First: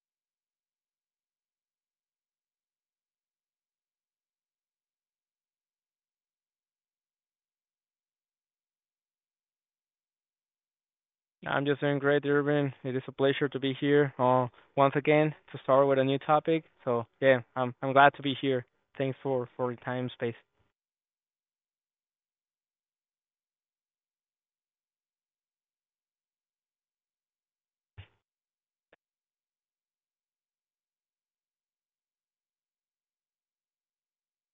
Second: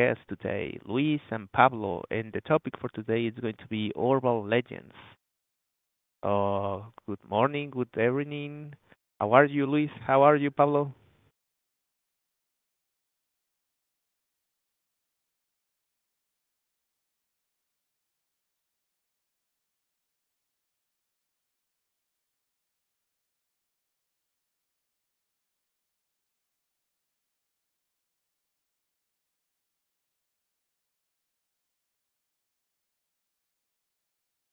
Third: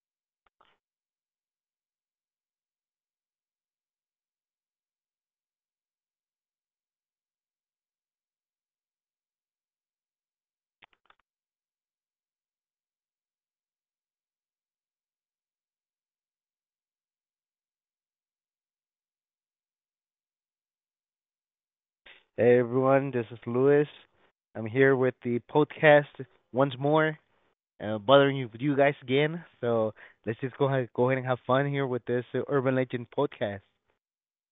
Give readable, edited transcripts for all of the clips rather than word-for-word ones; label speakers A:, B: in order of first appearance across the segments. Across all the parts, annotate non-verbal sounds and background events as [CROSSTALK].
A: guests today, Luis and Pablo, and the topic for today is going to be urban legends. Uh, good morning, good evening. How are you, Luis? How are you, Pablo?
B: I'm just doing great, Urban. It is a pleasure to be here once again to start with a new topic. So yeah, I'm glad to be here. Thanks for the time space.
C: Hey everyone, this is Luis. I'm here with the podcast once more, bothering you guys again. So let's just go ahead and have fun here with this urban legend podcast.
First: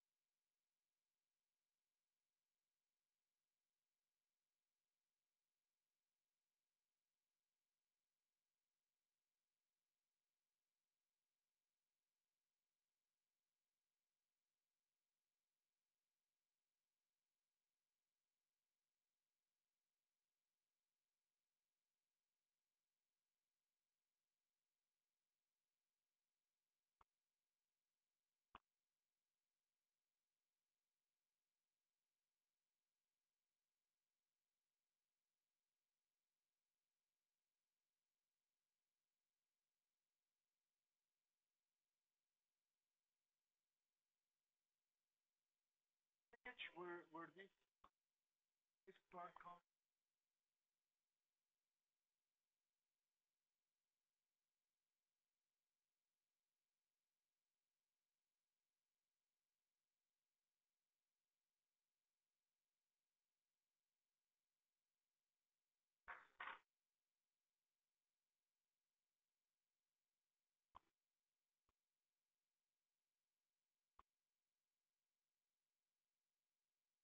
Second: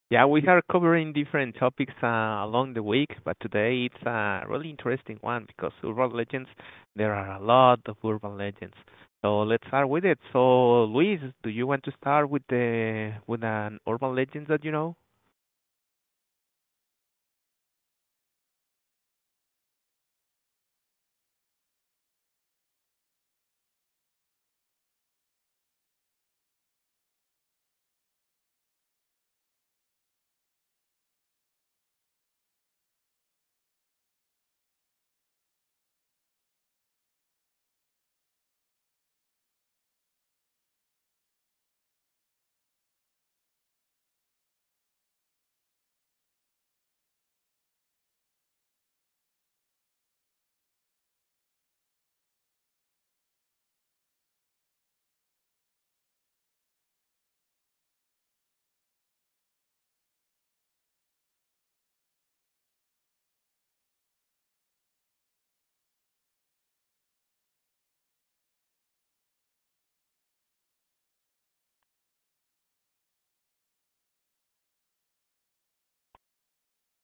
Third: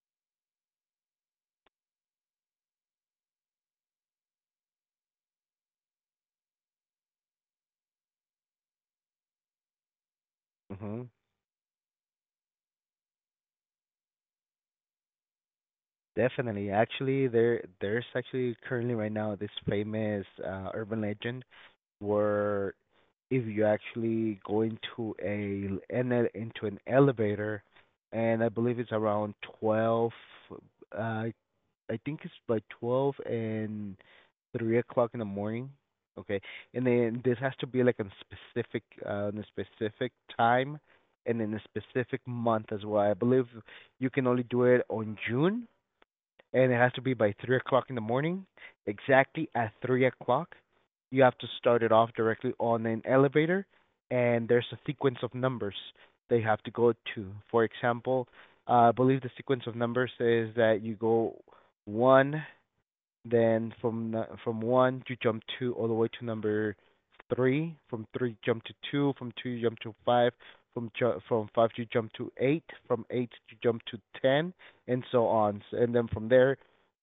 A: Yeah, we are covering different topics along the week, but today it's a really interesting one because urban legends, there are a lot of urban legends. So let's start with it. So,
C: hmm
A: Luis, do you want to start with the with an urban legend that you know?
C: Definitely. Actually, there's actually currently right now this famous urban legend where if you actually go into an elevator, and I believe it's around 12 uh I think it's by 12 and 3 o'clock in the morning. Okay. And then this has to be like a specific time and in a specific month as well. I believe you can only do it on June, and it has to be by 3 o'clock in the morning. Exactly at 3 o'clock, you have to start it off directly on an elevator, and there's a sequence of numbers that you have to go to. For example, I believe the sequence of numbers is that you go one, then from one you jump two all the way to number three. From three jump to two. From two you jump to five. From five you jump to eight. From eight you jump to ten, and so on. And then from there,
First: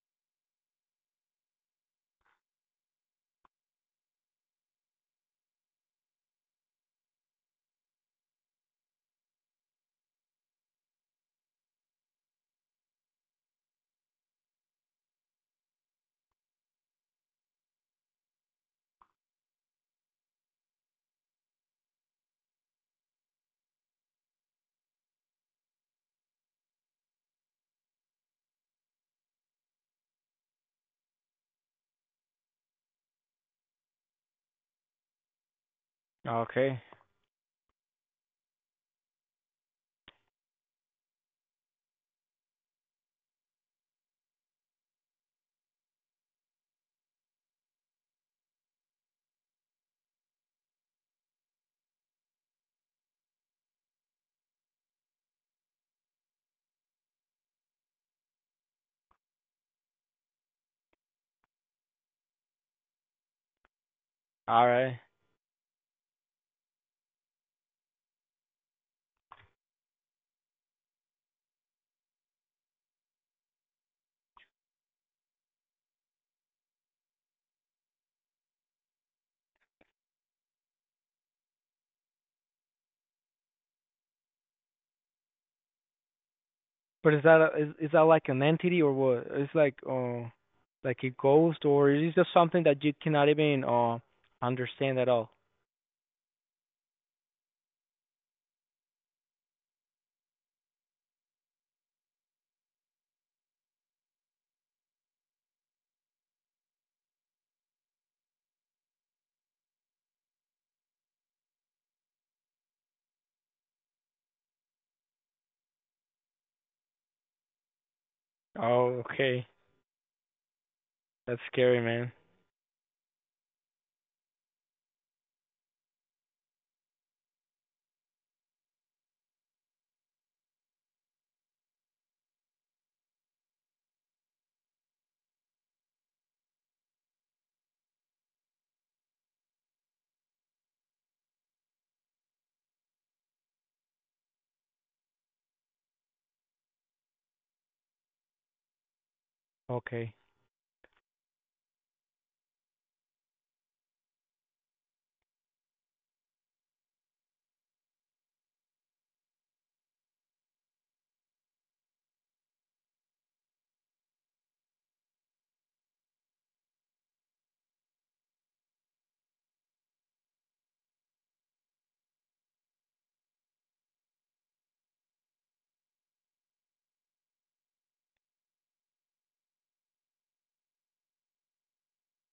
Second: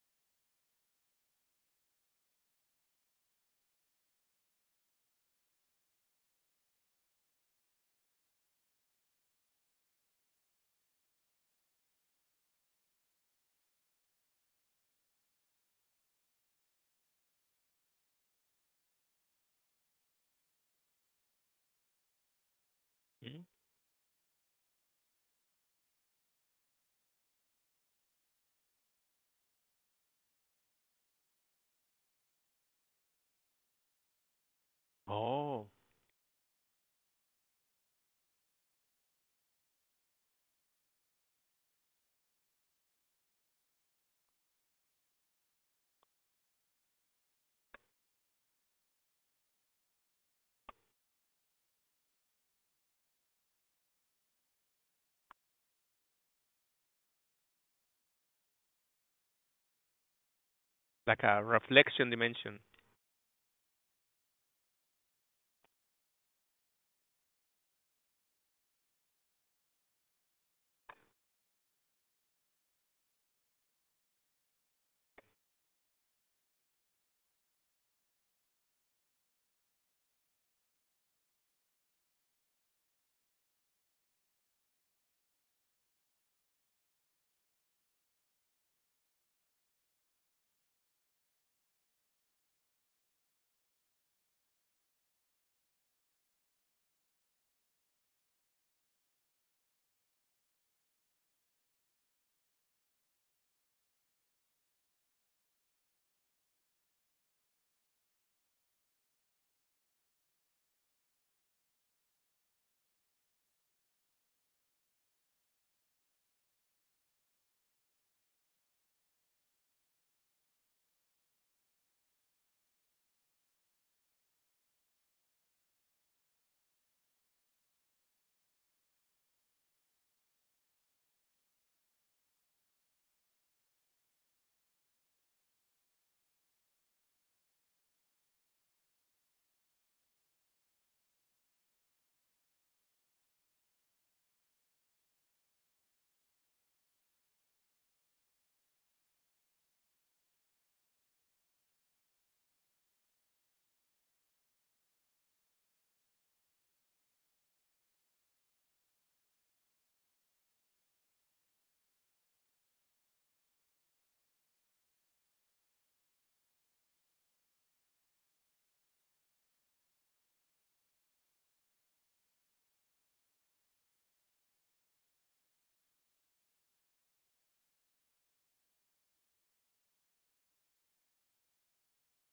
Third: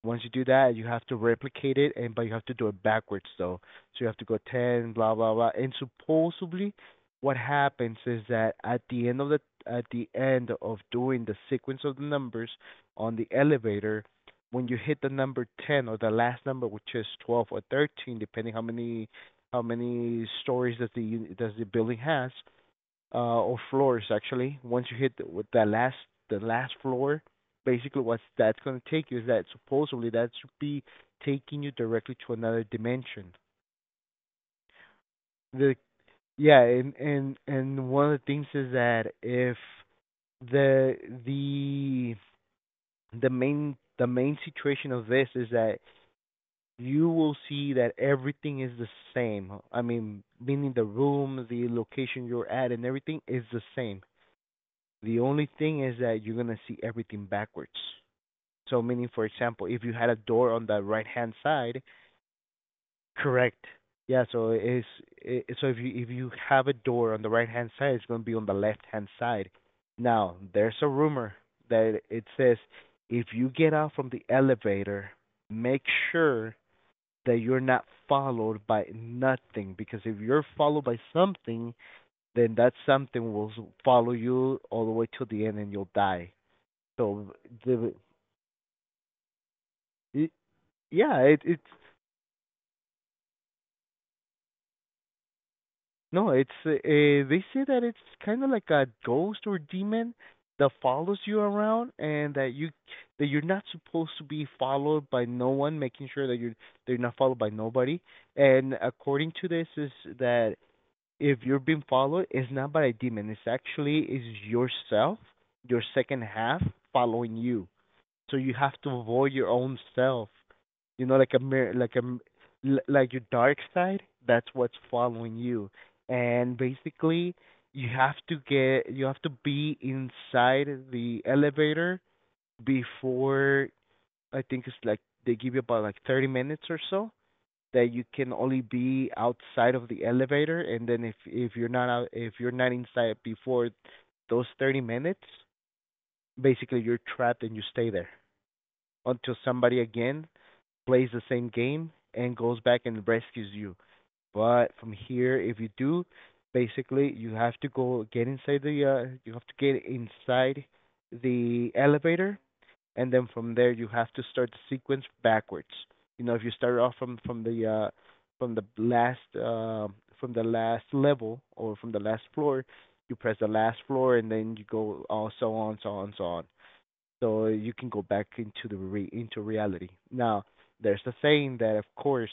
C: once you do that, you have to replicate it, and but you have to do it backwards though. So you have to go ten, blah blah blah. And supposedly, what happens is that at the end of doing the sequence of the numbers on the elevator, when you hit the number 10 or the last number, which is 12 or 13, depending how many stories that does the building has,
A: Mhm.
C: or floors actually. Once you hit with that last floor, basically what that's going to take you is that supposedly that should be taking you directly to another dimension.
A: Oh,
C: The Yeah,
B: Okay,
C: and one of the things is that if the the the main situation of this is that you will see that everything is the same. I mean, meaning the room, the location you're at, and everything is the same. The only thing is that you're gonna see everything backwards. So, meaning, for example, if you had a door on the
A: like
C: right-hand
A: a
C: side,
A: reflection dimension.
C: correct? Yeah.
B: all right.
C: So if you have a door on the right-hand side, it's gonna be on the left-hand side. Now, there's a rumor that it says, if you get out from the elevator, make sure that you're not followed by nothing, because if you're followed by something, then that something will follow you all the way to the end and you'll die.
B: But is
C: So
B: that a, is
C: the
B: that like an entity or what? It's
C: it,
B: like a
C: yeah it
B: ghost
C: it's
B: or is it just something that you cannot even understand at all?
C: no it's they say that it's kind of like a ghost or demon that follows you around, and that you're not supposed to be followed by no one, making sure that you're they're not followed by nobody. And according to this is that if you're being followed, it's not by a demon. It's actually is yourself, your second half following you. So you have to
B: Oh,
C: avoid
B: okay.
C: your own self. You know, like
B: That's
C: a mirror,
B: scary, man.
C: like your dark side. That's what's following you, and basically you have to be inside the elevator before, I think it's like they give you about like 30 minutes or so, that you can only be outside of the elevator. And then if you're not out if you're not inside before those 30 minutes, basically you're trapped and you stay there until somebody
B: Okay,
C: again plays the same game and goes back and rescues you. But from here, if you do, basically you have to go get inside the you have to get inside the elevator, and then from there you have to start the sequence backwards. You know, if you start off from from the last uh, from the last level or from the last floor, you press the last floor and then you go all so on, so on, so on. So you can go back into reality. Now, there's a saying that, of course,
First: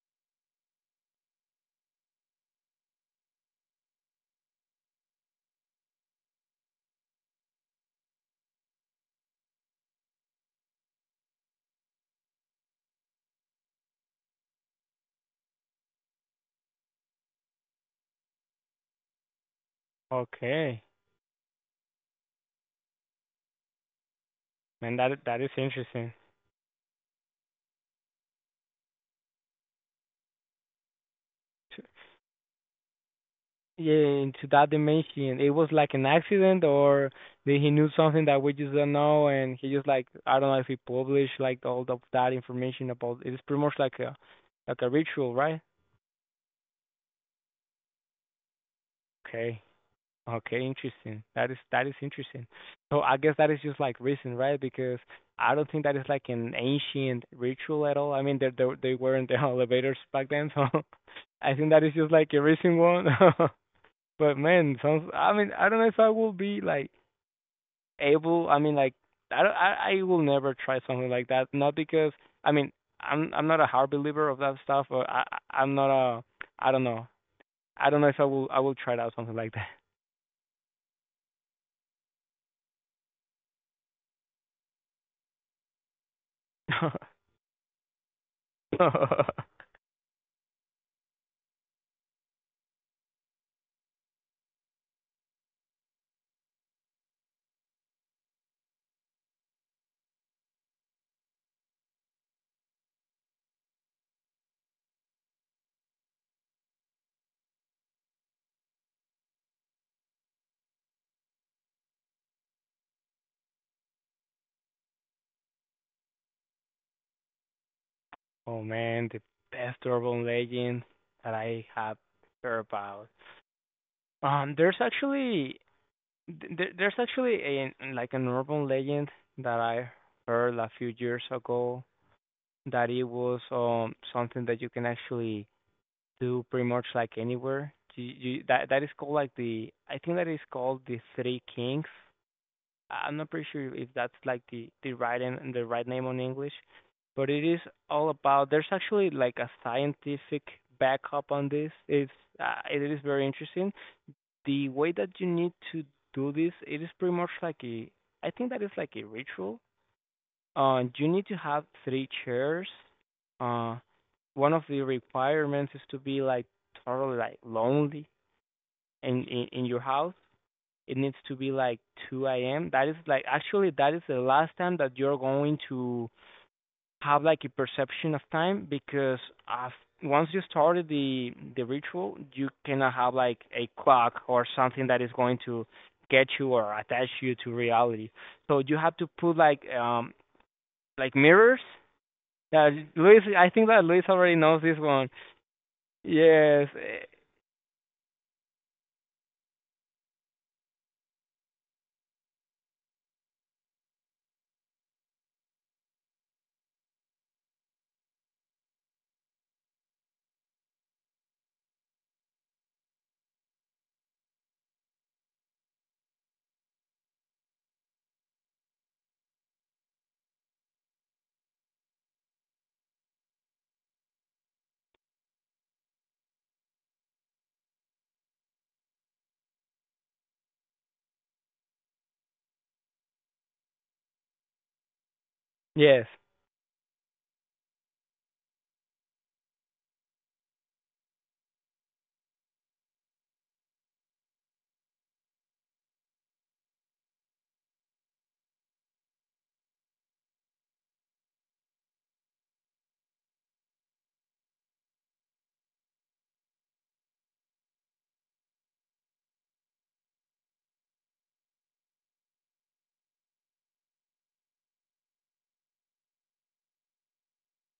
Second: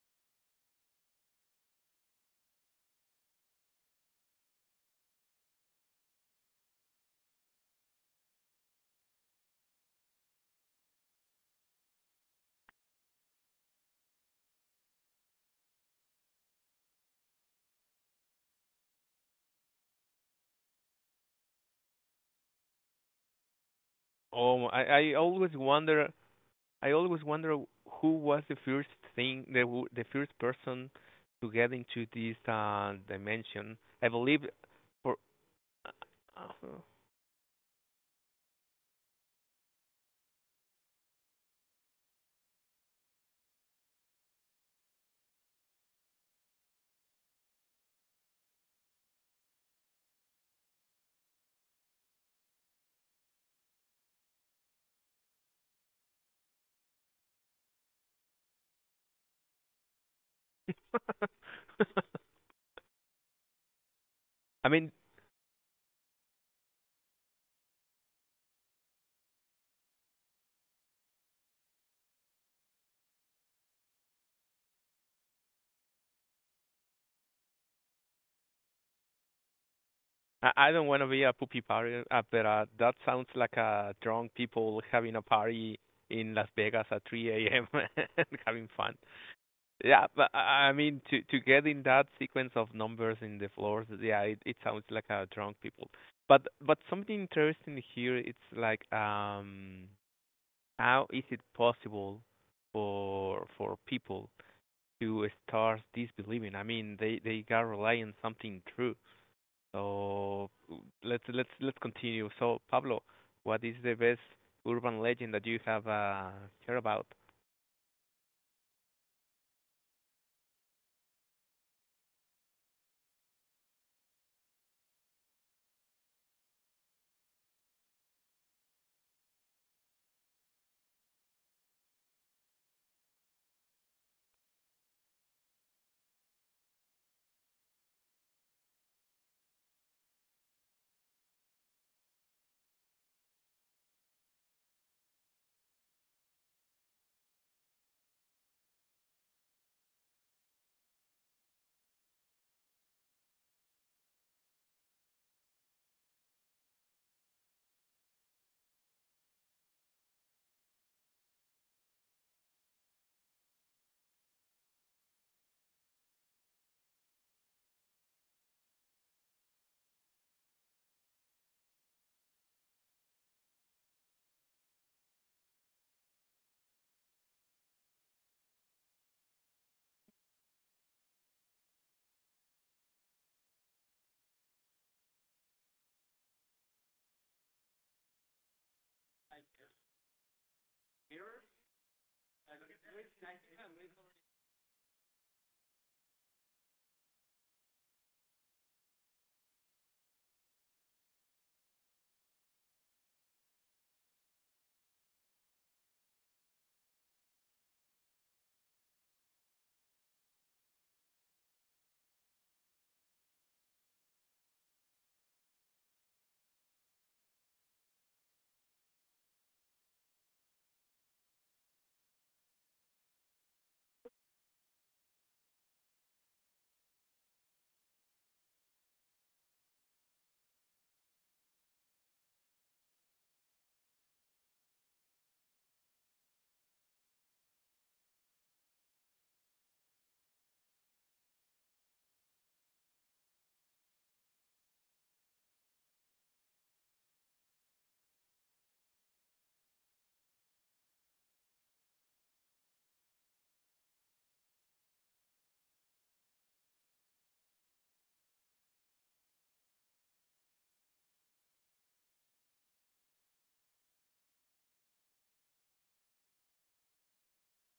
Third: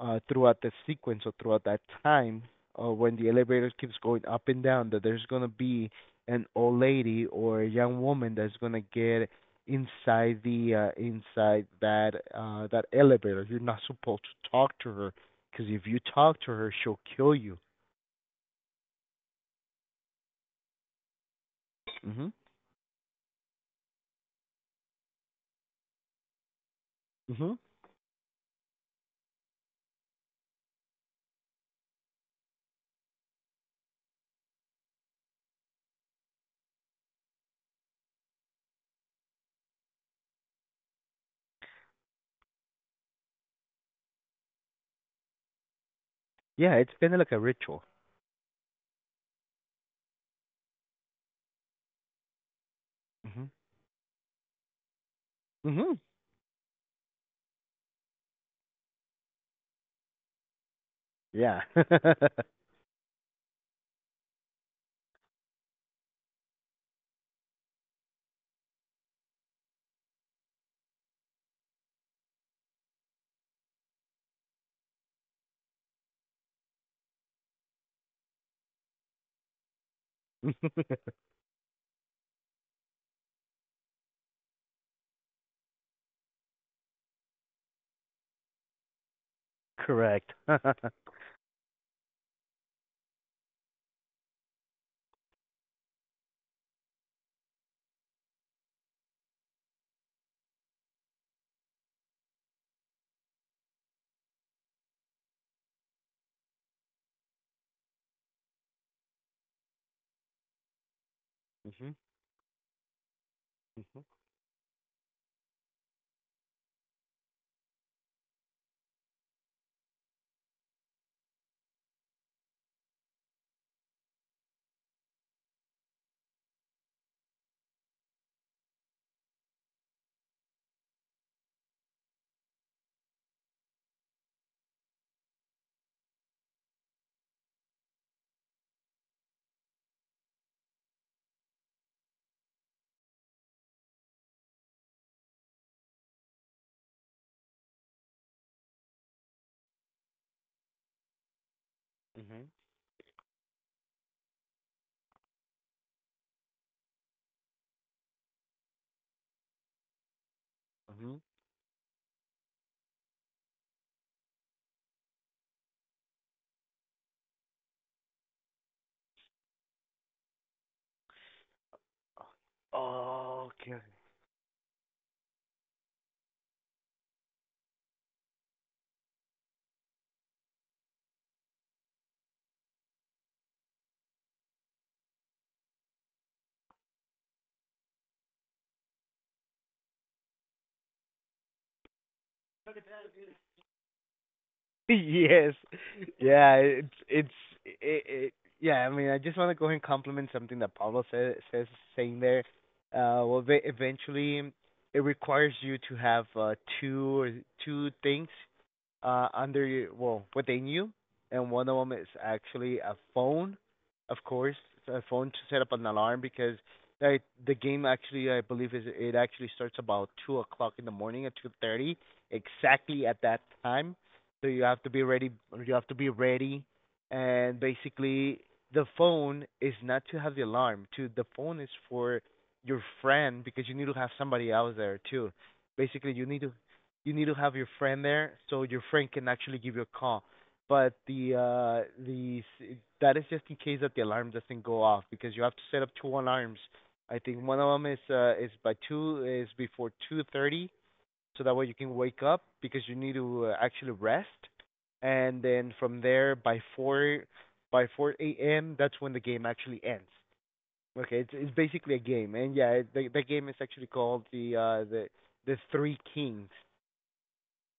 C: throughout the sequence or throughout that time, when the elevator keeps going up and down, that there's going to be an old lady or a young woman that's going to get inside that that elevator. You're not supposed to talk to her, because if you talk to her she'll kill you.
B: okay,
C: Mhm.
A: Oh,
B: man.
A: I
B: That that is
A: always wonder.
B: interesting.
A: I always
C: Mhm.
A: wonder who was the first thing, the first person to get into this dimension. I
B: Yeah,
A: believe
B: into that
A: for.
B: dimension? It was like an accident,
A: [LAUGHS]
B: or did he knew something that we just don't know, and he just like I don't know if he published like all of that information about. It's pretty much like a ritual, right?
C: Yeah, it's been like a ritual.
B: Okay, okay, interesting. That is interesting. So I guess
C: Mhm.
B: that is just like recent, right? Because I don't think that
C: Mhm.
B: is like an ancient ritual at all. I mean, they weren't the [LAUGHS] elevators back then, so [LAUGHS] I
C: Yeah.
B: think that is
C: [LAUGHS]
B: just like a recent one. [LAUGHS] But
A: I
B: man,
A: mean,
B: sounds. I mean, I don't know if I will be like able. I mean, like I don't, I will never try something like that. Not because I mean I'm not a hard believer of that stuff, or I'm not a I don't know. I don't know if I will try out something like
A: I don't want to be a poopy party, but that sounds like drunk people having a party in Las Vegas
B: that.
A: at 3 a.m. [LAUGHS] and having fun.
B: [LAUGHS]
A: Yeah, but
C: Correct.
A: I
C: [LAUGHS] Mhm.
A: mean to get in that sequence of numbers in the floors, yeah, it sounds like a drunk people. But something interesting here, it's like how is it possible for people to start disbelieving? I mean, they got rely on something true. So let's continue. So Pablo, what is the
C: Mhm.
A: best urban legend that you have heard about?
B: Oh man, the best urban legend that I have heard about. There's actually there's actually a like an urban legend that I heard a few years ago that it was something that you can actually do pretty much like anywhere. Do you, that that is called like the I think that is called the Three Kings. I'm not pretty sure if that's like the right and the right name on English, but it is all about. There's actually like a scientific backup on this. It's
C: Mhm.
B: it is very interesting. The way that you need to do this, it is pretty much like a I think that is like a ritual you
C: Mhm.
B: need to have three chairs. Uh, One of the requirements is to be like totally like lonely in your house. It needs to be like 2 a.m. That is like
C: Oh,
B: actually
C: okay.
B: that is the last time that you're going to have like a perception of time because af once you started the ritual, you cannot have like a clock or something that is going to get you or attach you to reality. So you have to put like mirrors, yeah, Luis. I think that Luis already knows this
C: [LAUGHS]
B: one.
C: Yes. Yeah,
B: Yes,
C: it's it, it Yeah, I mean, I just want to go ahead and compliment something that Pablo says, saying there. Well, they, eventually, it requires you to have two or two things under your, well, within you, and one of them is actually a phone. Of course, a phone to set up an alarm, because the the game actually, I believe is it actually starts about 2 o'clock in the morning at 2:30, exactly at that time. So you have to be ready. You have to be ready, and basically the phone is not to have the alarm. To the phone is for your friend, because you need to have somebody else there too.
B: yes,
C: Basically, you need to have your friend there so your friend can actually give you a call. But the that is just in case that the alarm doesn't go off, because you have to set up two alarms. I think one of them is by two, is before 2:30, so that way you can wake up because you need to actually rest. And then from there by four a.m. that's when the game actually ends. Okay, it's basically a game, and yeah, the game is actually called the Three Kings.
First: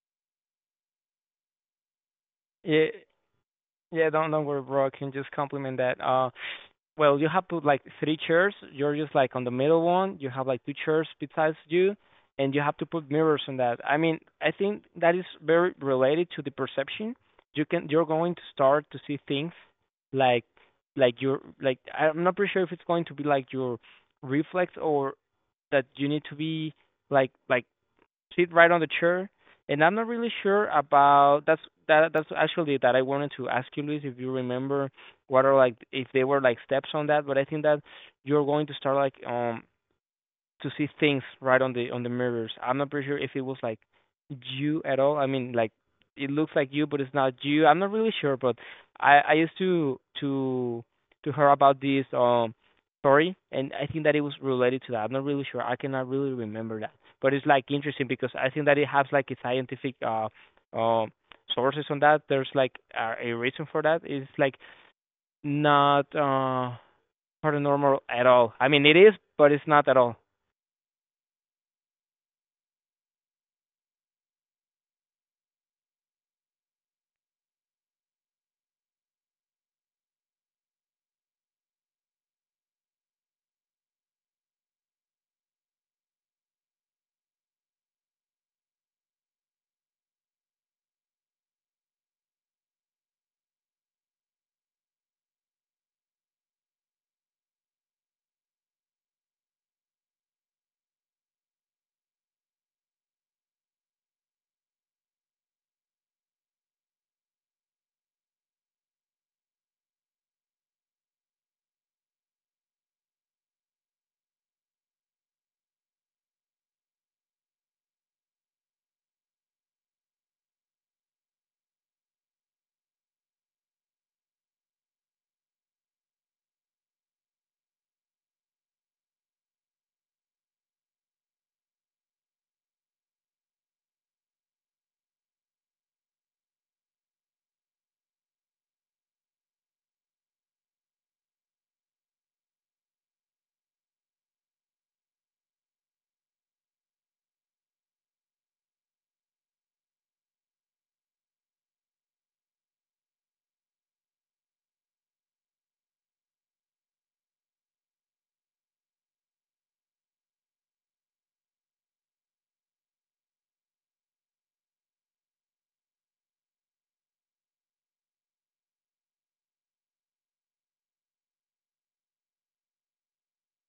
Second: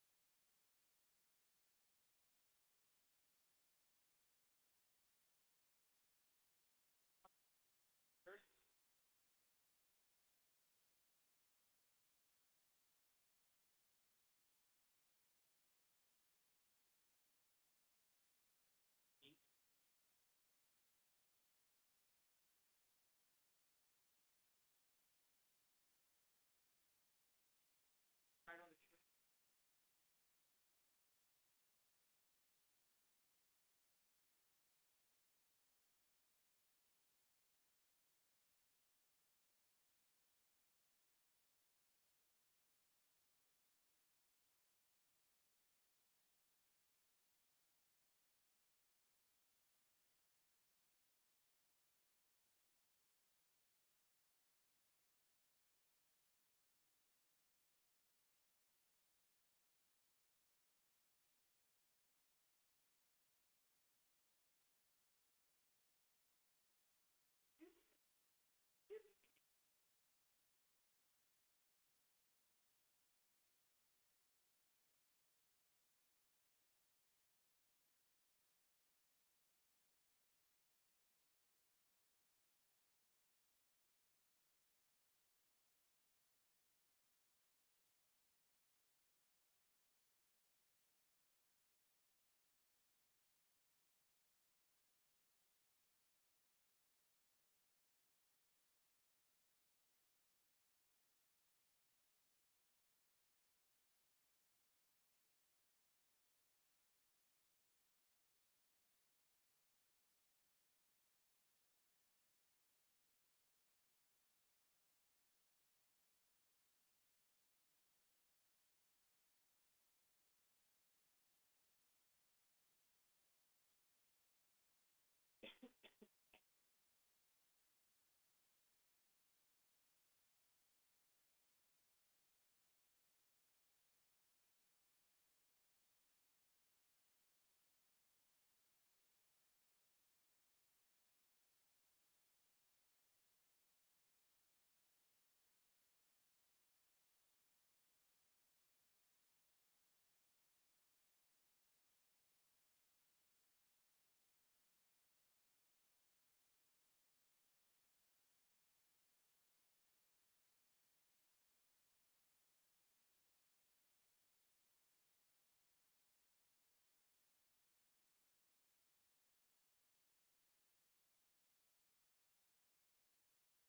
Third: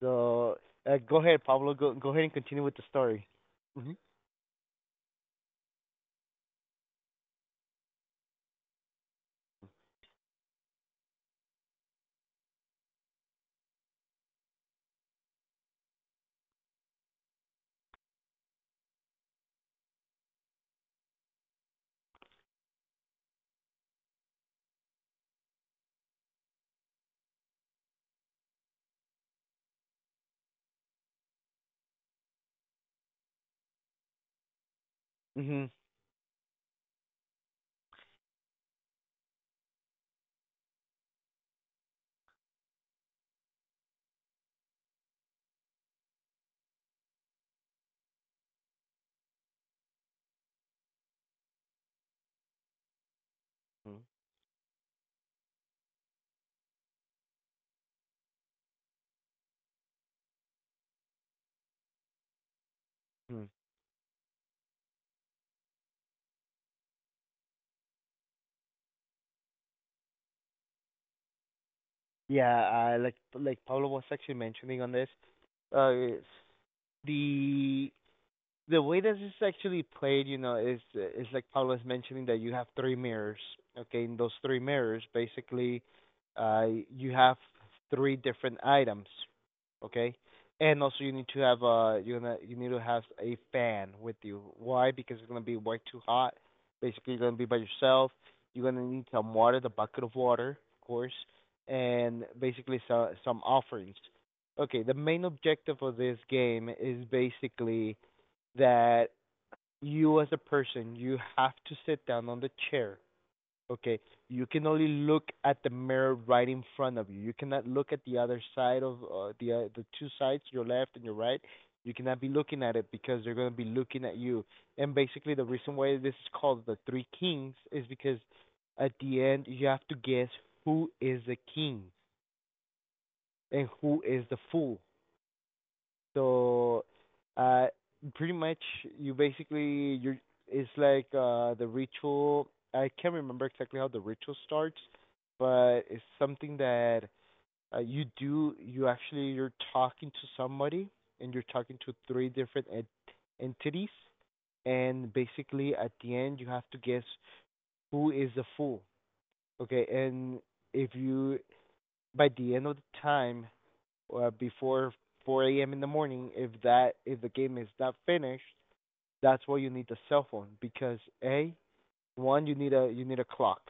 C: The Uh, go ahead, Pablo. Go ahead and continue with the
B: yeah,
C: story. Mhm.
B: yeah. Don't worry, bro. I can just compliment that. Well, you have to like three chairs. You're just like on the middle one. You have like two chairs besides you, and you have to put mirrors on that. I mean, I think that is very related to the perception. You can you're going to start to see things like like your like I'm not pretty sure if it's going to be like your reflex or that you need to be like sit right on the chair. And I'm not really sure about that's that that's actually that I wanted to ask you, Luis, if you remember what are
C: Mhm.
B: like if they were like steps on that. But I think that you're going to start like to see things right on the mirrors. I'm not pretty sure if it was like you at all. I mean, like it looks like you, but it's not you. I'm not really sure, but I used to hear about this story, and I think that it was related to that. I'm not really sure. I cannot really remember that, but it's like interesting because I think that it has like a scientific um sources on that. There's like a
C: Mhm.
B: reason for that. It's like not paranormal at all. I mean, it is, but it's not at all.
C: Yeah, like Pablo was actually mentioning on this, uh, the the way that it's actually played, you know, is like Paul is mentioning, that you have three mirrors. Okay, in those three mirrors, basically, uh, you have three different items. Okay, and also you need to have you need to have a fan with you. Why? Because it's gonna be way too hot. Basically, you're gonna be by yourself. You're gonna need some water, the bucket of water, of course, and basically so, some offerings. Okay, the main objective of this game is basically that you as a person, you have to sit down on the chair. Okay, you can only look at the mirror right in front of you. You cannot look at the other side of, the two sides, your left and your right. You cannot be looking at it because they're going to be looking at you. And basically the reason why this is called the three kings is because at the end you have to guess who is the king and who is the fool. So, uh, pretty much you basically you're it's like the ritual. I can't remember exactly how the ritual starts, but it's something that you do. You actually you're talking to somebody, and you're talking to three different entities, and basically at the end you have to guess who is the fool. Okay, and if you, by the end of the time, before 4 a.m. in the morning, if that, if the game is not finished, that's why you need the cell phone. Because a one, you need a, you need a clock.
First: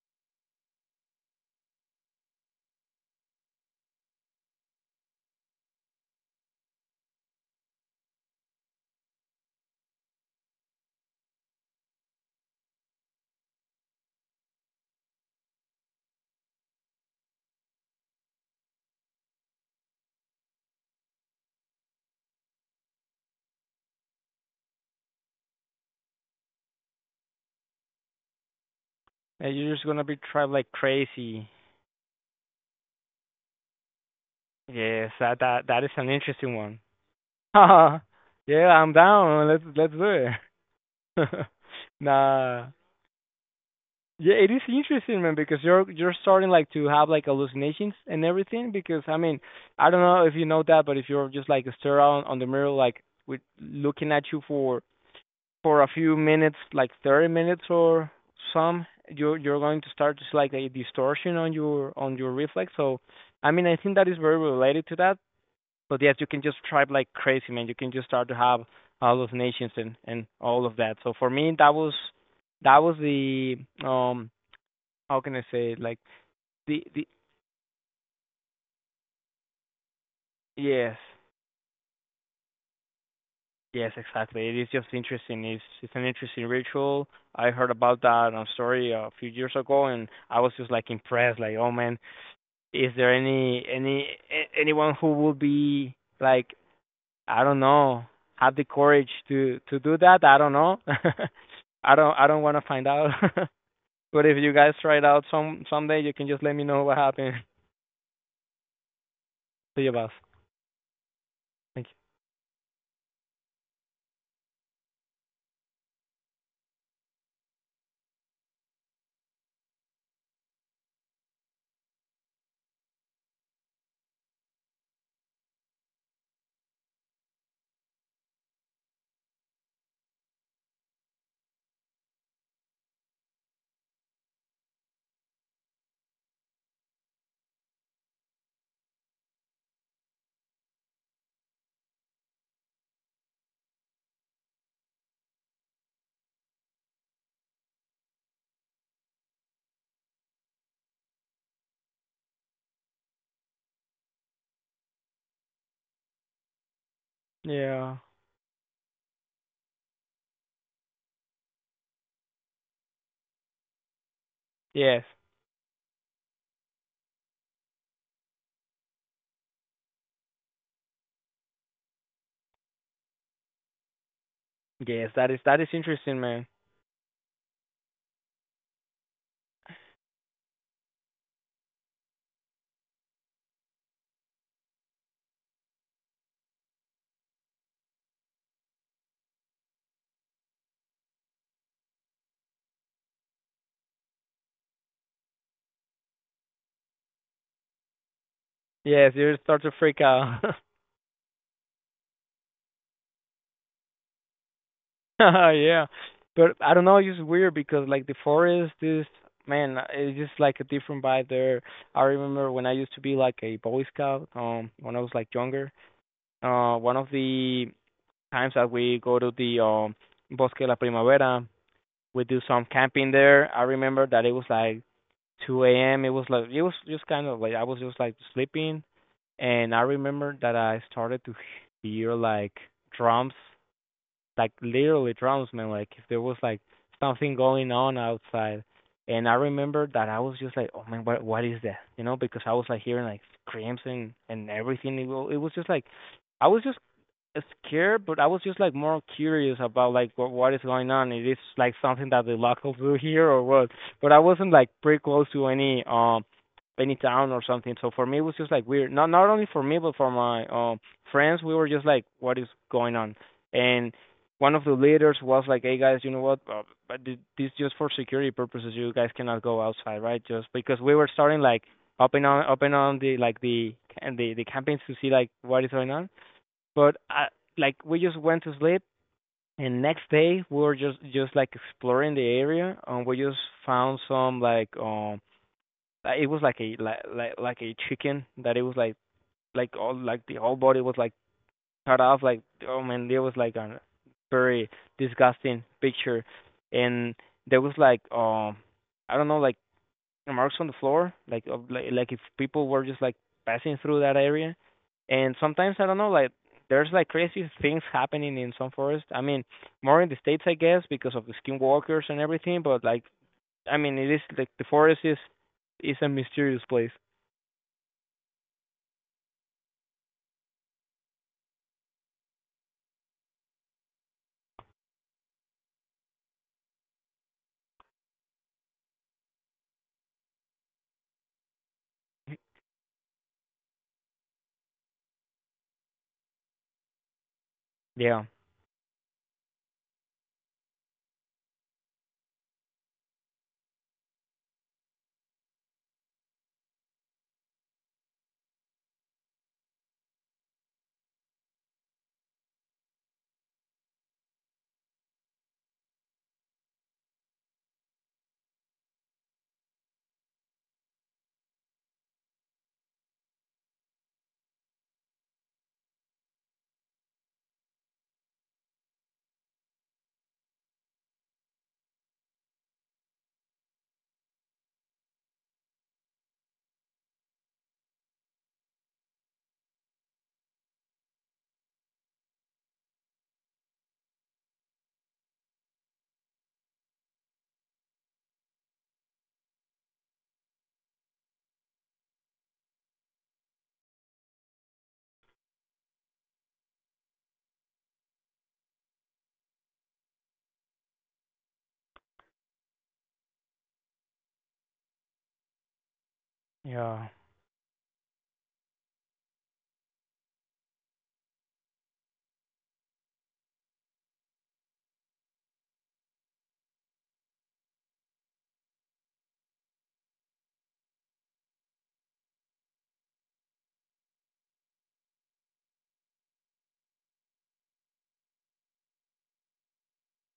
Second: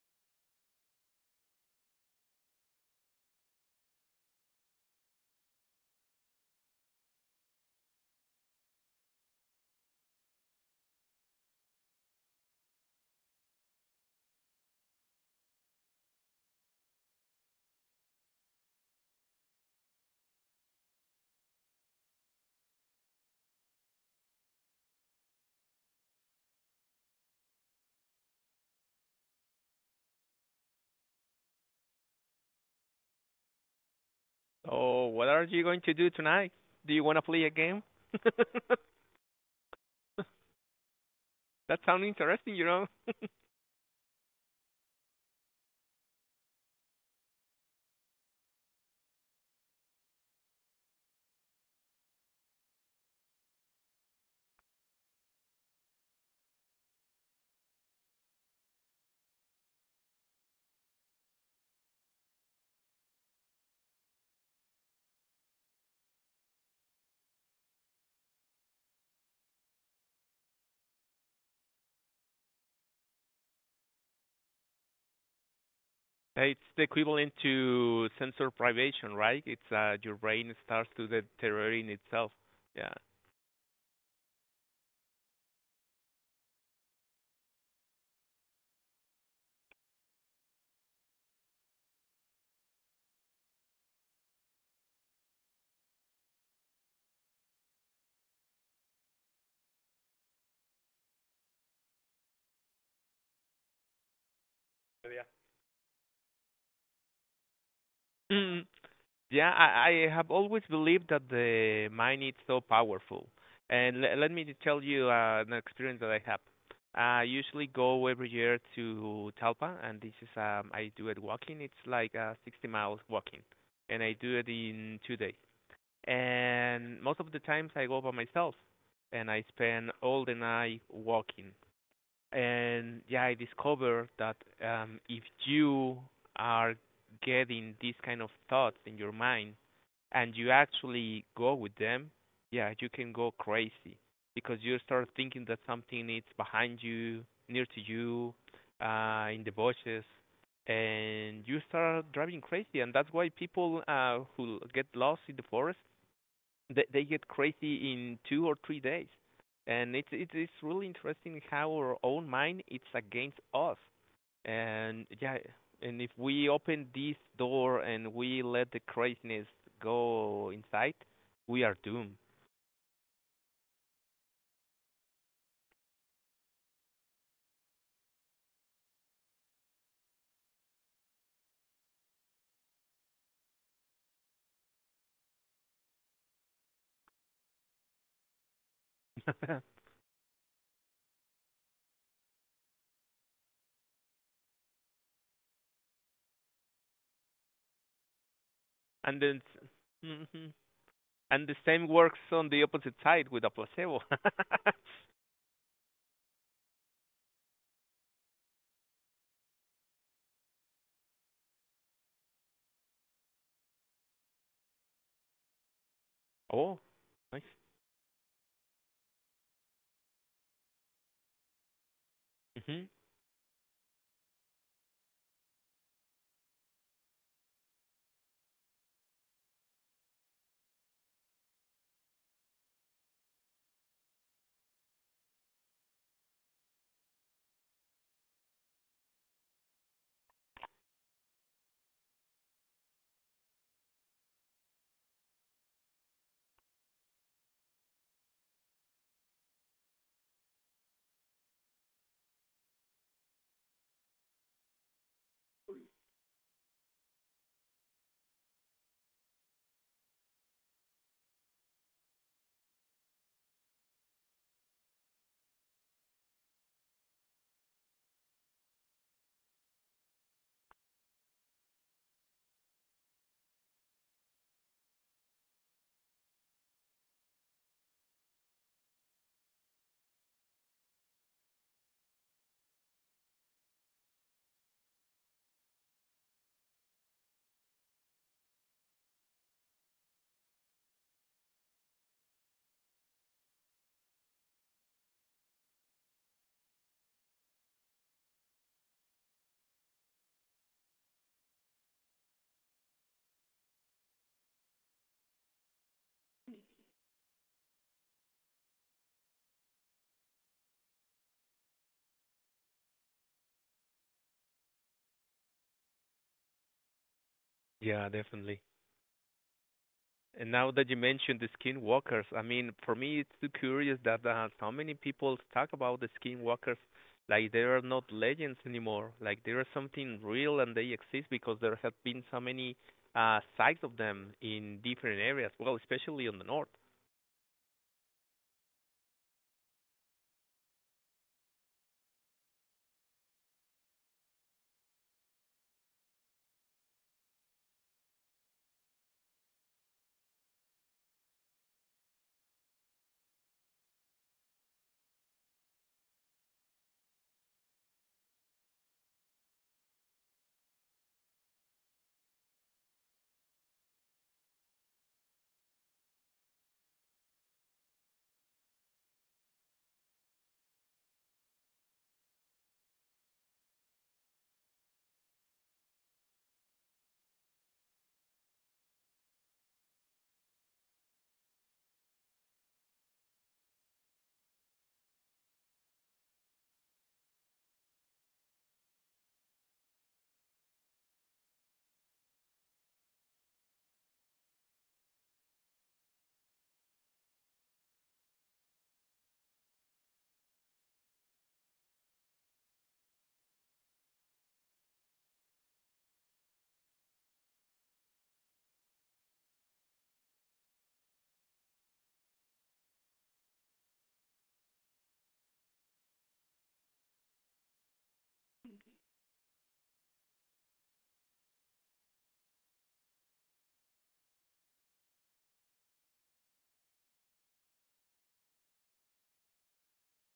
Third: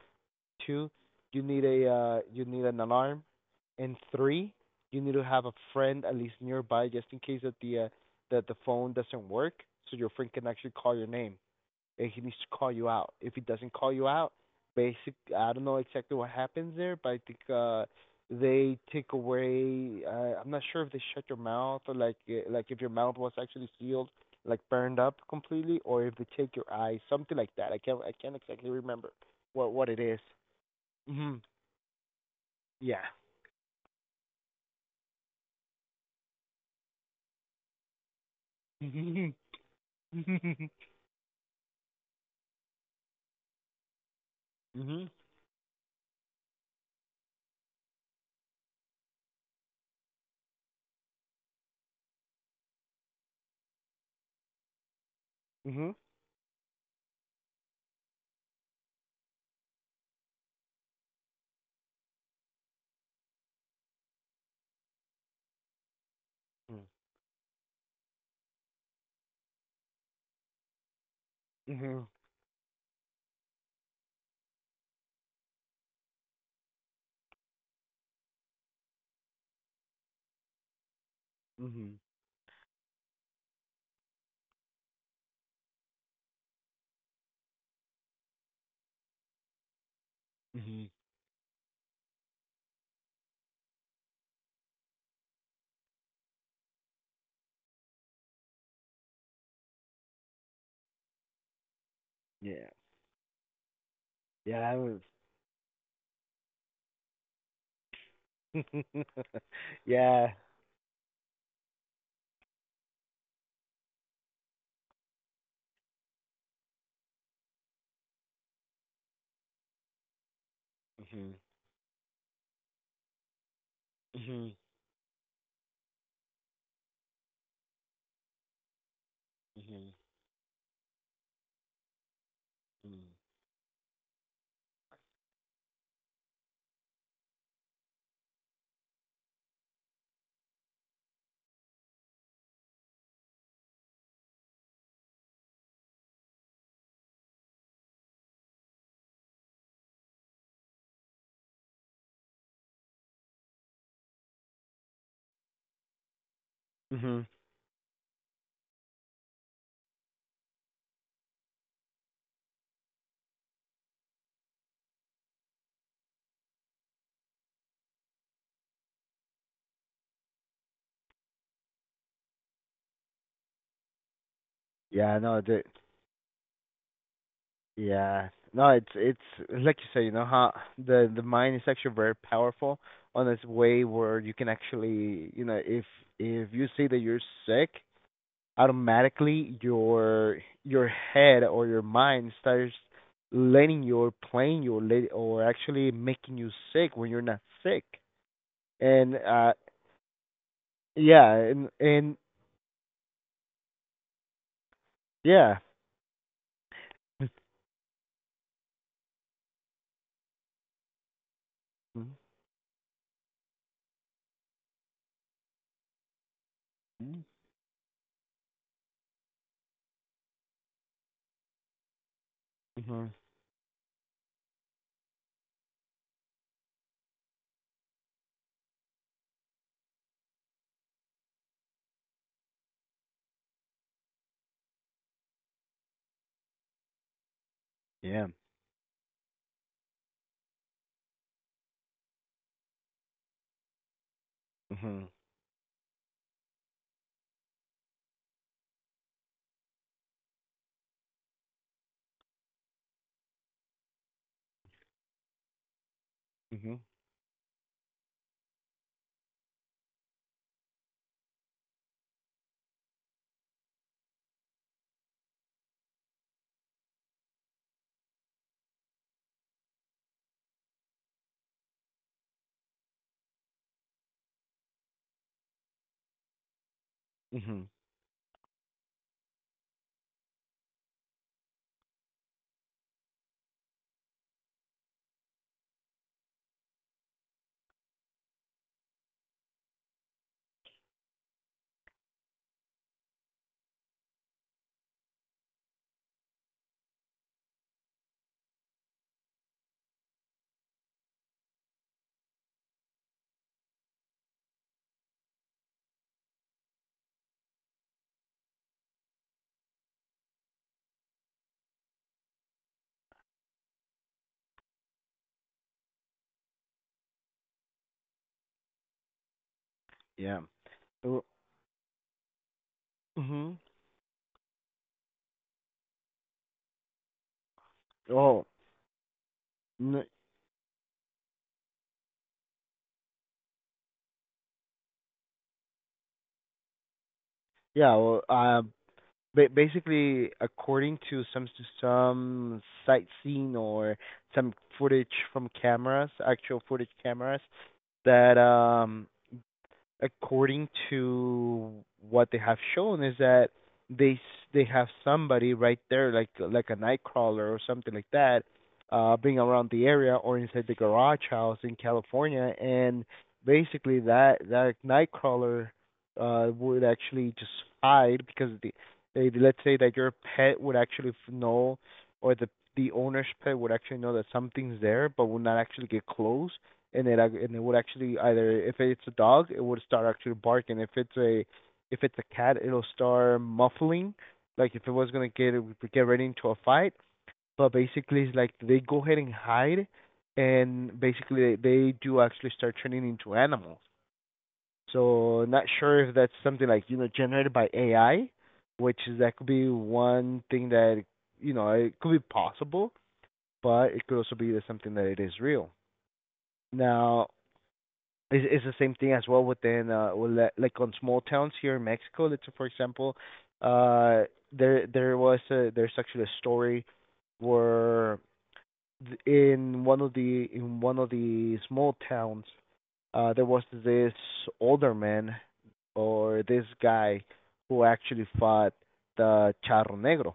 C: Two, you need a, you need an alarm. And three, you need to have a friend at least nearby, just in case that the phone doesn't work, so your friend can actually call your name, and he needs to call you out. If he doesn't call you out, basic, I don't know exactly what happens there, but I think they take away, I'm not sure if they shut your mouth or like, like if your mouth was actually sealed, like burned up completely, or if they take your eyes, something like that. I can't exactly remember
B: And you're just
C: what
B: gonna
C: it
B: be
C: is.
B: trapped like
C: Mhm.
B: crazy.
C: Yeah.
A: So,
B: Yes,
A: what
B: that
A: are you
B: that
A: going
B: that is
A: to
B: an
A: do tonight?
B: interesting one.
A: Do you want to play a
B: [LAUGHS]
A: game? [LAUGHS]
B: Yeah,
C: [LAUGHS]
B: I'm
C: Mhm.
B: down. Let's do it.
A: That
B: [LAUGHS]
A: sounds interesting, you
B: Nah.
A: know. [LAUGHS]
B: Yeah, it is
C: Mhm.
B: interesting, man, because you're starting like to have like hallucinations and everything. Because I mean, I don't know if you know that, but if you're just like stare out on the mirror, like with looking at you for a
C: Mhm.
B: few minutes, like 30 minutes or some, you're going to start to see like a distortion on your reflex. So, I mean, I think that is very related to that. But yes, you can just tribe like crazy, man. You can just start to have hallucinations and all of that. So for me,
C: Mhm. Mhm.
B: that was the um how can I say it? Like
A: It's the
B: the
A: equivalent to sensory privation, right? It's your brain starts
B: yes
A: to deteriorating
C: Mhm.
A: itself. Yeah.
B: yes exactly. It is just interesting. It's an interesting ritual. I heard about that on a story a few years ago, and I was just like
C: Mhm. [LAUGHS]
B: impressed. Like oh man, is there any anyone who would be like I don't know have the courage to do that? I don't know. [LAUGHS] I don't want to
C: Yeah.
B: find out. [LAUGHS] But if you
C: Yeah,
B: guys
C: that
B: try
C: was
B: it
A: Yeah.
B: out some someday, you can just let me know what happened
A: Mm.
C: [LAUGHS]
A: Yeah,
B: [LAUGHS] to your
A: I
B: boss.
A: have
C: Yeah.
A: always believed that the
B: Thank
A: mind is so powerful. And let me tell you an experience that I have. I usually go every year to Talpa, and this is I do it
C: Mhm.
A: walking. It's like 60 miles walking, and I do it
C: Mhm.
A: in 2 days. And most of the times I go by myself, and I spend
C: Mhm.
A: all the night walking and
C: Mm.
A: yeah, I discovered that if you are getting these kind of thoughts in your mind and you actually go with them, yeah, you can go crazy because you start thinking that something is behind you, near to you, in the bushes, and you start driving crazy. And that's why people who get lost in the forest they
C: Hmm.
A: get
B: you.
A: crazy
B: Yeah.
A: in 2 or 3 days, and it's really interesting how our own mind it's against us, and
B: Yes.
A: yeah, and if we open this door and we let the craziness go inside, we are doomed.
B: Yes.
C: Yeah, no,
B: That
C: the
B: is interesting, man.
C: yeah, no, it's like you say. You know how the mind is actually very powerful on its way where you can actually, you know, if you say that you're sick, automatically
A: [LAUGHS]
C: your head or your mind starts letting you or playing you, or let, or actually making you sick when you're not sick.
B: Yes,
C: And
A: and
B: you
A: then,
C: uh
B: start to freak out.
A: hmm
B: [LAUGHS]
C: yeah,
A: and the
C: and
A: same works
C: and
A: on the opposite side with a placebo.
B: [LAUGHS]
C: yeah.
B: Yeah. But I don't know, it's weird
C: [LAUGHS]
B: because like the forest is man, it's just like a different vibe there. I remember when I used to be like a Boy Scout, when I was like younger.
A: [LAUGHS] Oh,
B: One of
C: Mhm.
A: nice.
B: the times that we go to the Bosque de la Primavera, we do some
A: Hmm.
B: camping
C: Mhm.
B: there. I remember that it was like 2 a.m. It was like it was just kind of like I was just like sleeping, and I remember that I started to hear like drums like literally drowns me. Like if there was like something going on
C: Yeah.
B: outside, and I remember that I was just like, oh man, what is that? You know, because I was like hearing like screams and everything. It,
C: Mhm.
B: it was just like I was just scared, but I was just like more curious about like what is going on. Is this like something that the locals do [LAUGHS] here or what? But I wasn't like pretty close to
C: Mhm.
B: any town or something. So for me it was just like weird. Not not only for me but for my friends, we were just like, what is going on? And one of the leaders was like, hey guys, you know what? But this just for security purposes. You guys cannot go outside, right? Just because we were starting like up and on the like the and the campaigns to see like what is going on but I,
C: Mhm.
B: like we just went to sleep, and next day we were just like exploring the area, and we just found some like it was like a like like a chicken that it was like all like the whole body was like cut off like oh man there was like a very disgusting picture and there was like I don't know like marks on the floor, like of, like if people were just like passing through that area. And sometimes I don't know, like there's like crazy things happening in some forests. I mean, more in the states, I guess, because of the skinwalkers and everything. But like, I mean, it is like the forest is a mysterious place.
A: Yeah, definitely.
C: Yeah.
A: And now that you
C: Oh.
A: mentioned the skinwalkers, I mean, for me, it's too
C: Mhm.
A: curious that so many people talk about the skinwalkers like they are not
C: Oh.
A: legends anymore. Like they are
C: N-
A: something real and they exist because there have been so many sites of them in different areas. Well, especially on the north.
C: yeah. Well.
B: Yeah,
C: Basically, according to some some sightseeing, or some footage from cameras, actual footage cameras, that according to what they have shown is that they have somebody right there, like a nightcrawler or something like that, being around the area or inside the garage house in California. And basically that nightcrawler would actually just hide, because they, let's say that your pet would actually know, or the owner's pet would actually know that something's there, but would not actually get close. And it would actually, either if it's a dog it would start actually barking, if it's a cat it'll start muffling, like if it was gonna get ready into a fight. But basically it's like they go ahead and hide, and basically they do actually start turning into animals. So, not sure if that's something, like, you know, generated by AI, which is, that could be one thing that, you know, it could be possible, but it could also be that something that it is real.
B: yeah.
C: Now, is the same thing as well within well, like on small towns here in Mexico. Let's say, for example, uh there's actually a story where in one of the in one of the small towns there was this older man, or this guy, who actually fought the Charro Negro.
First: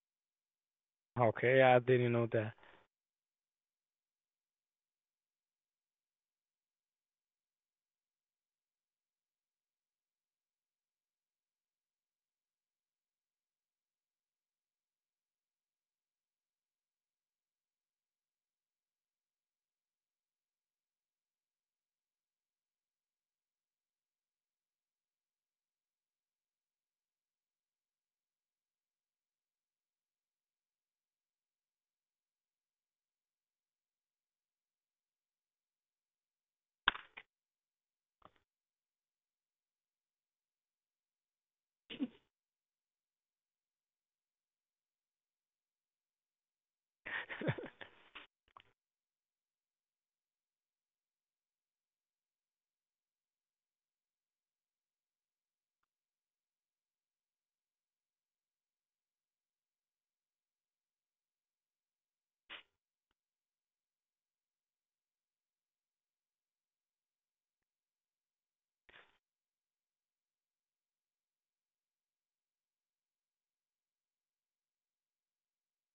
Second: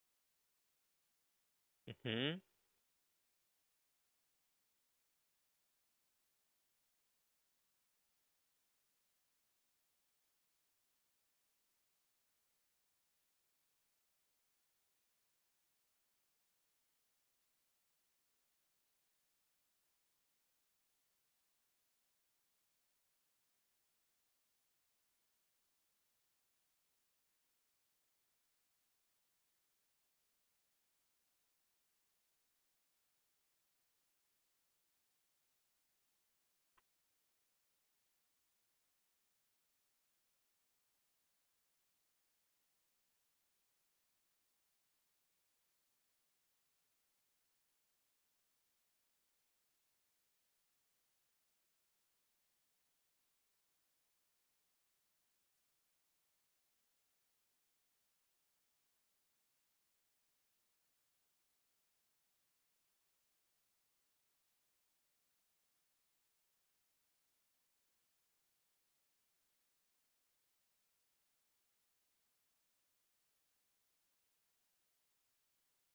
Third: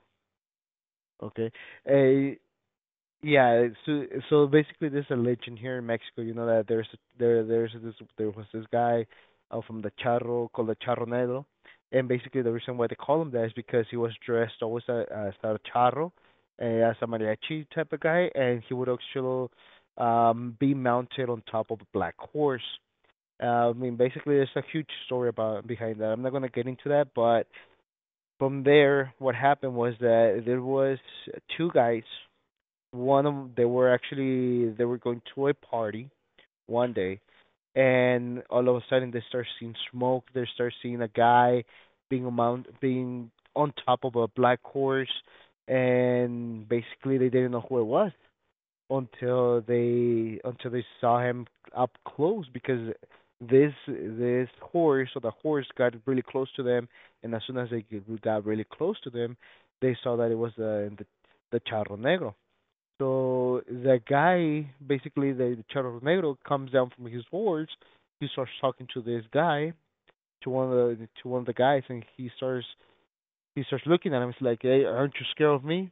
C: Okay,
B: Okay, I didn't know
C: uh,
A: Hmm.
B: that.
C: yeah. So basically, there's a legend here in Mexico. You know that there was this guy, from the Charro, called the Charro Negro. And basically the reason why they call him that is because he was dressed always as a charro, as a mariachi type of guy, and he would actually be mounted on top of a black horse. I mean, basically, there's a huge story about behind that. I'm not gonna get into that, but from there, what happened was that there was two guys. One of They were going to a party one day, and all of a sudden they start seeing smoke, they start seeing a guy being on top of a black horse, and basically they didn't know who it was until they saw him up close, because this horse or the horse got really close to them. And as soon as they got really close to them, they saw that it was the Charro Negro. So the guy, basically the Charro Negro, comes down from his horse. He starts talking to this guy, to one of the to one of the guys, and he starts looking at him. He's like, "Hey, aren't you scared of me?"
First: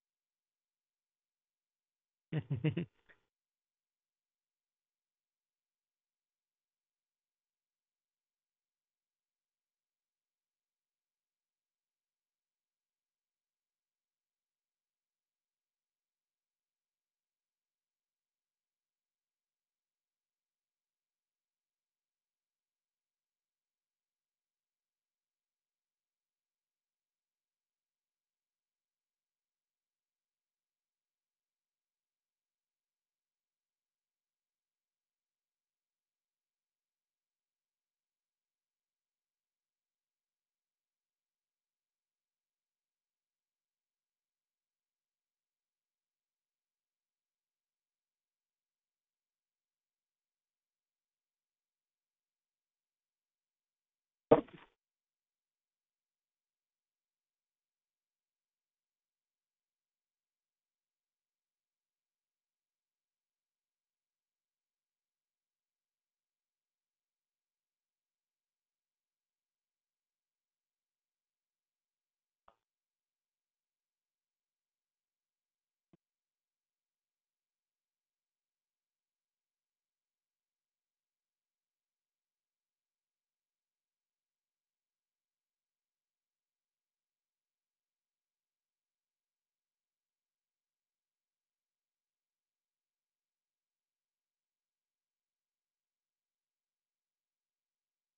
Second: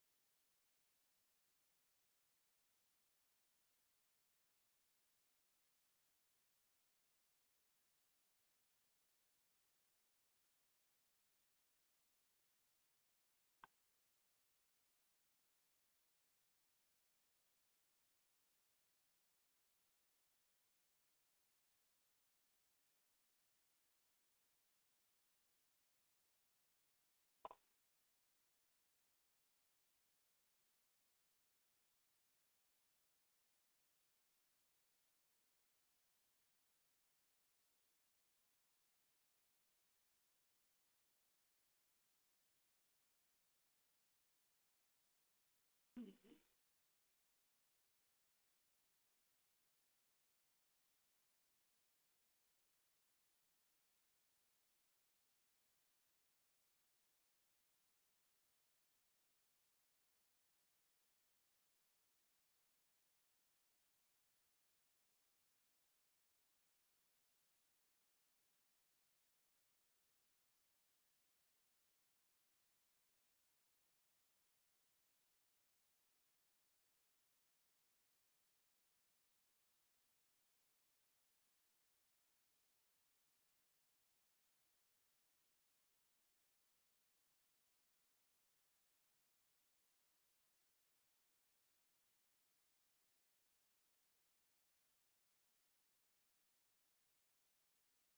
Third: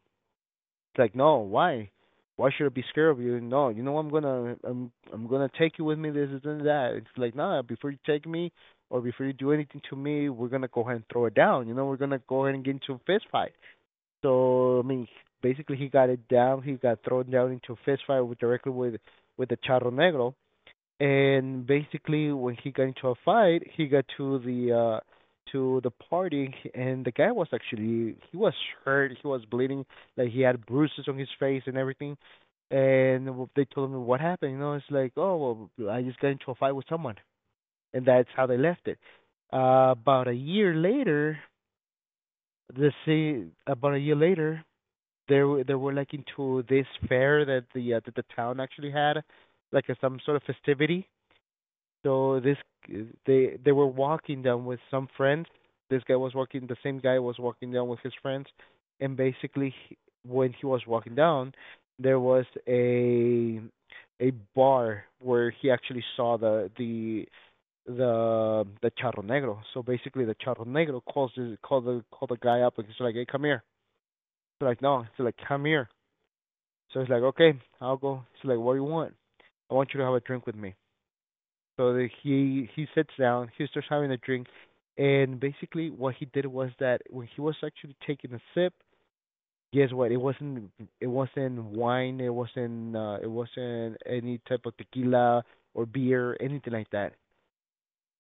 C: It's like, "No, why? Why should I be scared
B: [LAUGHS]
C: of you? No, you know, I'm gonna, I'm gonna take you with me. This and that." It's like, "Nah, before you take me, or before you do anything to me, we're gonna go ahead and throw it down. You know, we're gonna go ahead and get into a fist fight." So, I mean, basically he got it down. He got thrown down into a fist fight with, directly with the Charro Negro. And basically when he got into a fight, he got uh to the party, and the guy was actually, he was hurt. He was bleeding. Like, he had bruises on his face and everything. And they told him what happened. You know, it's like, "Oh well, I just got into a fight with someone," and that's how they left it. About a year later, the same about a year later, they were like into this fair that the town actually had, like a, some sort of festivity. So this they were walking down with some friends. This guy was walking. The same guy was walking down with his friends, and basically when he was walking down, there was a bar where he actually saw the Charro Negro. So basically, the Charro Negro calls his, called the guy up, and he's like, "Hey, come here." He's like, "No." He's like, "Come here." So he's like, "Okay, I'll go." He's like, "What do you want?" "I want you to have a drink with me." So he sits down. He starts having a drink, and basically what he did was that when he was actually taking a sip, guess what? It wasn't wine. It wasn't any type of tequila or beer, anything like that.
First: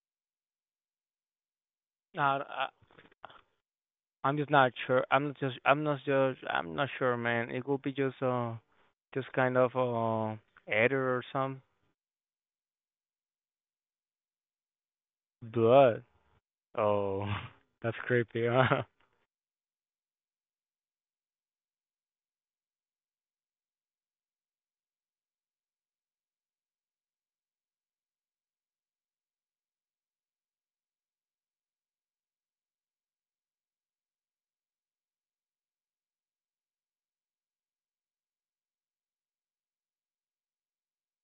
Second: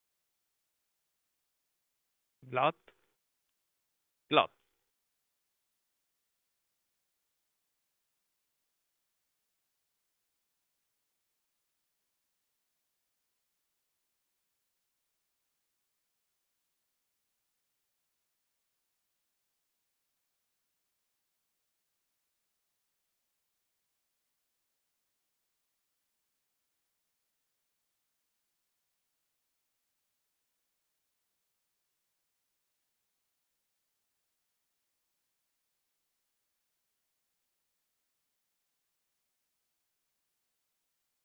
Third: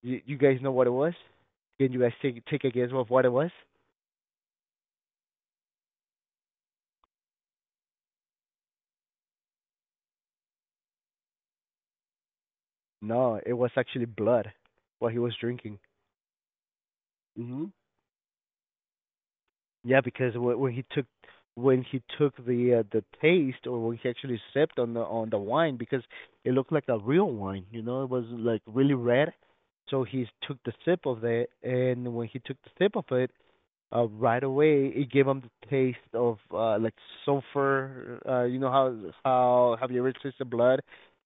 C: You guys know what it was? Can you guys take
B: I,
C: a
A: Lot,
C: guess of what it was?
B: I'm just
A: lot.
B: not sure. I'm not just. I'm not just. I'm not sure, man. It could be just kind of error or some
C: No, it was actually blood. What he was drinking.
B: blood. Oh,
C: Mhm.
B: [LAUGHS] that's creepy, huh?
C: Yeah, because when he took, the taste, or when he actually sipped on the wine, because it looked like a real wine, you know. It was like really red. So he took the sip of it, and when he took the sip of it, right away it gave him the taste of, like, sulfur. You know how, have you ever tasted blood?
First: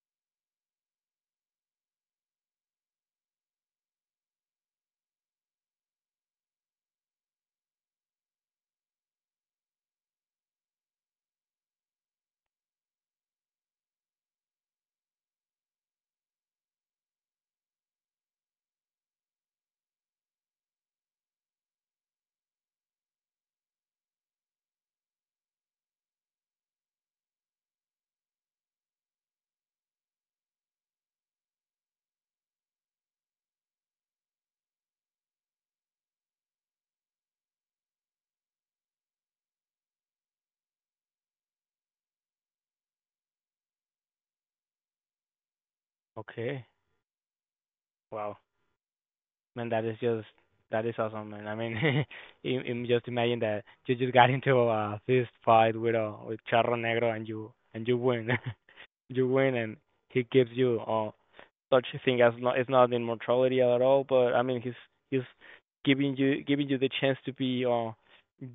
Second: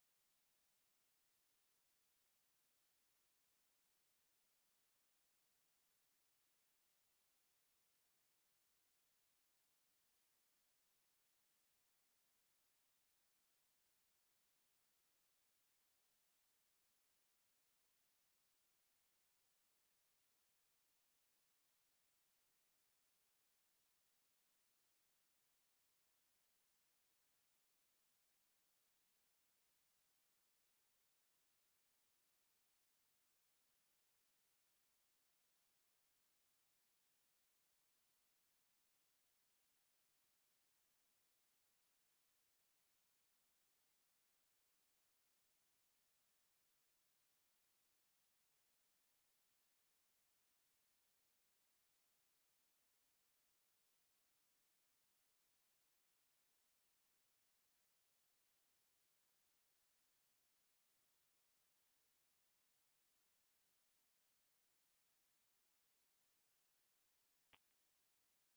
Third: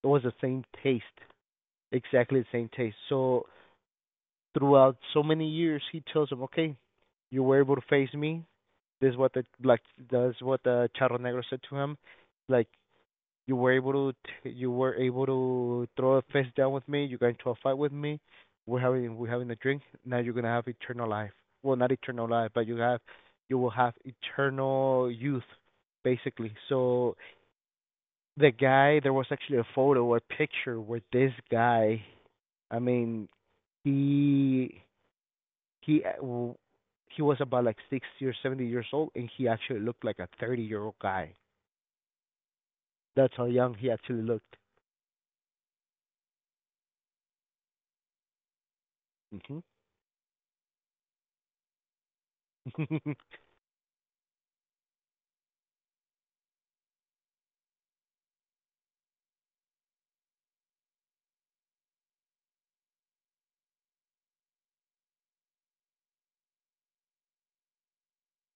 C: It was the same taste, exactly the same taste. So, throughout so many years, he tells him, "Okay, you were able to face me." This is what the like That's what the Charro Negro said to him. Like, "You were able to throw a fist down with me. You got into a fight with me. We're having a drink. Now you're gonna have eternal life. Well, not eternal life, but you will have eternal youth." Basically. So the guy, there was actually a photo, a picture where this guy, I mean, he he uh, w- he was about like 60 or 70 years old, and he actually looked like a 30-year-old guy. That's how young he actually looked.
B: Okay. Wow.
C: Mhm.
B: Man, that is just that is awesome, man. I mean, [LAUGHS] just imagine that you just got into a fist fight with a with Charro Negro and you win. [LAUGHS] You win and he gives you such a thing as not is not immortality at all, but I mean he's giving you the chance to be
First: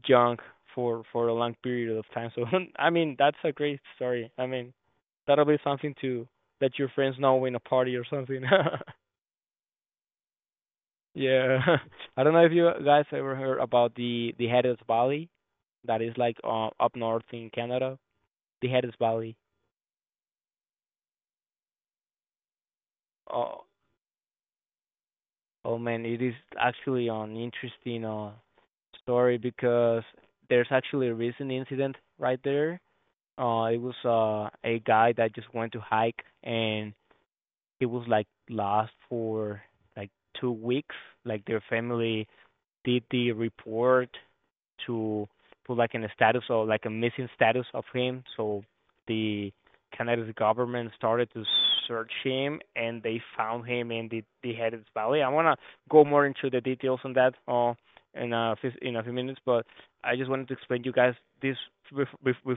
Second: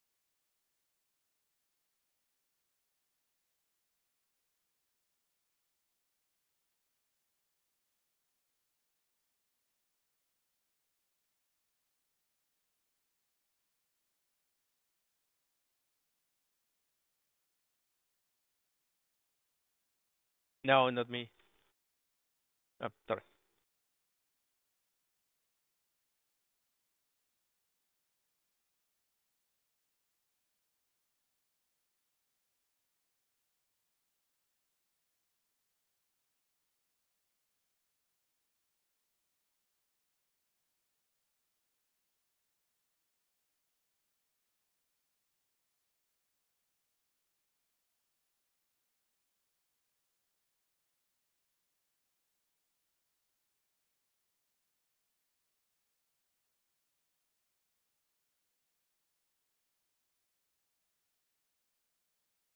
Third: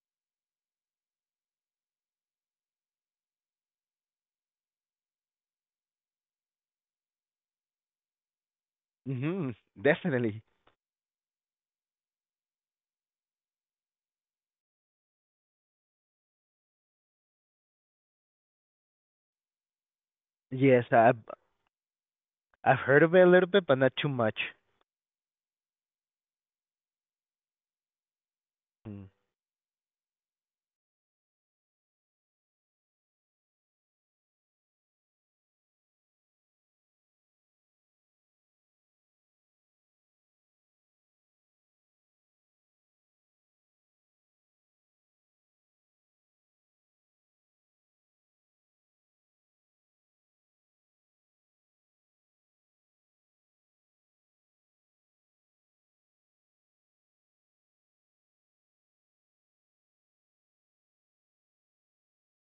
B: young for a long period of time. So [LAUGHS] I mean that's a great story. I mean that'll be something to let your friends know in a party or something.
C: Mhm. [LAUGHS] Definitely.
B: [LAUGHS] Yeah. [LAUGHS] I don't know if you guys ever heard about the Headless Valley that is like up north in Canada. The Headless Valley.
C: Yes,
A: No, not
C: I've
A: me.
C: heard of it
A: Sorry.
C: a little
B: Uh,
C: bit, but not too much.
B: Oh man, it is actually an interesting
C: Mm.
B: story because there's actually a recent incident right there. It was a guy that just went to hike and he was like lost for like 2 weeks. Like their family did the report to put like in a status or like a missing status of him. So the Canada's government started to search him and they found him in the Headed Valley. I wanna go more into the details on that in a in a few minutes, but I just wanted to explain to you guys this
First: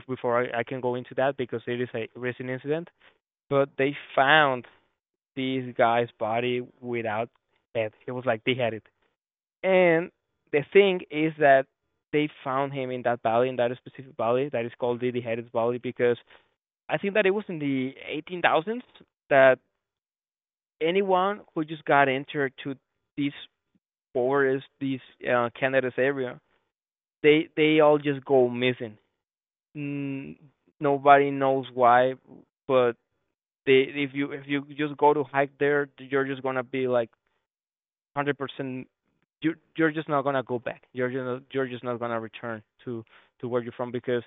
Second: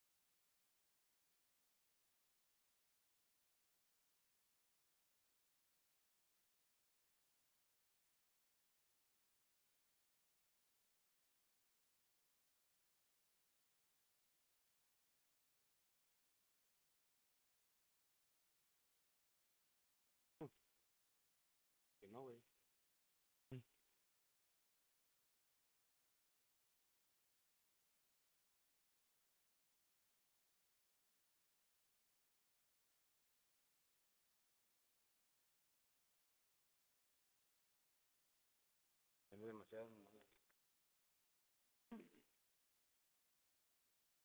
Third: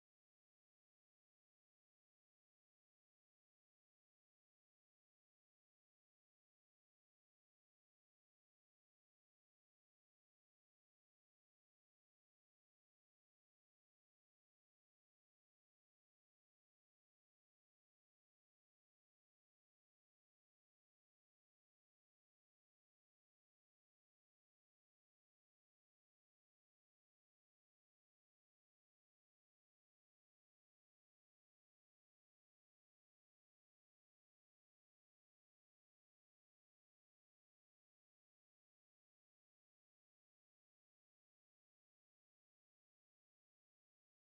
B: before I can go into that because it is a recent incident. But they found this guy's body without head. It was like they had it. And the thing is that they found him in that valley, in that specific valley that is called The Headed Valley, because I think that it was in the 18,000s that anyone who just got entered to this forest, this Canada's area, they all just go missing. Mm, nobody knows why, but they if you just go to hike there, you're just gonna be like hundred percent you're just not gonna go back. You're you know you're just not gonna return to where you're from because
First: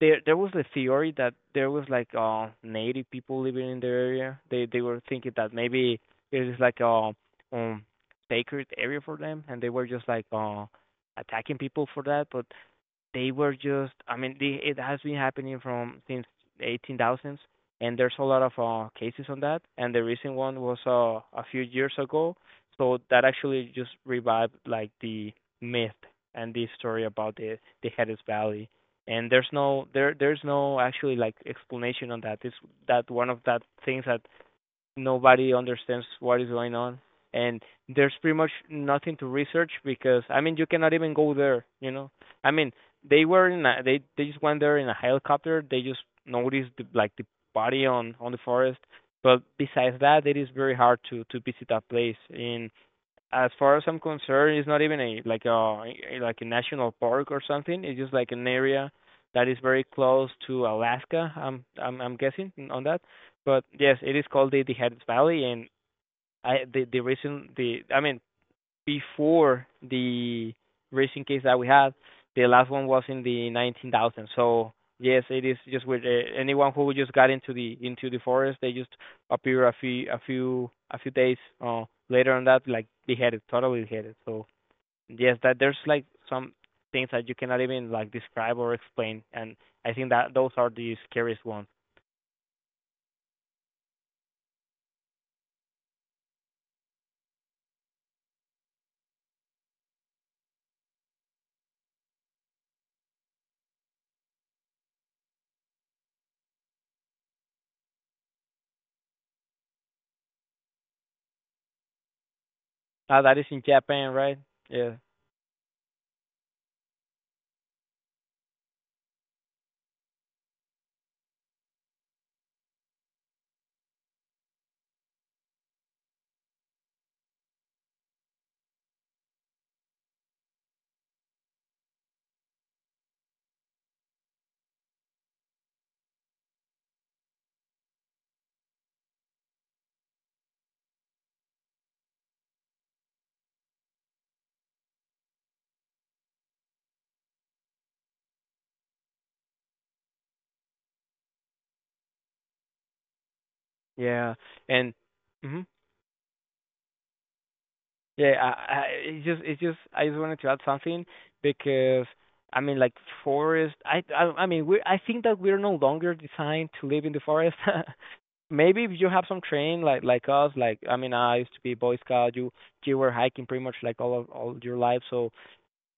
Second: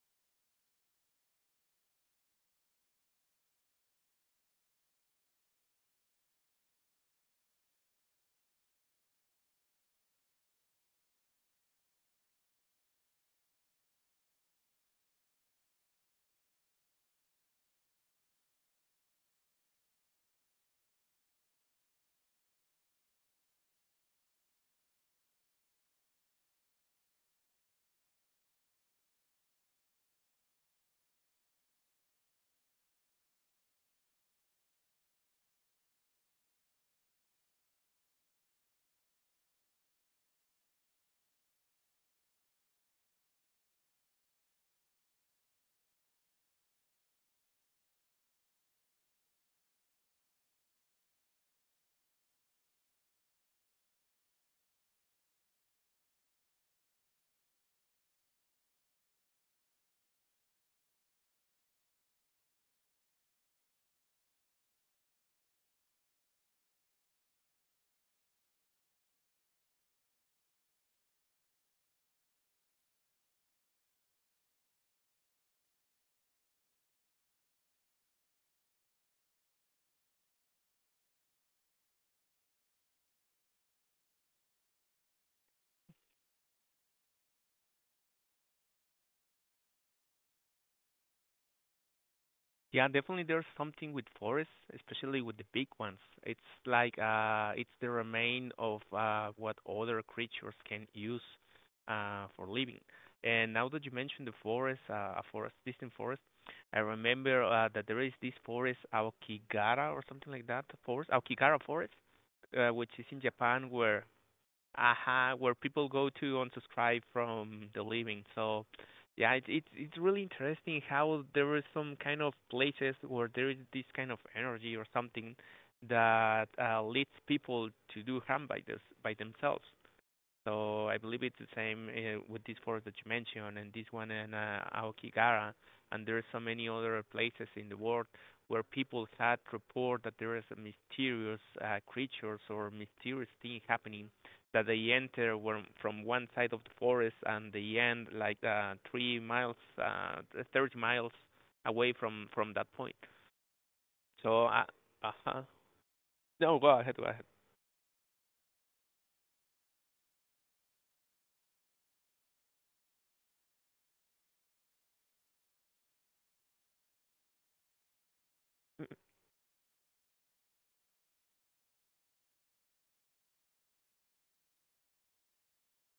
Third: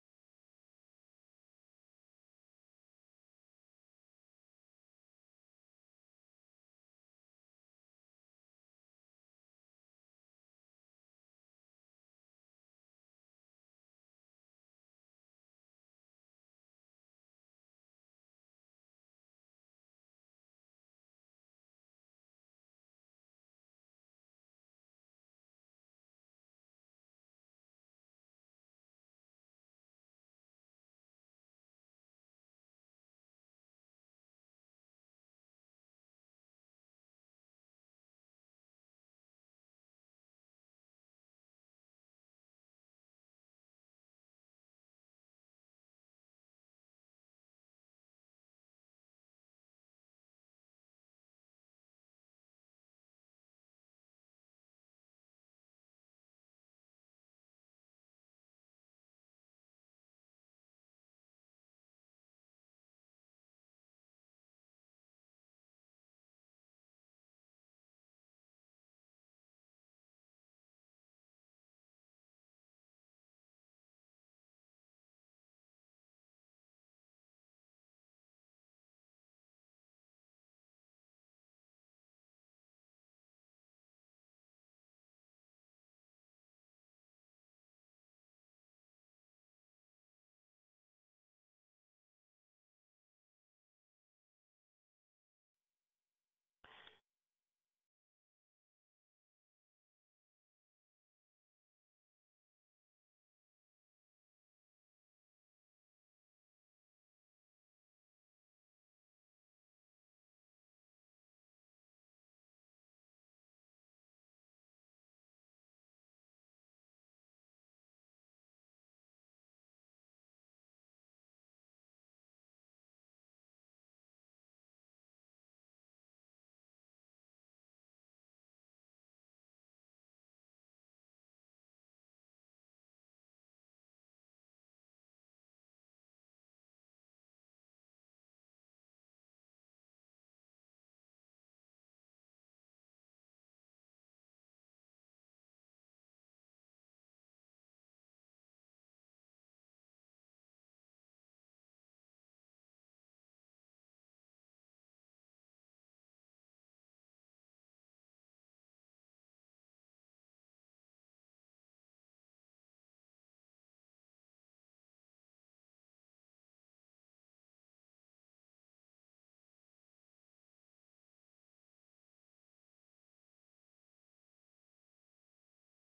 B: there was a theory that there was like native people living in the area. They were thinking that maybe it is like a um sacred area for them and they were just like attacking people for that, but they were just I mean it has been happening from since 18,000s, and there's a lot of cases on that, and the recent one was a few years ago, so that actually just revived like the myth and the story about the Headless Valley, and there's no there's no actually like explanation on that. It's that one of that things that nobody understands what is going on, and there's pretty much nothing to research because I mean you cannot even go there, you know. I mean they were in they just went there in a helicopter. They just noticed like the body on the forest. But besides that, it is very hard to visit that place. And as far as I'm concerned, it's not even a like a like a national park or something. It's just like an area that is very close to Alaska. I'm guessing on that. But yes, it is called the Headed Valley, and I the reason the I mean before the racing case that we had. The last one was in the 19,000. So yes, it is just with anyone who just got into the forest, they just appear a few a few days later on, that like beheaded, totally beheaded. So yes, that there's like some things that you cannot even like describe or explain, and I think that those are the scariest ones.
A: Yeah, definitely there's something with forests, especially with the big ones. It's like it's the remain of what other creatures can use for living. And now that you mentioned the forest, a distant forest, I remember that there is this forest Aokigara or something like that forest, Aokigara forest, which is in
B: That is in
A: Japan where
B: Japan, right? Yeah,
A: uh-huh, where people go to unsubscribe from the living. So yeah, it's really interesting how there is some kind of places where there is this kind of energy or something that leads people to do harm by this by themselves. So I believe it's the same with these forest that you mentioned and this one in Aokigara. And there are so many other places in the world where people had report that there is a mysterious creatures or mysterious thing happening that they enter from one side of the forest and they end like 3 miles, 30 miles away from that point.
B: yeah,
A: So,
B: and.
A: uh-huh.
B: Mhm.
A: No, go ahead, go ahead.
B: Yeah, I it's just I just wanted to add something because I mean like forest I mean we I think that we're no longer designed to live in the forest. [LAUGHS] Maybe if
A: [LAUGHS]
B: you have some train like us, like I mean I used to be Boy Scout, you were hiking pretty much like all of all your life, so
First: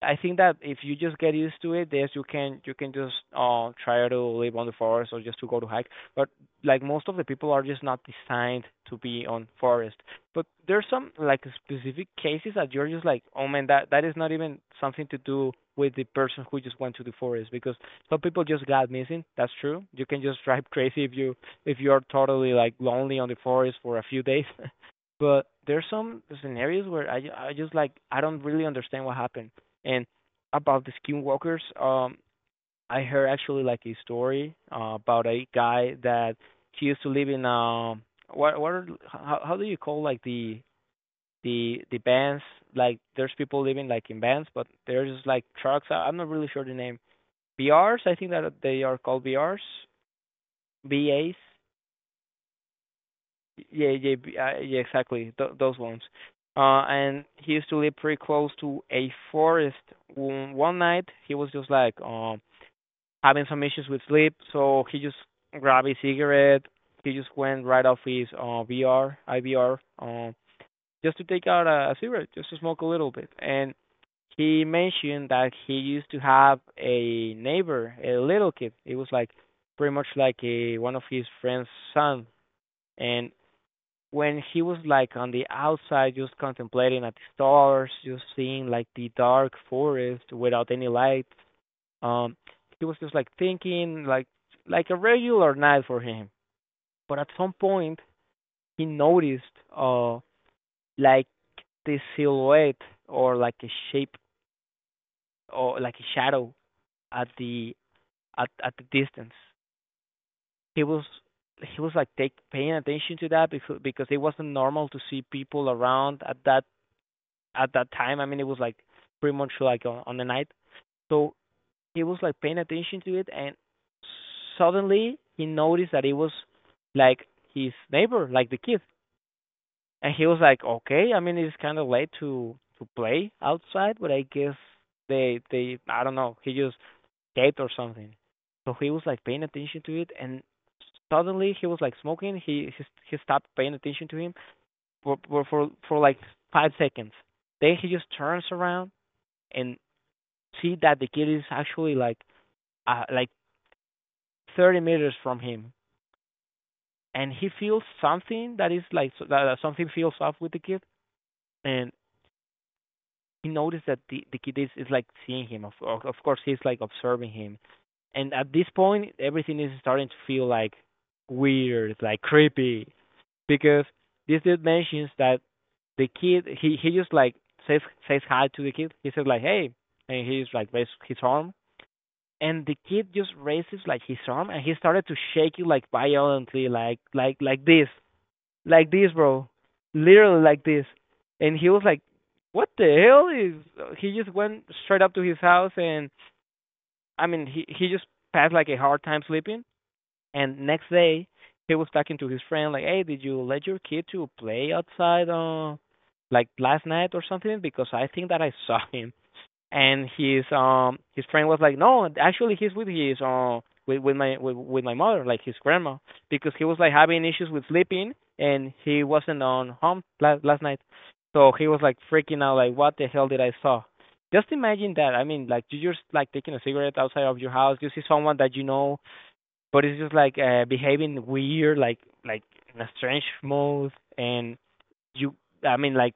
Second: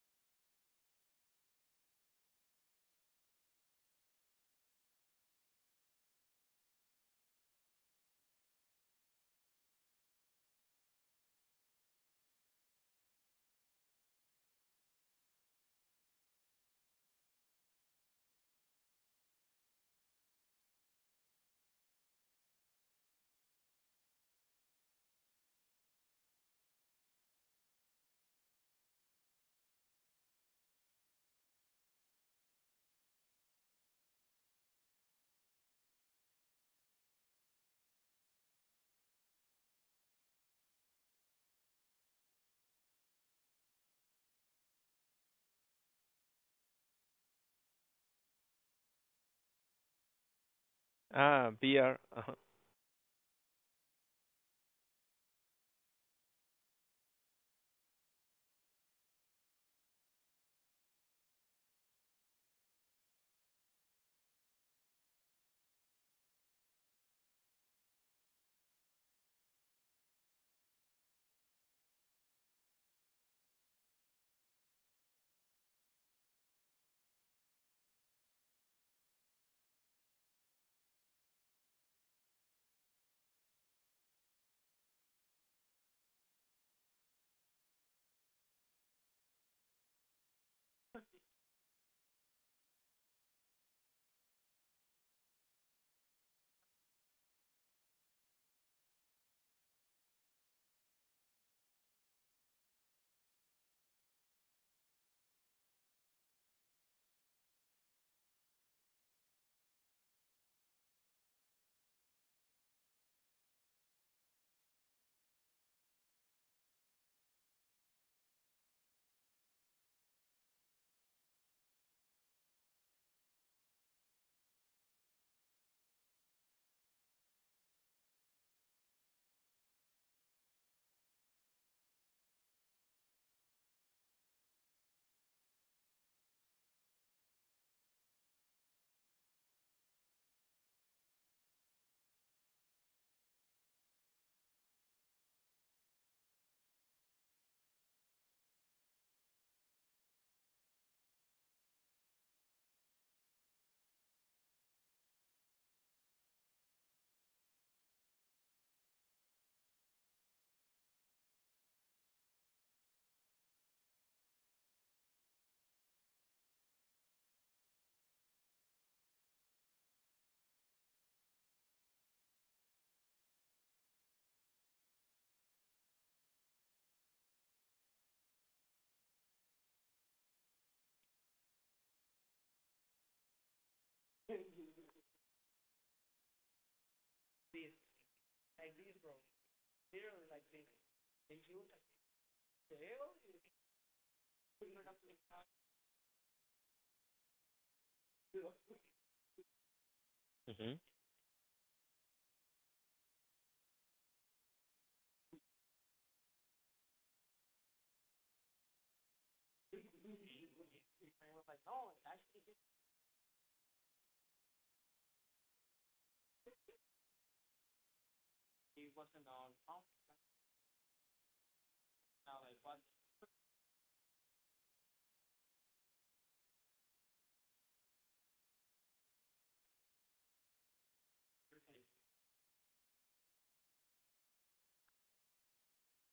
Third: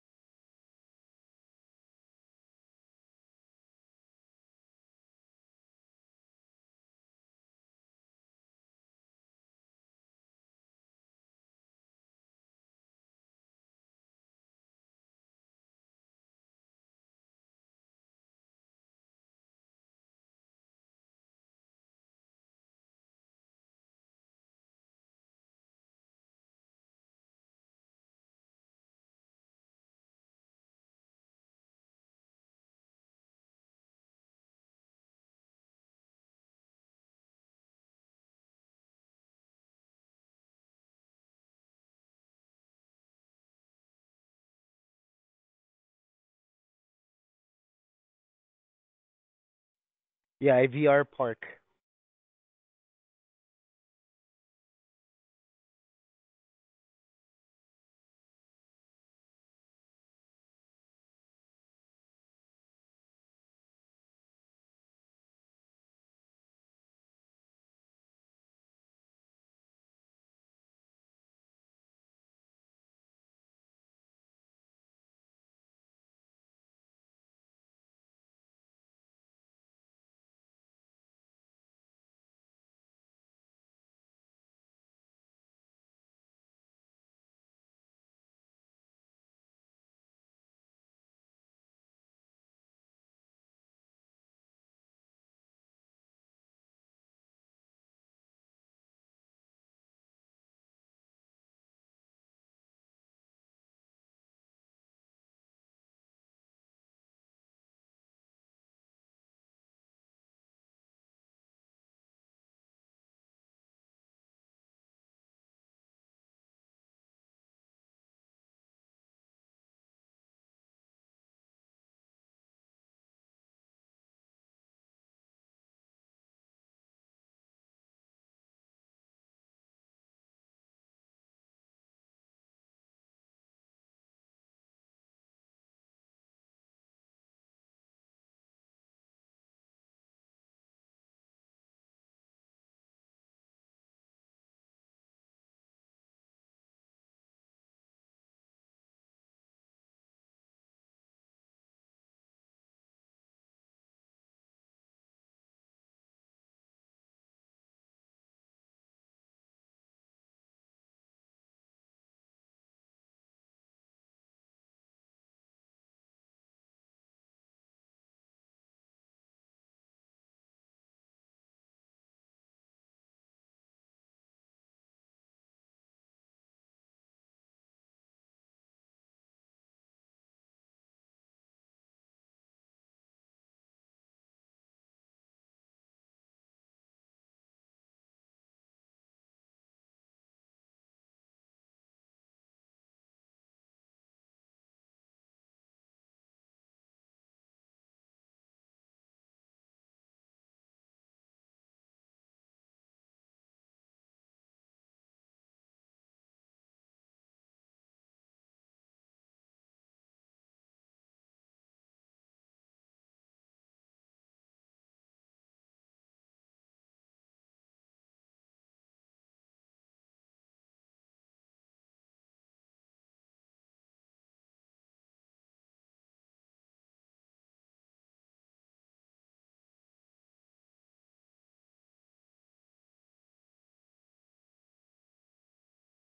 B: I think that if you just get used to it, yes, you can just try to live on the forest or just to go to hike. But like most of the people are just not designed to be on forest. But there's some like specific cases that you're just like, oh man, that that is not even something to do with the person who just went to the forest because some people just got missing. That's true. You can just [LAUGHS] drive crazy if you if you're totally like lonely on the forest for a few days. [LAUGHS] but there's some scenarios where I just like I don't really understand what happened. And about the skinwalkers, I heard actually like a story about a guy that he used to live in what are how do you call like the vans, like there's people living like in vans but there's like trucks. I'm not really sure the name. BRs, I think that they are called BRs,
C: Yeah, IVR
B: BAs.
C: Park.
A: Ah, beer. Uh-huh.
B: Yeah, yeah, yeah, exactly those ones. And he used to live pretty close to a forest. One night he was just like having some issues with sleep, so he just grabbed a cigarette. He just went right off his VR, IVR, just to take out a cigarette, just to smoke a little bit. And he mentioned that he used to have a neighbor, a little kid. It was like pretty much like a one of his friend's son. And when he was like on the outside, just contemplating at the stars, just seeing like the dark forest without any lights, um, he was just like thinking like a regular night for him. But at some point he noticed uh like the silhouette or like a shape or like a shadow at the at the distance. He was he was like take paying attention to that because it wasn't normal to see people around at that time. I mean it was like pretty much like on the night. So he was like paying attention to it and suddenly he noticed that it was like his neighbor, like the kid. And he was like, okay, I mean it's kinda late to play outside, but I guess they I don't know, he just ate or something. So he was like paying attention to it and suddenly he was like smoking, he stopped paying attention to him for for like 5 seconds. Then he just turns around and see that the kid is actually like 30 meters from him, and he feels something that is like that something feels off with the kid, and he noticed that the kid is like seeing him, of course he's like observing him, and at this point everything is starting to feel like weird, like creepy, because this dude mentions that the kid he just like says says hi to the kid, he says like hey, and he's like raises his arm, and the kid just raises like his arm, and he started to shake it like violently, like like this, like this, bro, literally like this. And he was like, "What the hell is?" He just went straight up to his house, and I mean, he just passed like a hard time sleeping. And
A: Hmm.
B: next day, he was talking to his friend like, "Hey, did you let your kid to play outside like last night or something? Because I think that I saw [LAUGHS] him." and his friend was like, no, actually he's with his with with my mother, like his grandma, because he was like having issues with sleeping and he wasn't on home last night, so he was like freaking out, like what the hell did I saw? Just imagine that. I mean, like you're just like taking a cigarette outside of your house, you see someone that you know, but it's just like behaving weird, like in a strange mode, and you, I mean, like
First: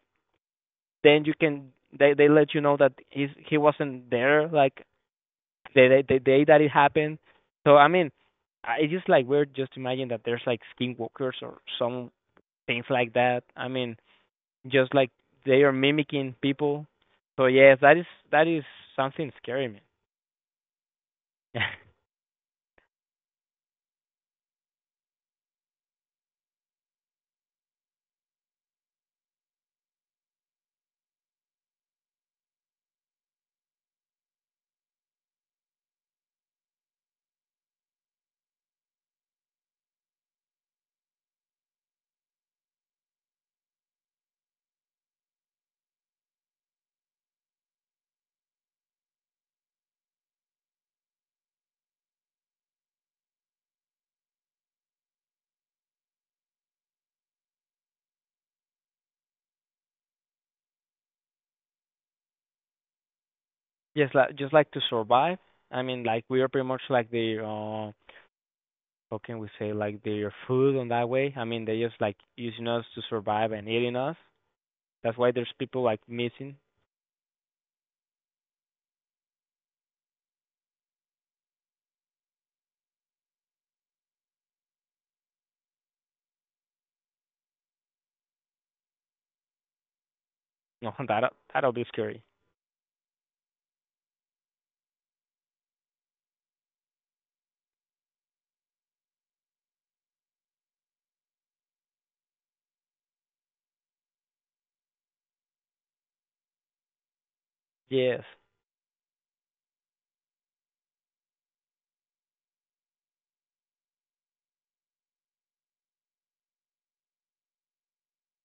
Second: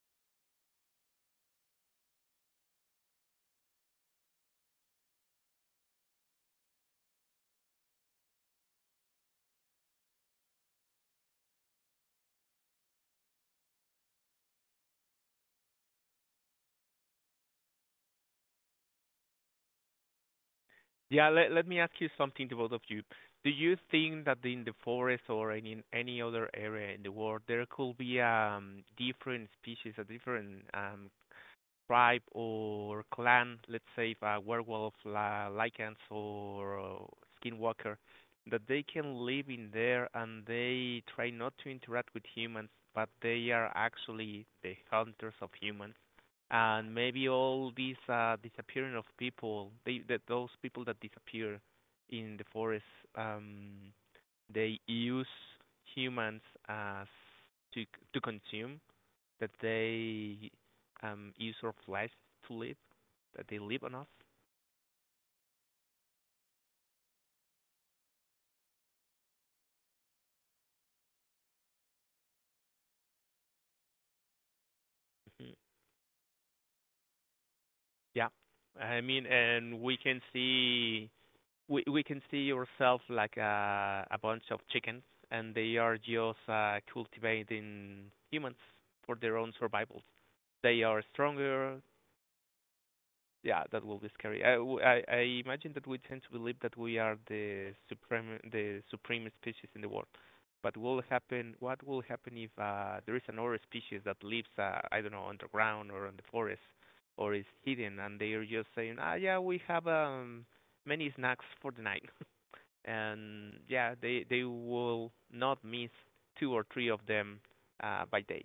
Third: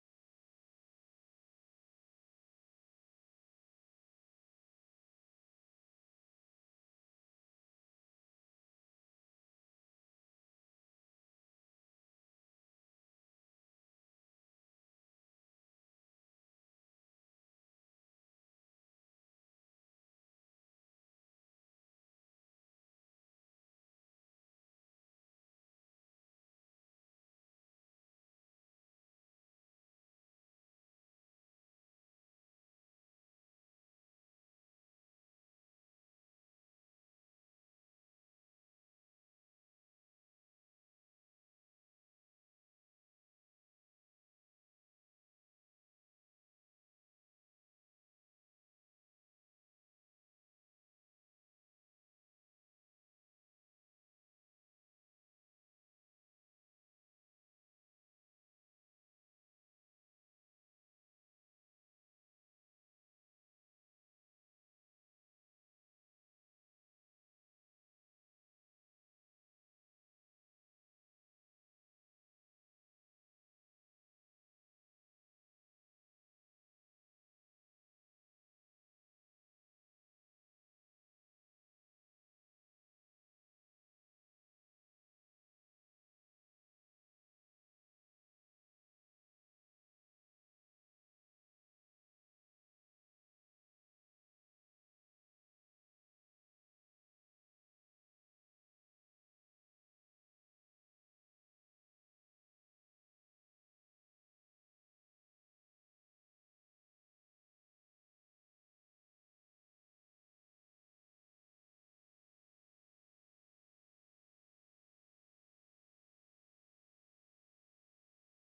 B: then you can they let you know that he wasn't there like the day that it happened. So I mean, it's just like weird just to imagine that there's like skinwalkers or some things like that. I mean, just like they are mimicking people. So yes, that is something scary, man.
A: Yeah, let let me
B: [LAUGHS]
A: ask you something to both of you. Do you think that in the forest or in any other area in the world, there could be different species a different tribe or clan, let's say if a werewolf, lycans, or skinwalker, that they can live in there and they try not to interact with humans, but they are actually the hunters of humans. And maybe all these disappearing of people, they that those people that disappear in the forest, um, they use humans as to to consume that they use our flesh to live, that they live on us.
B: Just like to survive. I mean, like we are pretty much like the how can we say like their food on that way. I mean, they just like using us to survive and eating us. That's why
A: Mhm.
B: there's people like missing. [LAUGHS]
A: Yeah. I mean, and we can see ourselves like a bunch of chickens, and they are just cultivating humans for their own survival. They
B: No,
A: are
B: that that'll
A: stronger.
B: be scary.
A: Yeah, that will be scary. I imagine that we tend to believe that we are the supreme species in the world. But will happen? What will happen if there is another species that lives, I don't know, underground or in the forest, or is hidden, and
B: Yes.
A: they are just saying, "Ah, yeah, we have many snacks for the night," [LAUGHS] and yeah, they will not miss two or three of them by day.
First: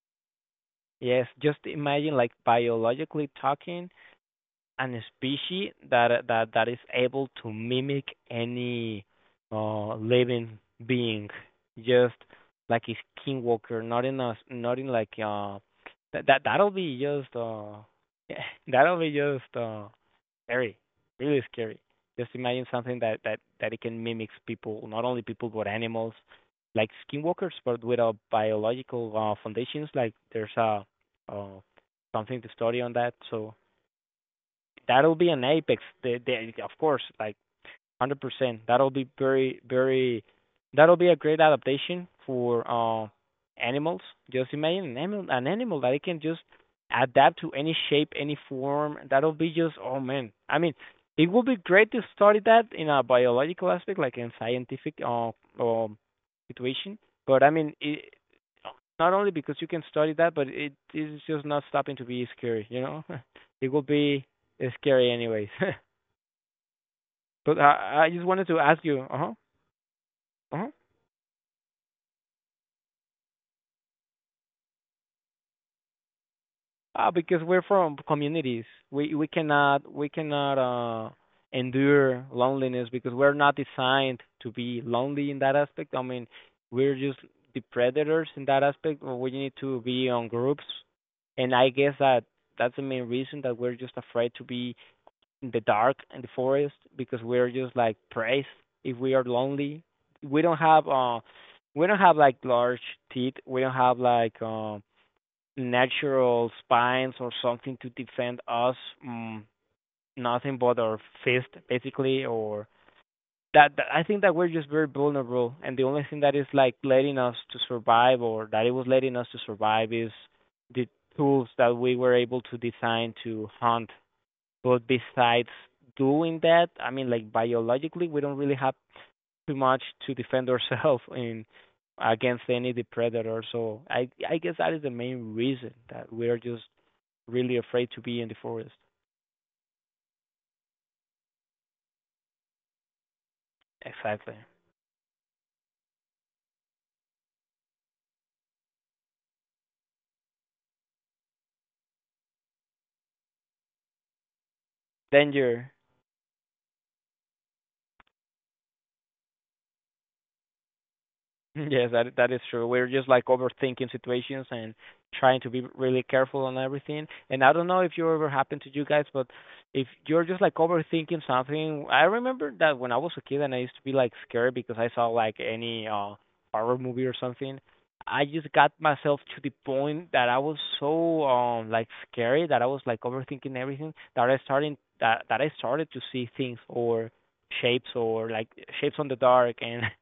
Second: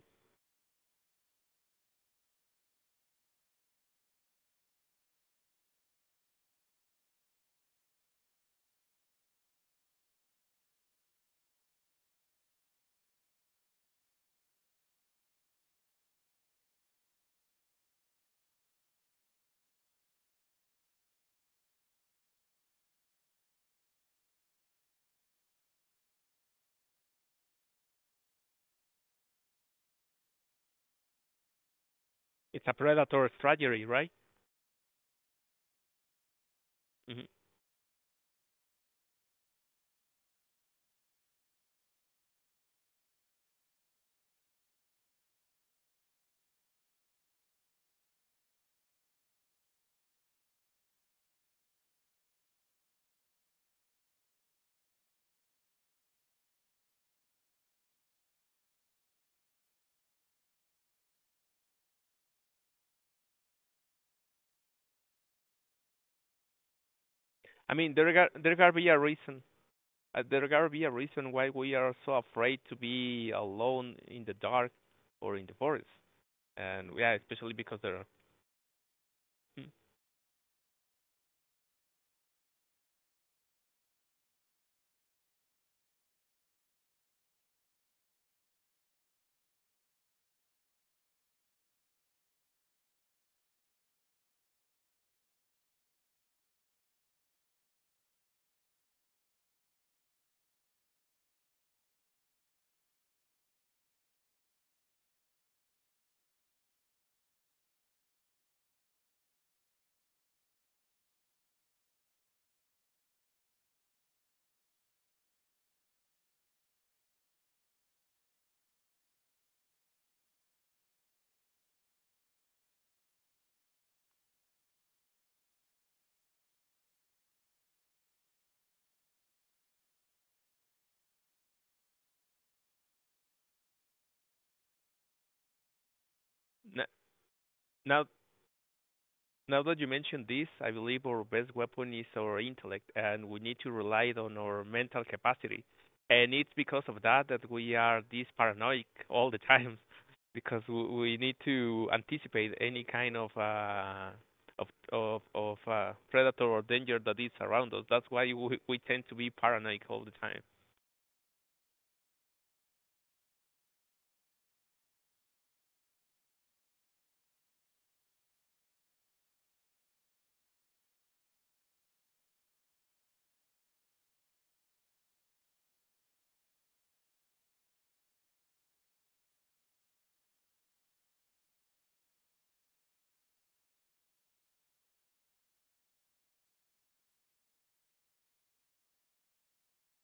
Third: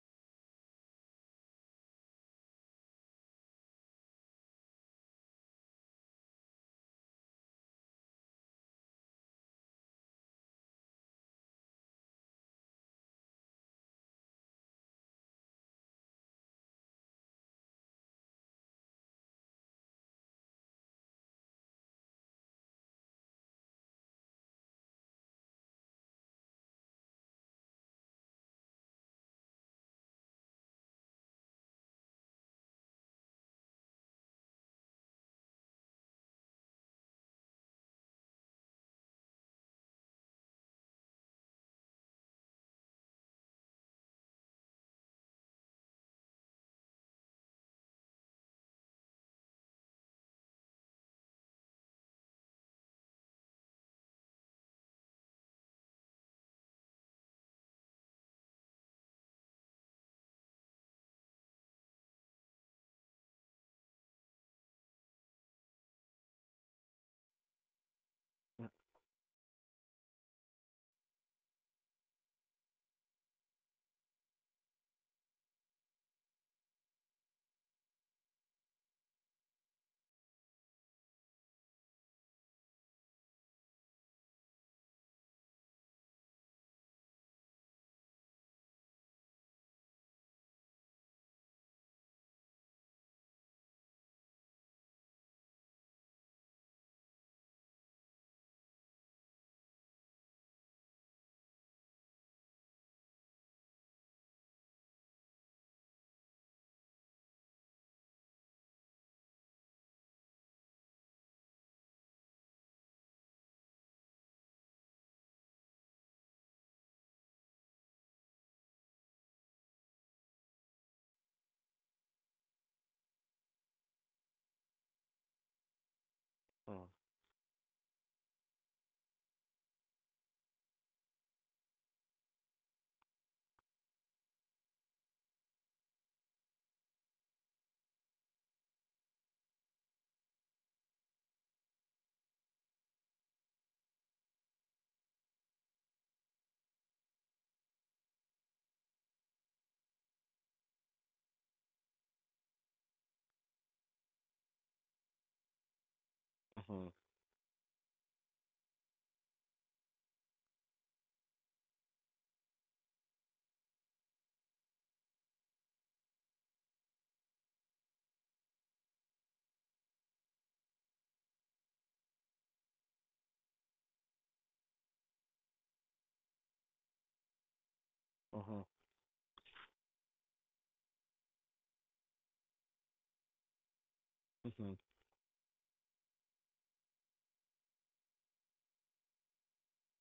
B: Yes, just imagine like biologically talking an species that is able to mimic any living being just like a skinwalker, not in a not in like that'll be just [LAUGHS] that'll be just scary, really scary. Just imagine something that it can mimic people, not only people but animals, like skinwalkers, but with a biological foundations. Like there's a uh, something to
A: It's a
B: study on that.
A: predator
B: So
A: strategy, right?
B: that'll be an apex. They, of course,
A: Hmm.
B: like hundred percent. That'll be very, very. That'll be a great adaptation for animals. Just imagine an animal that it can just adapt to any shape, any form. That'll be just, oh man. I mean, it would be great to study that in a biological aspect, like in scientific um situation. But it, not only because you can study that, but it is just not stopping to be scary. [LAUGHS] It will be scary anyways. [LAUGHS] But
A: I mean,
B: I just wanted
A: there
B: to
A: gotta
B: ask
A: be a
B: you, uh-huh,
A: reason. There gotta
B: uh-huh,
A: be a reason why we are so afraid to be alone in the dark or in the forest, and
B: ah,
A: yeah,
B: because
A: especially
B: we're
A: because there
B: from
A: are,
B: communities. We we
A: hmm,
B: cannot we cannot uh endure loneliness because we're not designed to be lonely in that aspect. I mean, we're just the predators in that aspect. Well, we need to be on groups, and I guess that that's the main reason that we're just afraid to be in the dark in the forest because we're just like praised if we are lonely. We don't have uh we don't have like large teeth. We don't have like natural spines or something to defend us. Mm, nothing but our fist basically or that I think that we're just very vulnerable, and the only thing that is like letting us to survive or that it was letting us to survive is the tools that we were able to design to hunt. But besides doing that,
C: Mm.
B: I mean, like biologically, we don't really have too much to defend ourselves [LAUGHS] in against any predator. So I guess that is the main reason that we are just
A: n-
B: really afraid to
A: now
B: be in the forest.
A: now that you mentioned this, I believe our best weapon is our intellect, and we need to rely on
B: Exactly.
A: our mental capacity. And it's because of that that we are this paranoid all the time, [LAUGHS] because we need to anticipate any kind of of of
B: Danger.
A: predator or
C: Mhm.
A: danger that is around us. That's why we tend to be paranoid all the time.
B: [LAUGHS] Yes, that that is true. We're just like overthinking situations and trying to be really careful on everything. And I don't know if you ever happened to you guys, but if you're just like overthinking something, I remember that when I was a kid and I used to be like scared because I saw like any horror movie or something. I just
C: Mhm.
B: got myself to the point that I was so like scary that I was like overthinking everything that
C: Mhm.
B: I started to see things or shapes or like shapes on the dark, and [LAUGHS]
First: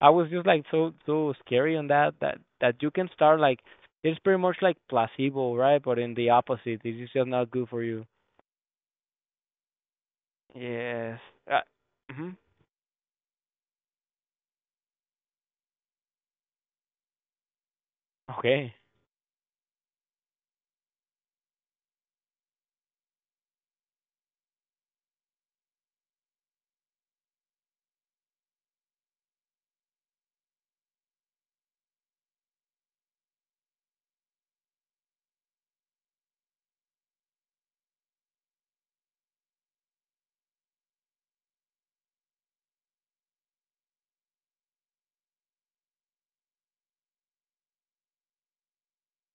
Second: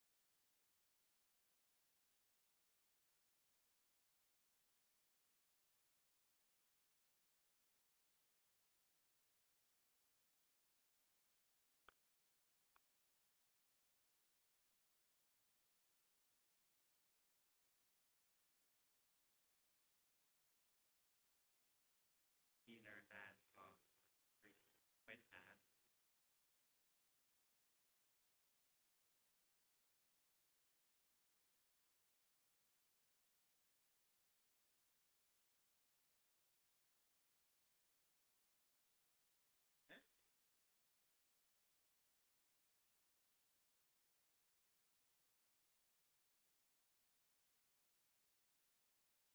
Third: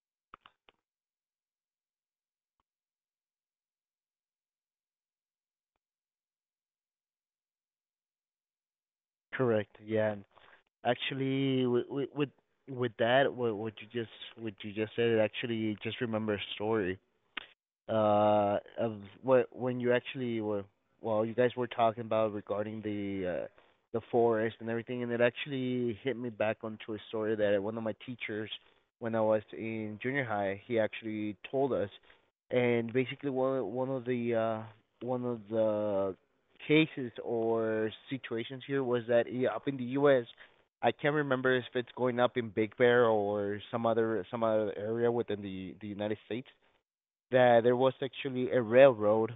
B: I was just like so scary on that that that you can start like it's pretty much like placebo, right? But in the opposite, this is just not good for you.
C: Correct. Yeah, and
B: Yes. Uh,
C: actually, with
B: mhm.
C: that, what what you just said, it actually just remember a story.
B: Okay.
C: Of what when you actually were Well, you guys were talking about, regarding the forest and everything, and it actually hit me back onto a story that one of my teachers, when I was in junior high, he actually told us. And basically one of the cases or situations here was that, yeah, up in the U.S., I can't remember if it's going up in Big Bear or some other area within the United States, that there was actually a railroad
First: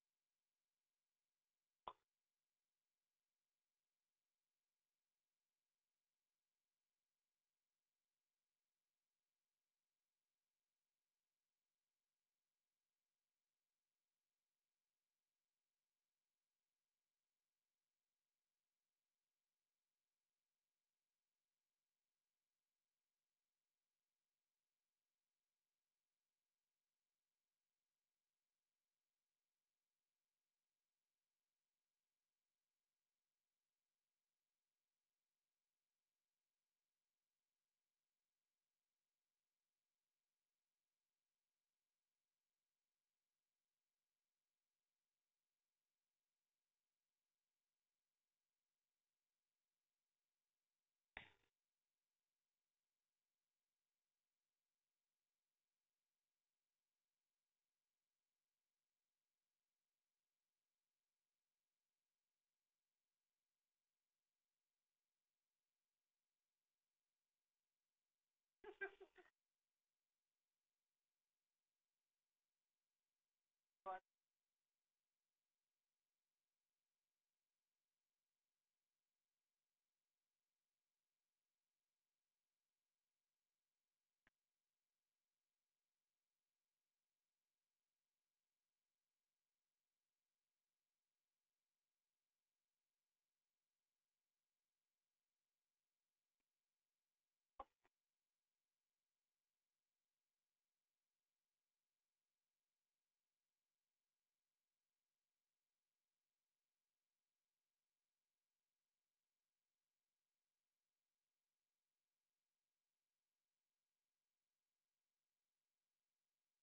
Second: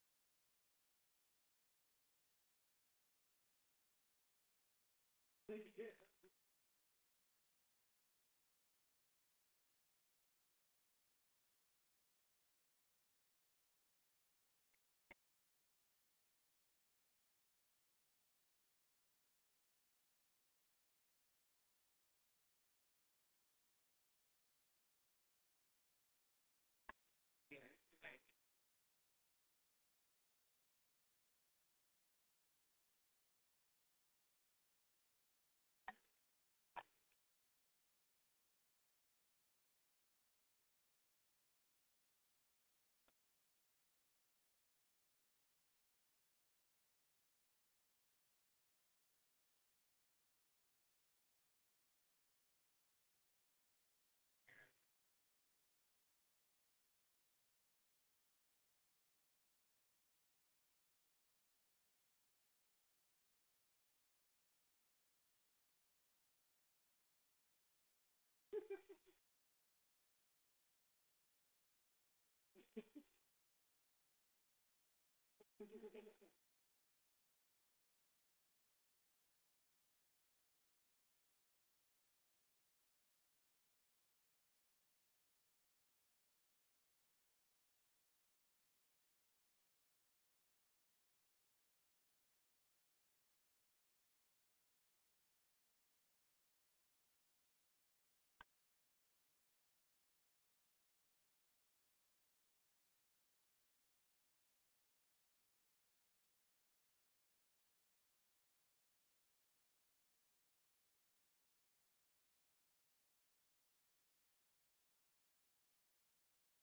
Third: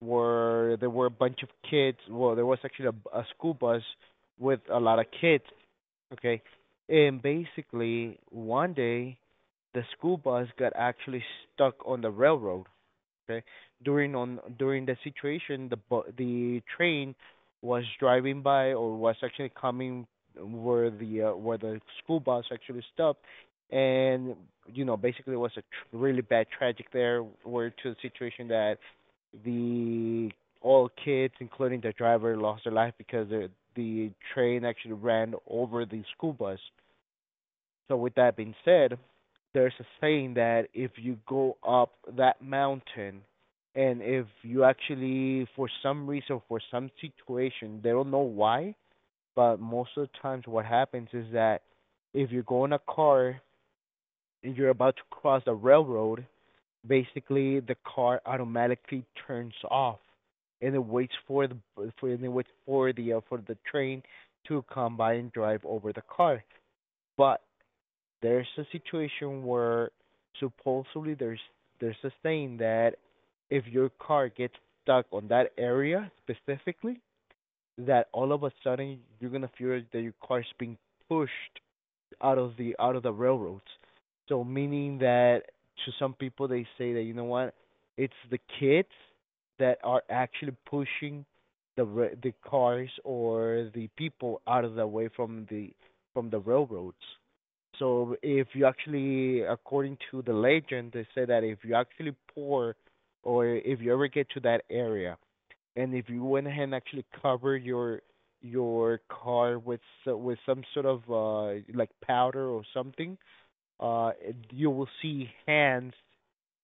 C: where there were a bunch of kids. Well, there was actually a school bus with a lot of kids. Okay. And basically one day the school bus got actually stuck on the railroad. Okay. During the situation, the train was driving by, or was actually coming, where the school bus actually stopped. And you know, basically it was a really bad tragic there, where, to the situation, that the all kids, including the driver, lost their life because the train actually ran over the school bus. So, with that being said, there's a saying that if you go up that mountain, and if you actually, for some reason, for some situation, they don't know why, but most of the times what happens is that if you go in a car and you're about to cross a railroad, basically the car automatically turns off, and it waits for the for and it waits for the train to come by and drive over the car. But there's a situation where, supposedly, there's a saying that if your car gets stuck on that area specifically, that all of a sudden you're gonna feel that your car's being pushed out of the railroads. So meaning that, to some people, they say that, you know what, it's the kids that are actually pushing the cars, or the people, out of the way from the railroads. So, if you actually, according to the legend, they say that if you actually pour, or if you ever get to that area, and if you went ahead and actually covered your car with with some sort of, like, powder or something, uh you will see hands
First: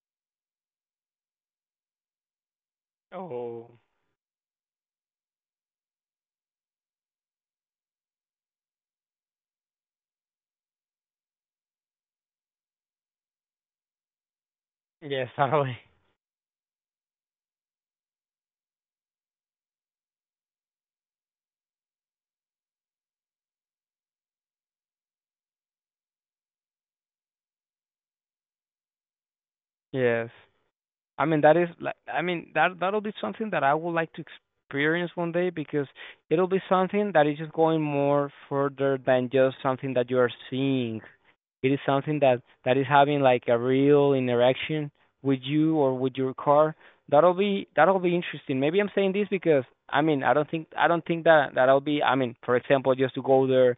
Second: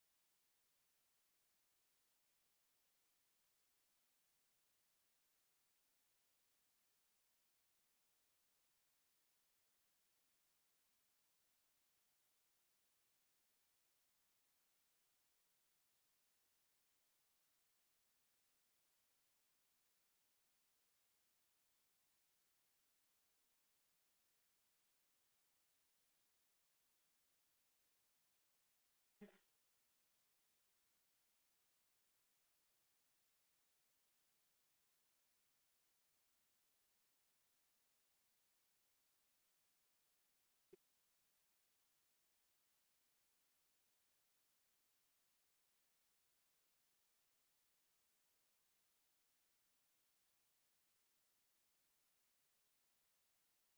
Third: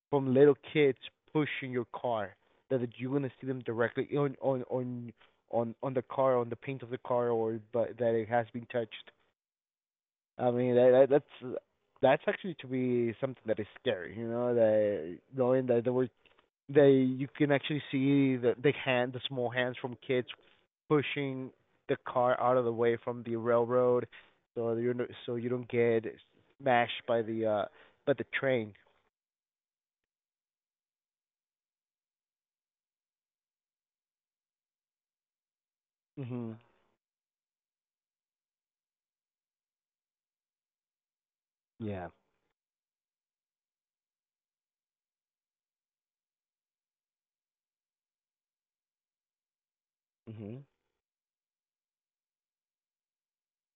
C: from little kids pushing your car. That you're gonna see them
B: Oh.
C: directly on the car, on the paint of the car, or but that it has been touched. I mean that, that's that's actually to be something that is scary, you know, that
B: Yes, [LAUGHS]
C: knowing
B: totally.
C: that there were they you can actually see the small hands from kids pushing the car out of the way from the railroad, so you're no, so you don't get smashed by the train.
B: Yes. I mean that is like, I mean that that'll be something that I would like to experience one day because it'll
C: Mhm.
B: be something that is just going more further than just something that you are seeing. It is
C: Yeah.
B: something that that is having like a real interaction with you or with your car. That'll be, that'll be interesting. Maybe I'm saying this because i mean i don't
C: Mhm,
B: think i don't think that that'll be, I mean, for example, just to go there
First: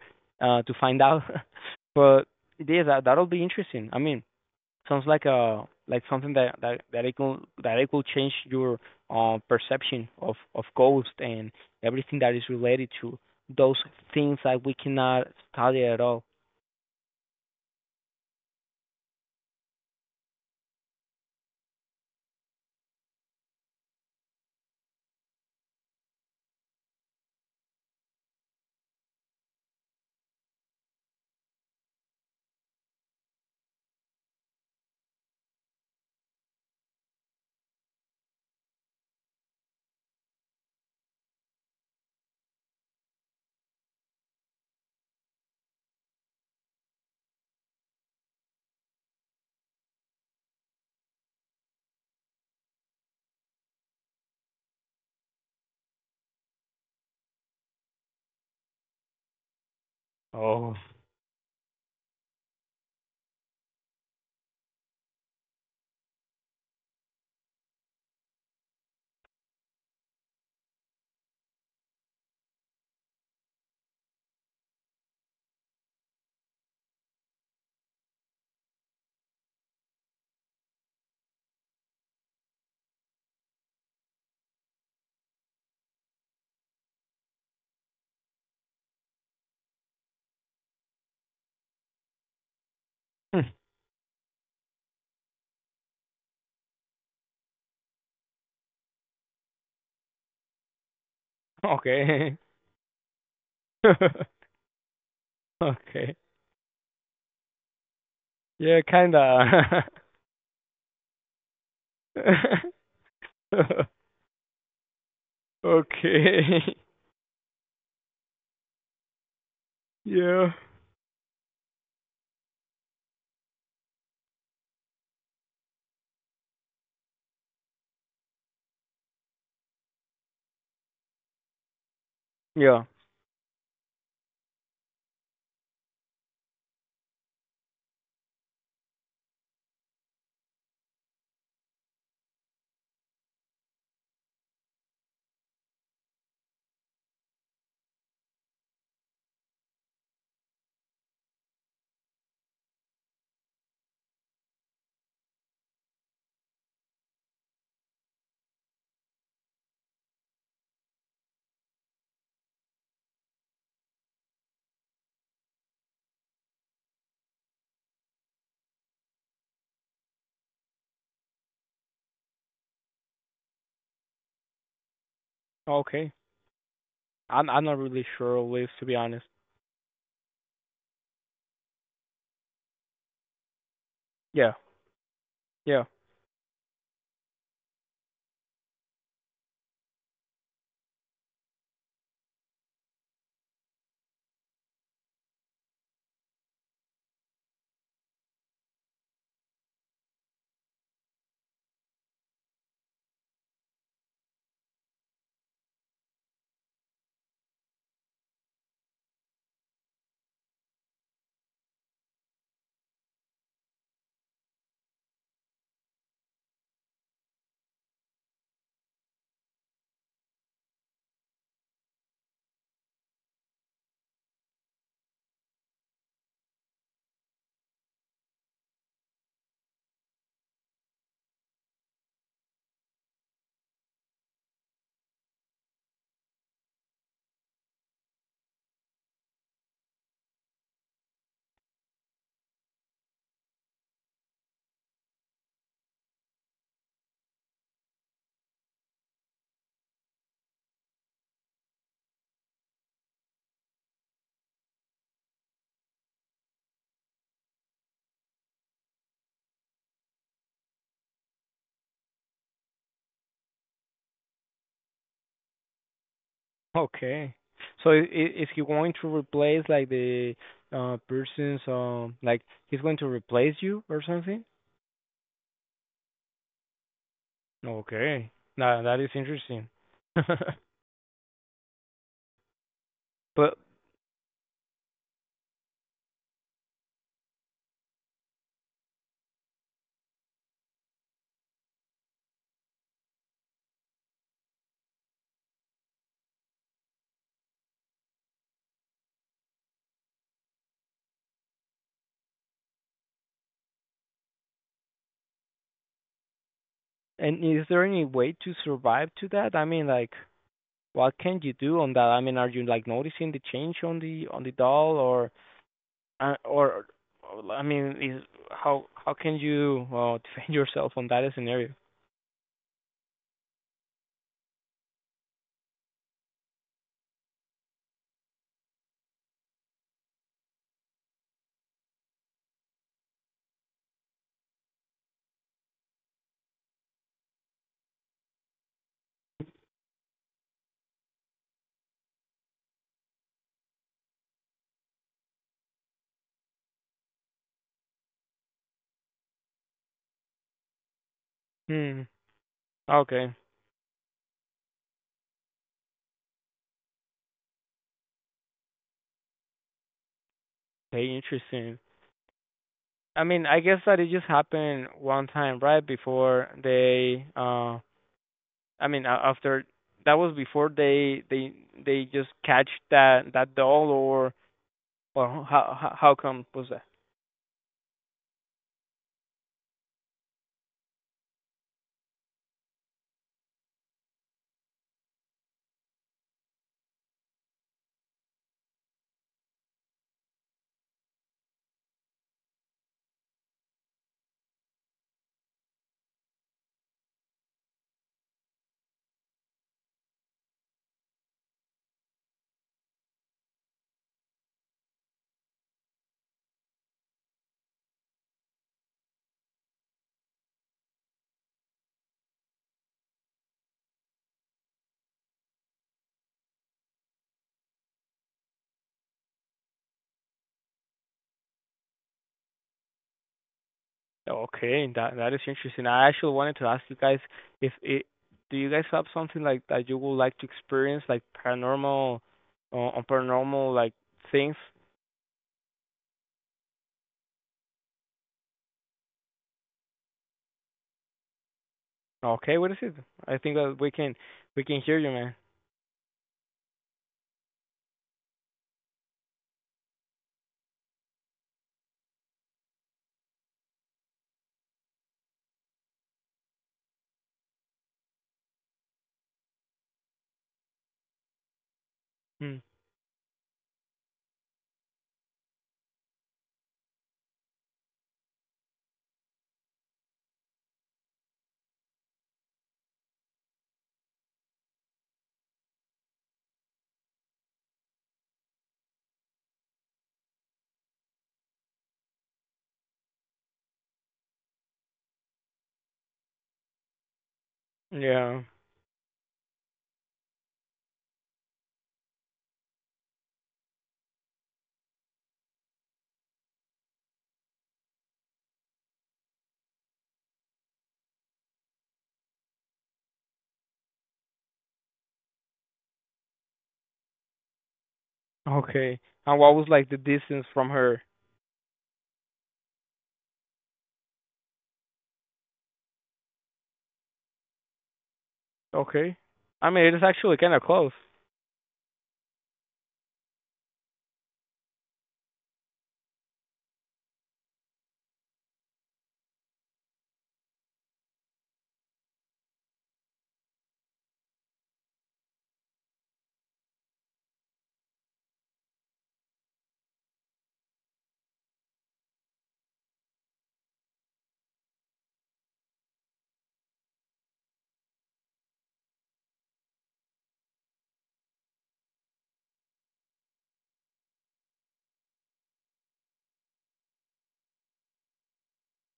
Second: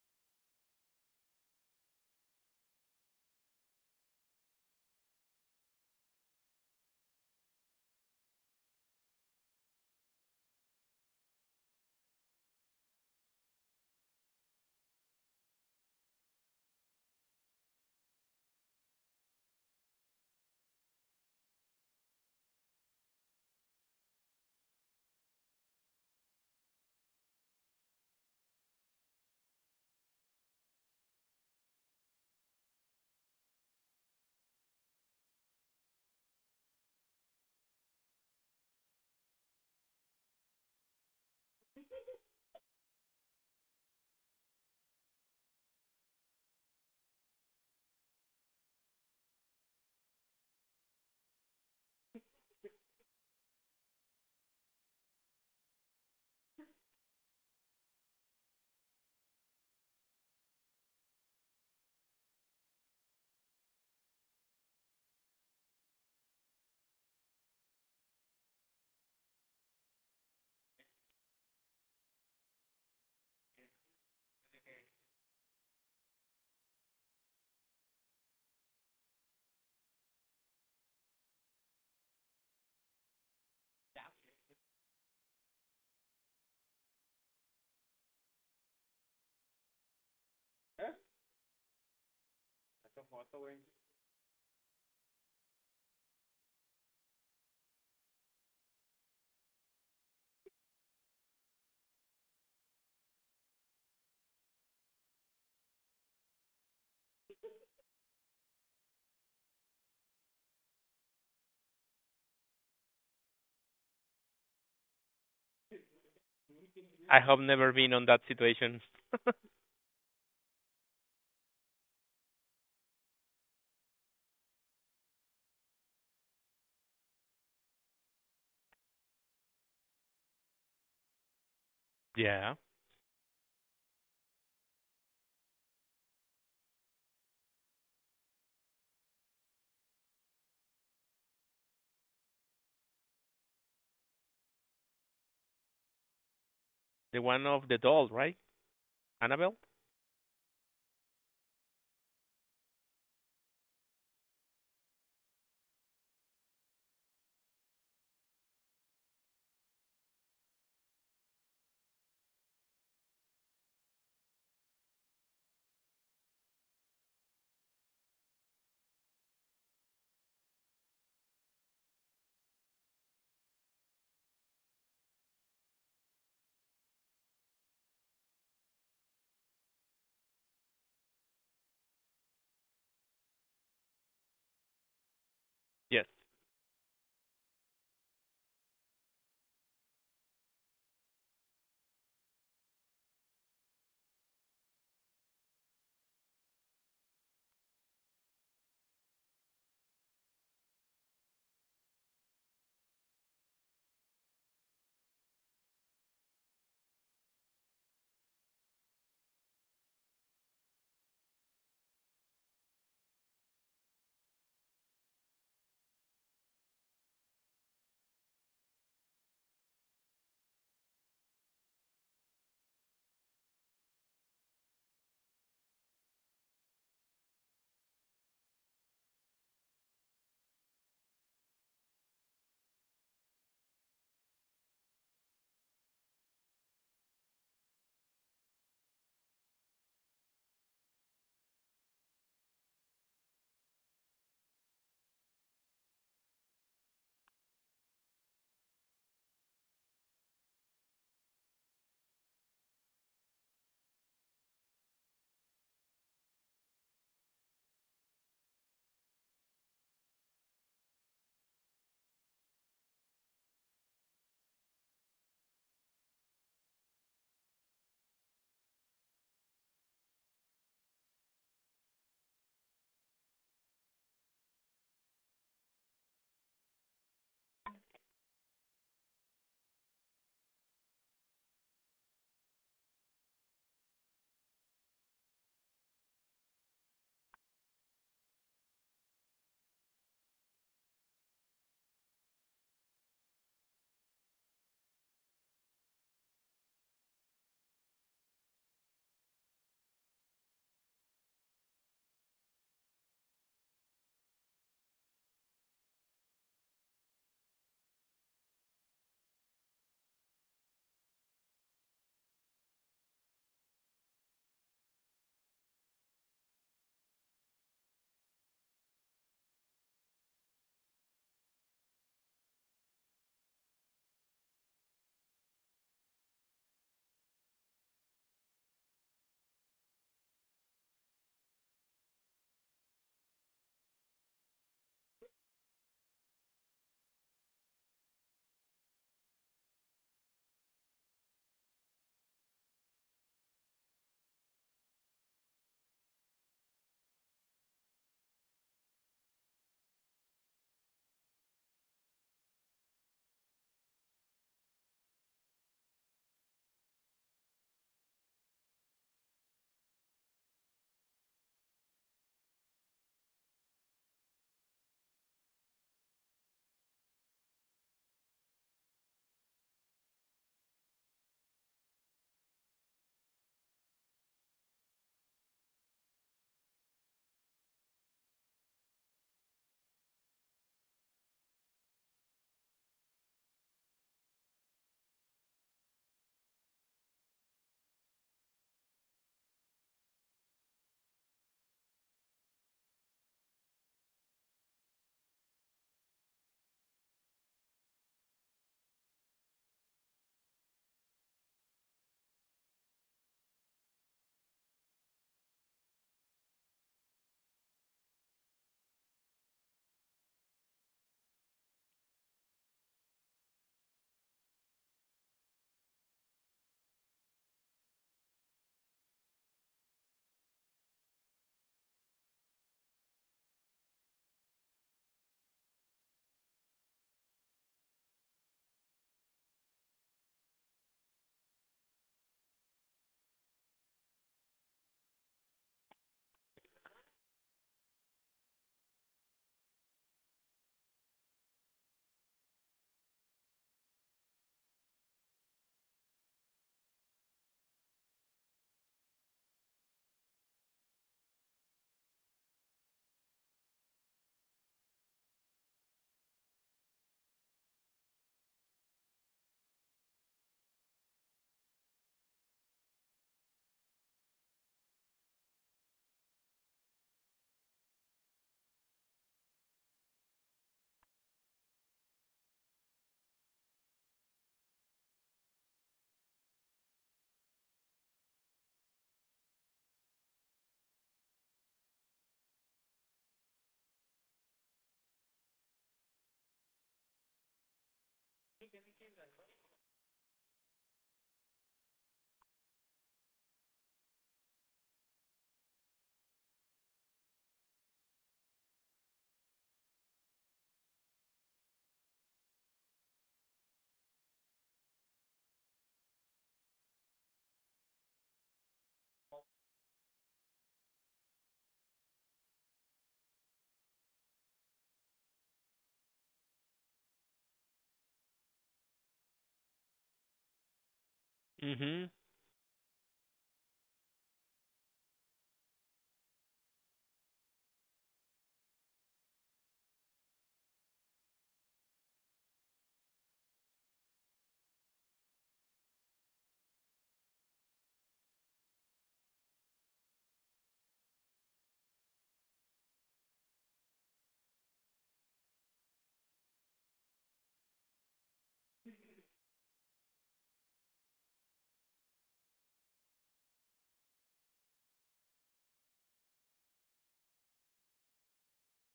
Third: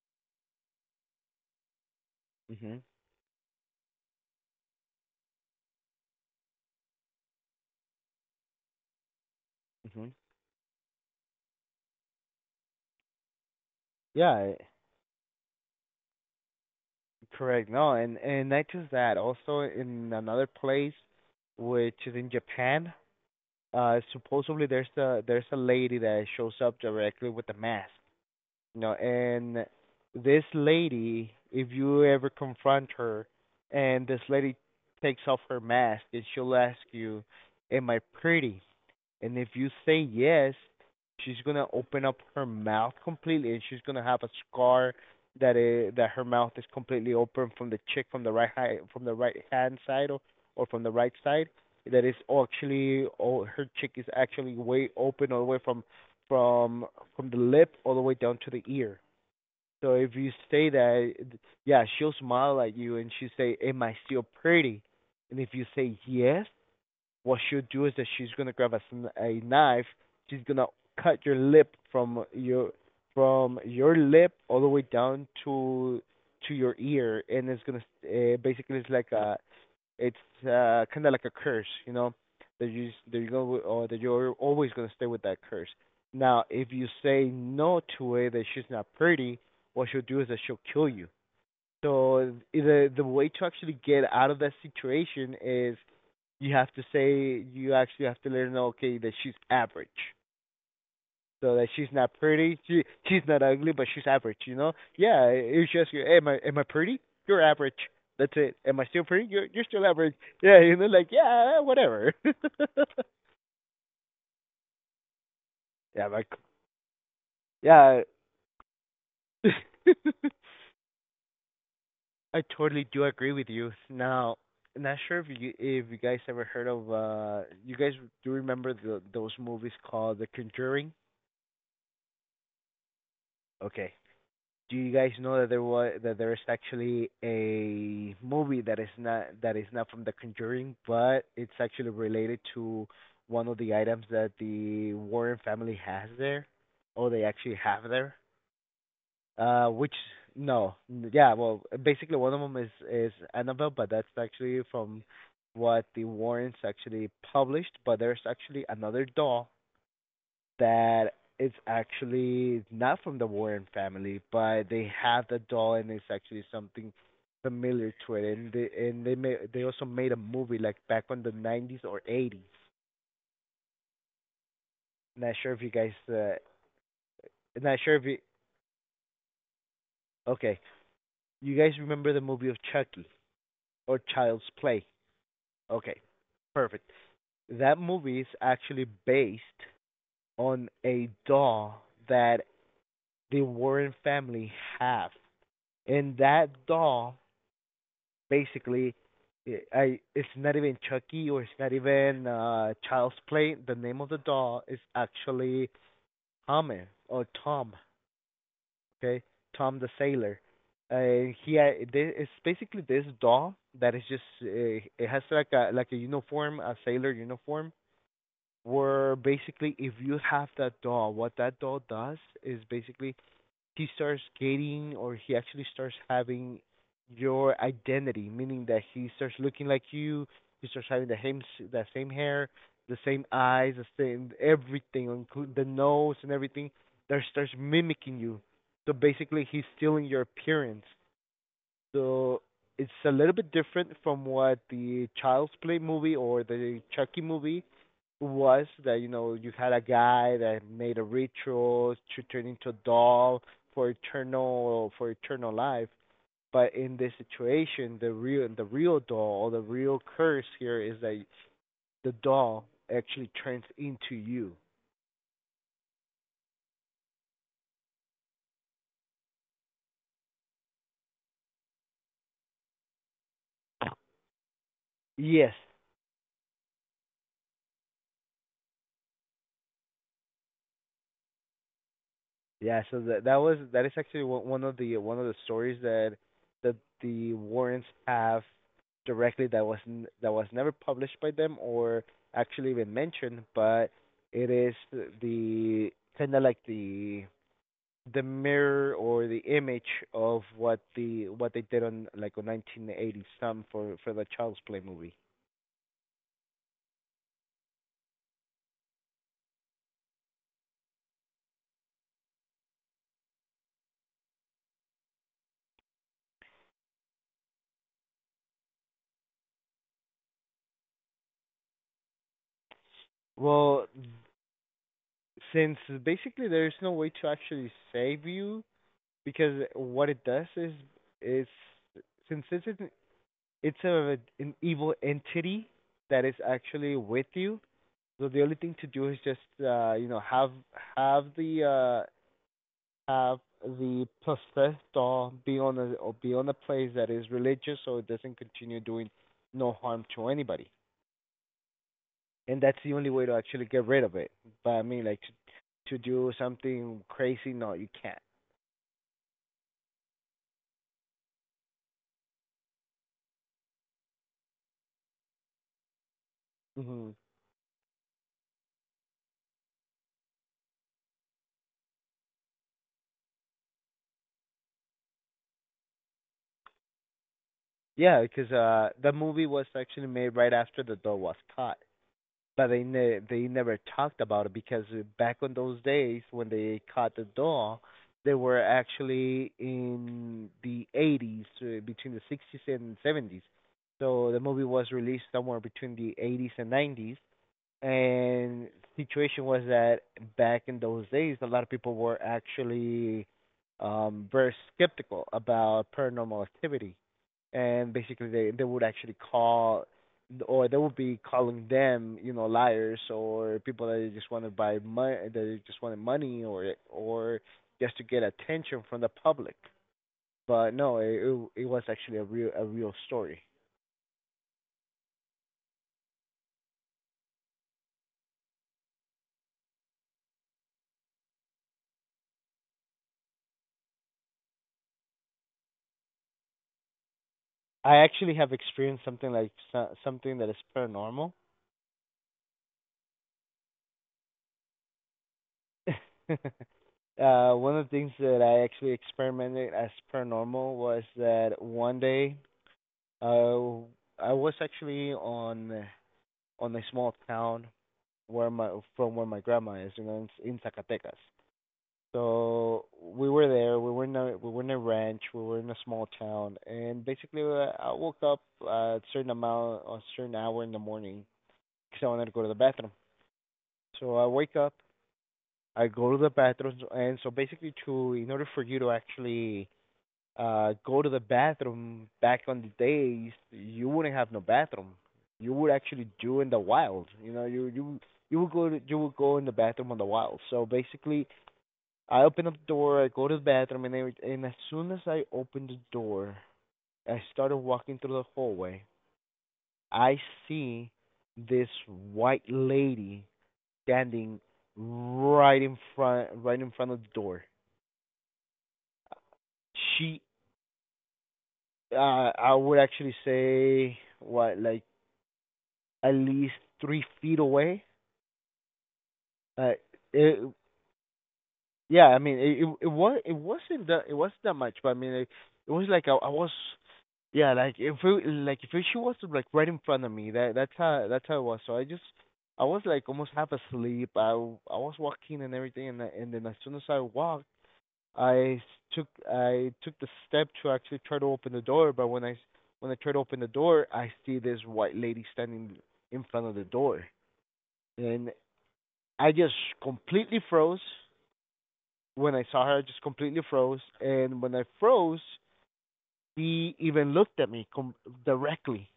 B: to find out. [LAUGHS] But yeah,
C: mhm,
B: that that'll be interesting. I mean, sounds like a like something that it could change your perception
C: mhm.
B: of ghosts and everything that is related to those
C: Yeah,
B: things that we cannot study at all.
C: correct. No, and not just that, also in another place, which is in Japan. Supposedly there's a lady that shows up directly with a mask. You know, and this lady, if you ever confront her, and this lady takes off her mask and she'll ask you, "Am I pretty?" And if you say yes, she's gonna open up her mouth completely, and she's gonna have a scar that is, that her mouth is completely open from the chick, from the right hand side, or from the right side. That is actually, oh, her chick is actually way open all the way from from the lip all the way down to the ear. So if you say
B: Oh.
C: that, yeah, she'll smile at you and she'll say, "Am I still pretty?" And if you say yes, what she'll do is that she's gonna grab a knife. She's gonna cut your lip from your lip all the way down to your ear, and it's gonna, basically, it's like a it's kind of like a curse, you know, that you go or that you're always gonna stay with that curse. Now, if you say no to it, that she's not pretty, what she'll do is that she'll kill you. So the way to
B: [LAUGHS]
C: actually get out of that situation is you have to say, you actually have to let her know, okay, that she's average, so that she's not
B: Okay.
C: pretty, she's not ugly, but she's average,
B: [LAUGHS]
C: you know. Yeah, it's just, you,
B: Okay.
C: "Am I, pretty?" "You're average." That's it. "Am
B: Yeah,
C: I still pretty?" "You're, still
B: kinda.
C: average." Yeah, you know, like, "Yeah, whatever." [LAUGHS]
B: [LAUGHS]
C: Yeah, like.
B: Okay. [LAUGHS]
A: I have never been
C: Yeah.
A: on that situation.
C: [LAUGHS]
B: Yeah.
C: I totally do agree with you now. I'm not sure if you guys ever heard of, you guys do remember those movies called The Conjuring?
A: [LAUGHS] Yeah,
B: Yeah.
C: Okay, do you guys know that there was that there is actually a movie that is not, from The Conjuring, but it's actually related to one of the items that the Warren family has there, or
A: the
C: they
A: one
C: actually
A: of the
C: have
A: doll,
C: there?
A: right? Annabelle.
C: Which, no, yeah, well, basically one of them is Annabelle, but that's actually from what the Warrens actually published. But there's actually another doll that it's actually not from the Warren family, but they have the doll and it's actually something familiar to it. And they also made a movie like back on the 90s or 80s. Not sure if you guys
B: Okay.
C: uh,
B: I'm not
C: Not sure if
B: really
C: you.
B: sure Liz. To be honest.
C: Okay, you guys remember the movie of Chucky or Child's
B: Yeah.
C: Play?
B: Yeah.
C: Okay,
A: Yes.
C: perfect. That movie is actually based on a doll that the Warren family have. And that doll basically, eh, I it's not even Chucky, or it's not even Child's Play. The name of the doll is actually Hammer, or Tom, okay? Tom the Sailor. It's basically this doll that is just, it has like a uniform, a sailor uniform. Where basically, if you have that doll, what that doll does is basically he starts getting, or he actually starts having your identity, meaning that he starts looking like you, he starts having the same hair, the same eyes, the same everything, including the nose and everything, that starts mimicking you. So basically, he's stealing your appearance. So it's a little bit different from what the Child's Play movie or the Chucky movie was, that you had a guy that made a ritual to turn into a doll for eternal life. But in this situation, the real, doll, or the real curse here, is that the doll actually turns into you.
B: Okay. Is he going to replace like the person's like he's going to replace you or something?
C: Yes.
B: Okay. Now that is interesting. [LAUGHS]
C: Yeah, so
B: But
C: that is actually one of the stories that that the Warrens have directly, that was never published by them or actually even mentioned, but it is the kind of like the mirror or the image of what the what they did on like on 1980 some for the Child's Play movie.
B: and is there any way to survive to that? I mean, like what can you do on that? I mean, are you, like, noticing the change on the doll, or, or I mean, is how can you [LAUGHS] defend yourself on that scenario?
C: Well, since basically there's no way to actually save you. Because what it does is, is since it's an, it's a an evil entity that is actually with you, so the only thing to do is just, have the, have the possessed, or be on a, or be on a place that is religious, so it doesn't continue doing no harm to anybody.
B: Hmm.
C: And that's the only way
B: Okay.
C: to actually get rid of it. But I mean, like, to do something crazy, no, you can't.
B: Okay, interesting. I mean, I guess that it just happened one time, right? Before
C: Hmm.
B: they, I mean, a- after that was before they just catch that that doll or how how come was that?
C: Yeah, because, the movie was actually made right after the dog was caught, but they never talked about it because, back in those days when they caught the dog, they were actually in the 80s, between the 60s and 70s. So the movie was released somewhere between the 80s and 90s, and situation was that back in those days, a lot of people were actually, very skeptical about paranormal activity, and basically they would actually call, or they would be calling them, liars, or people that just want to buy money that just wanted money, or just to get attention from the public. But no, it was actually a real, story.
B: Okay, that that is interesting. I actually wanted to ask you guys if it, do you guys have something like that you would like to experience, like paranormal, on paranormal like things?
C: I actually have experienced something that is paranormal.
B: Okay, what is it? I think that we can hear you, man.
C: [LAUGHS] One of the things that I actually experimented as per normal was that one day, uh, I was actually on a small town, where my from where my grandma is, you know, in, Zacatecas.
B: Hmm.
C: So we were there. We were in a, ranch. We were in a small town, and basically, I woke up, a certain hour in the morning, because I wanted to go to the bathroom. So I wake up, I go to the bathroom, and so basically, to in order for you to actually go to the bathroom back on the days, you wouldn't have no bathroom. You would actually do in the wild. You know,
B: Yeah.
C: you would go in the bathroom on the wild. So basically, I open up the door, I go to the bathroom, and as soon as I open the door, I started walking through the hallway. I see this white lady standing right in front of the door.
B: Okay. And what was like the
C: She
B: distance from her?
C: I would actually say, what, like, at least 3 feet away.
B: Okay. I
C: Uh,
B: mean, it is actually
C: it,
B: kind of close.
C: yeah,
A: Mhm.
C: I mean it it was it wasn't that, much, but I mean it was like, I was, yeah, like if like if she was like right in front of me. That that's how it was. So I was like almost half asleep. I was walking and everything, and and then, as soon as I walked, I I took the step to actually try to open the door, but when I tried to open the door, I see this white lady standing in front of the door, and I just completely froze. When I saw her, I just completely froze, and when I froze, she even looked at me, directly.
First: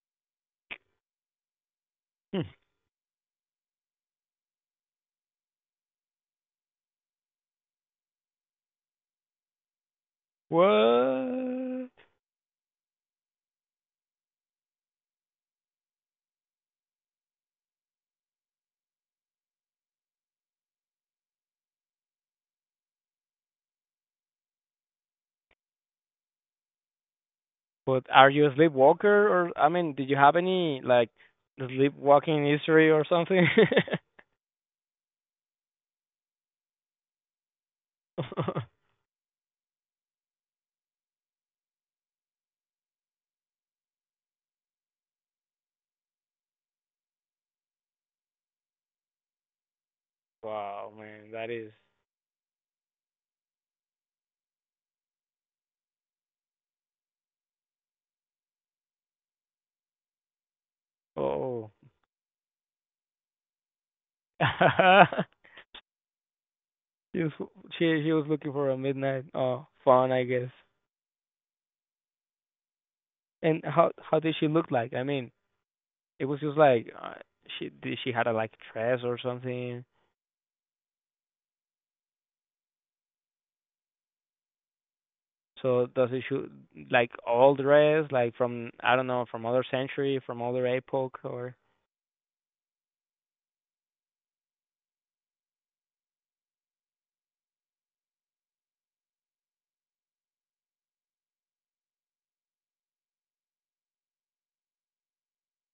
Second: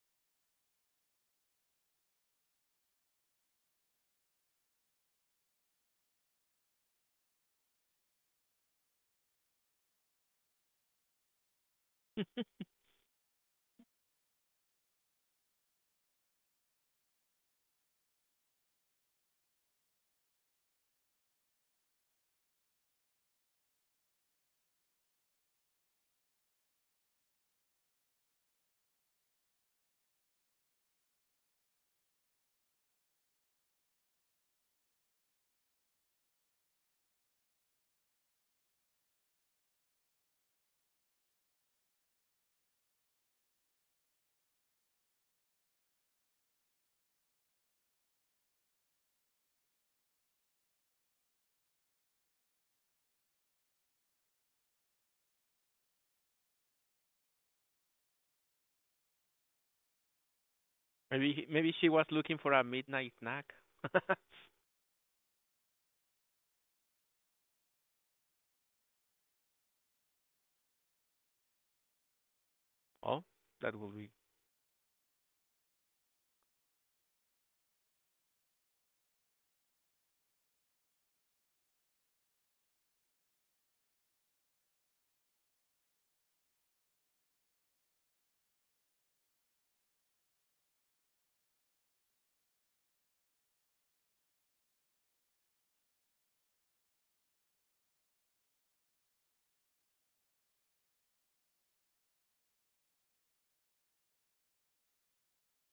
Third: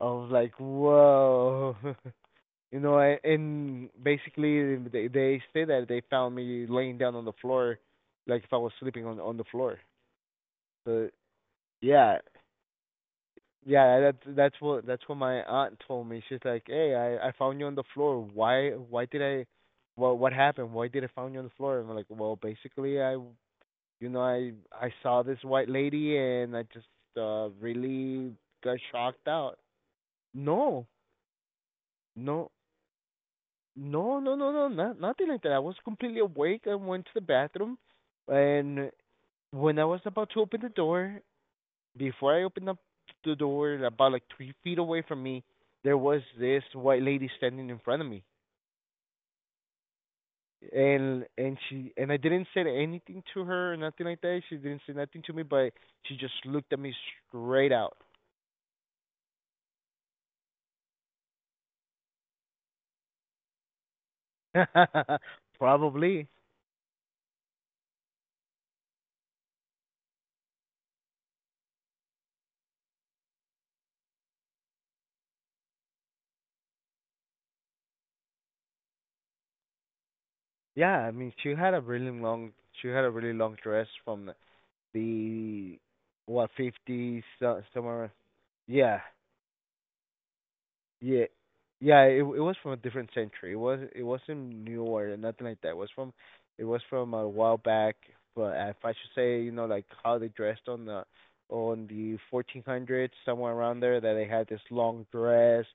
C: I was like, "Whoa." [LAUGHS]
B: Hmm.
C: You know, and basically they say that they found me laying down on the floor, like if I was sleeping on the floor. But
B: What?
C: yeah. Yeah, that's what my aunt told me. She's like, "Hey, I found you on the floor. Why did I what happened? Why did I find you on the floor?" And I'm like, "Well, basically, I saw this white lady and I just,
B: But are
C: really
B: you a
C: got shocked
B: sleepwalker, or
C: out."
B: I mean, did you have any
C: No.
B: like sleepwalking
C: No.
B: history or something? [LAUGHS]
C: No, no, no, no, nothing like that. I was completely awake. I went to the bathroom,
B: [LAUGHS]
C: and when I was about to open the door, before I opened up the door, about like 3 feet away from me, there was this white lady standing in front of me,
B: Wow,
C: and
B: man, that is.
C: she, and I didn't say anything to her or nothing like that. She didn't say nothing to me, but she just looked at me straight out.
A: Maybe maybe
B: Oh.
A: she was looking for a midnight snack. [LAUGHS]
B: [LAUGHS]
C: [LAUGHS] Probably,
B: She was, she was looking for a midnight fun, I guess.
A: Oh,
B: And
A: that
B: how
A: will be.
B: did she look like? I mean, it was just like she did, she had a like dress or something.
C: yeah. I mean, she had a really long dress from the
B: So does it
C: what,
B: shoot like
C: fifties
B: all
C: so,
B: dress
C: somewhere.
B: like from, I
C: Yeah,
B: don't know, from other century from other epoch
C: Yeah,
B: or
C: yeah. It was from a different century. It wasn't new or nothing like that. It was from a while back. But if I should say, you know, like how they dressed on the 1400s, somewhere around there, that they had this long dress,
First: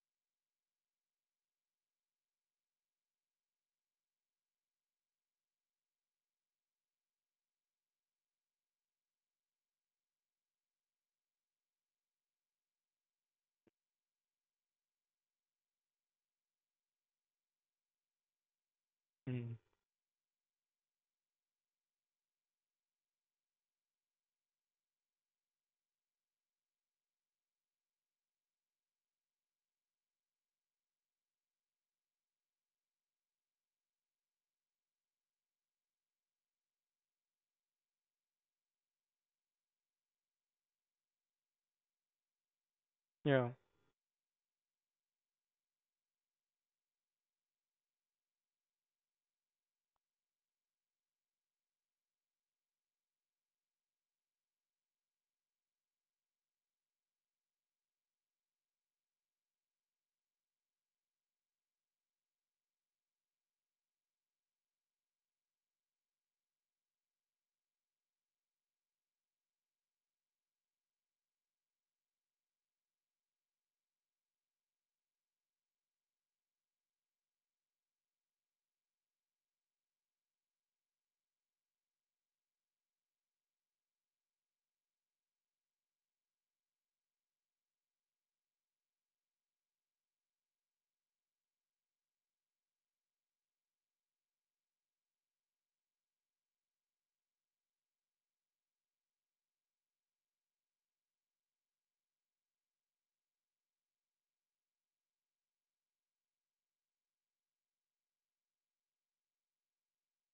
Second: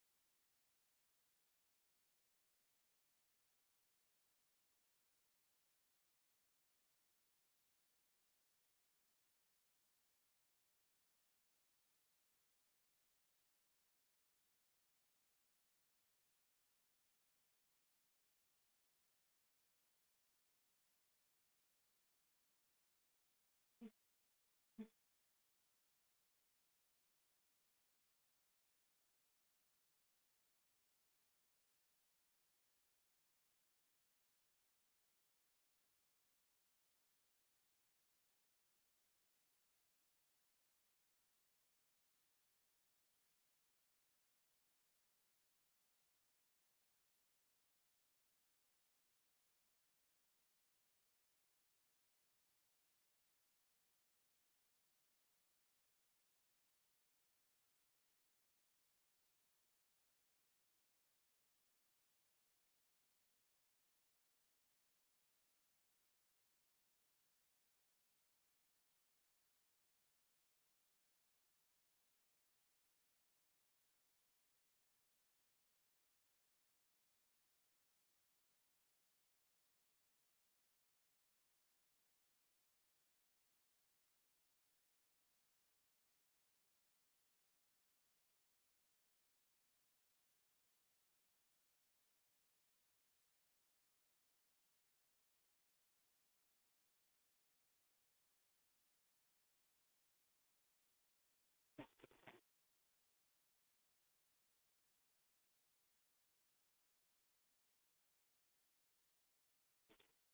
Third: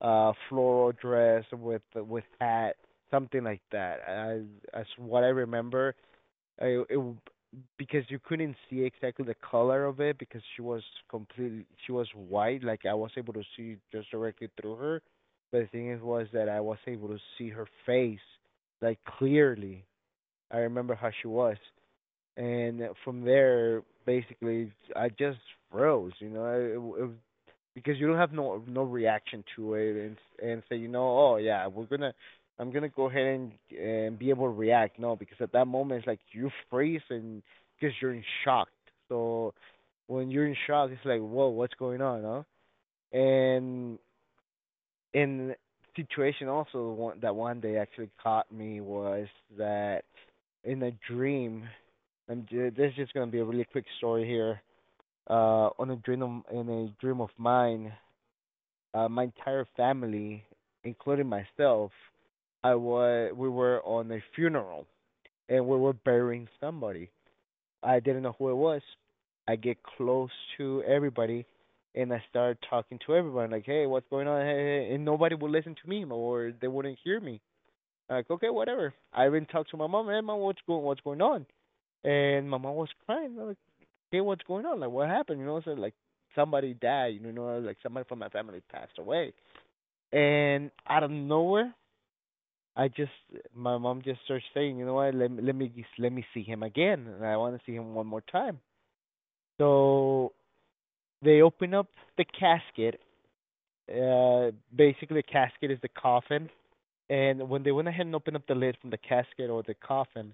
C: floral dress with hat, something like that. As what I remember, I it, because you couldn't see exactly the color of it because she was white. Like I was able to see just directly through her, but the thing is was that I was able to see her face like
B: mm,
C: clearly. I remember how she was, and from there basically I just froze. You know, it because you don't have no reaction to it, and say, you know, oh yeah, we're gonna, I'm gonna go ahead and be able to react. No, because at that moment it's like you freeze, and because you're in shock. So when you're in shock it's like, whoa, what's going on, huh?
B: yeah,
C: And in situation, also one that one day actually caught me, was that in a dream. And this is just gonna be a really quick story here. On a dream of, In a dream of mine, my entire family, including myself, I was we were on a funeral and we were burying somebody. I didn't know who it was. I get close to everybody and I start talking to everyone, like, "Hey, what's going on? Hey, hey, hey," and nobody would listen to me or they wouldn't hear me. Like, okay, whatever. I even talked to my mom. Hey, mom, what's going? What's going on? And my mom was crying. I'm like, hey, what's going on? Like, what happened? You know, so like somebody died. You know, like somebody from my family passed away. And out of nowhere, I just my mom just starts saying, you know what, let me see him again, and I want to see him one more time. So they open up the casket. Basically, the casket is the coffin, and when they went ahead and opened up the lid from the casket or the coffin,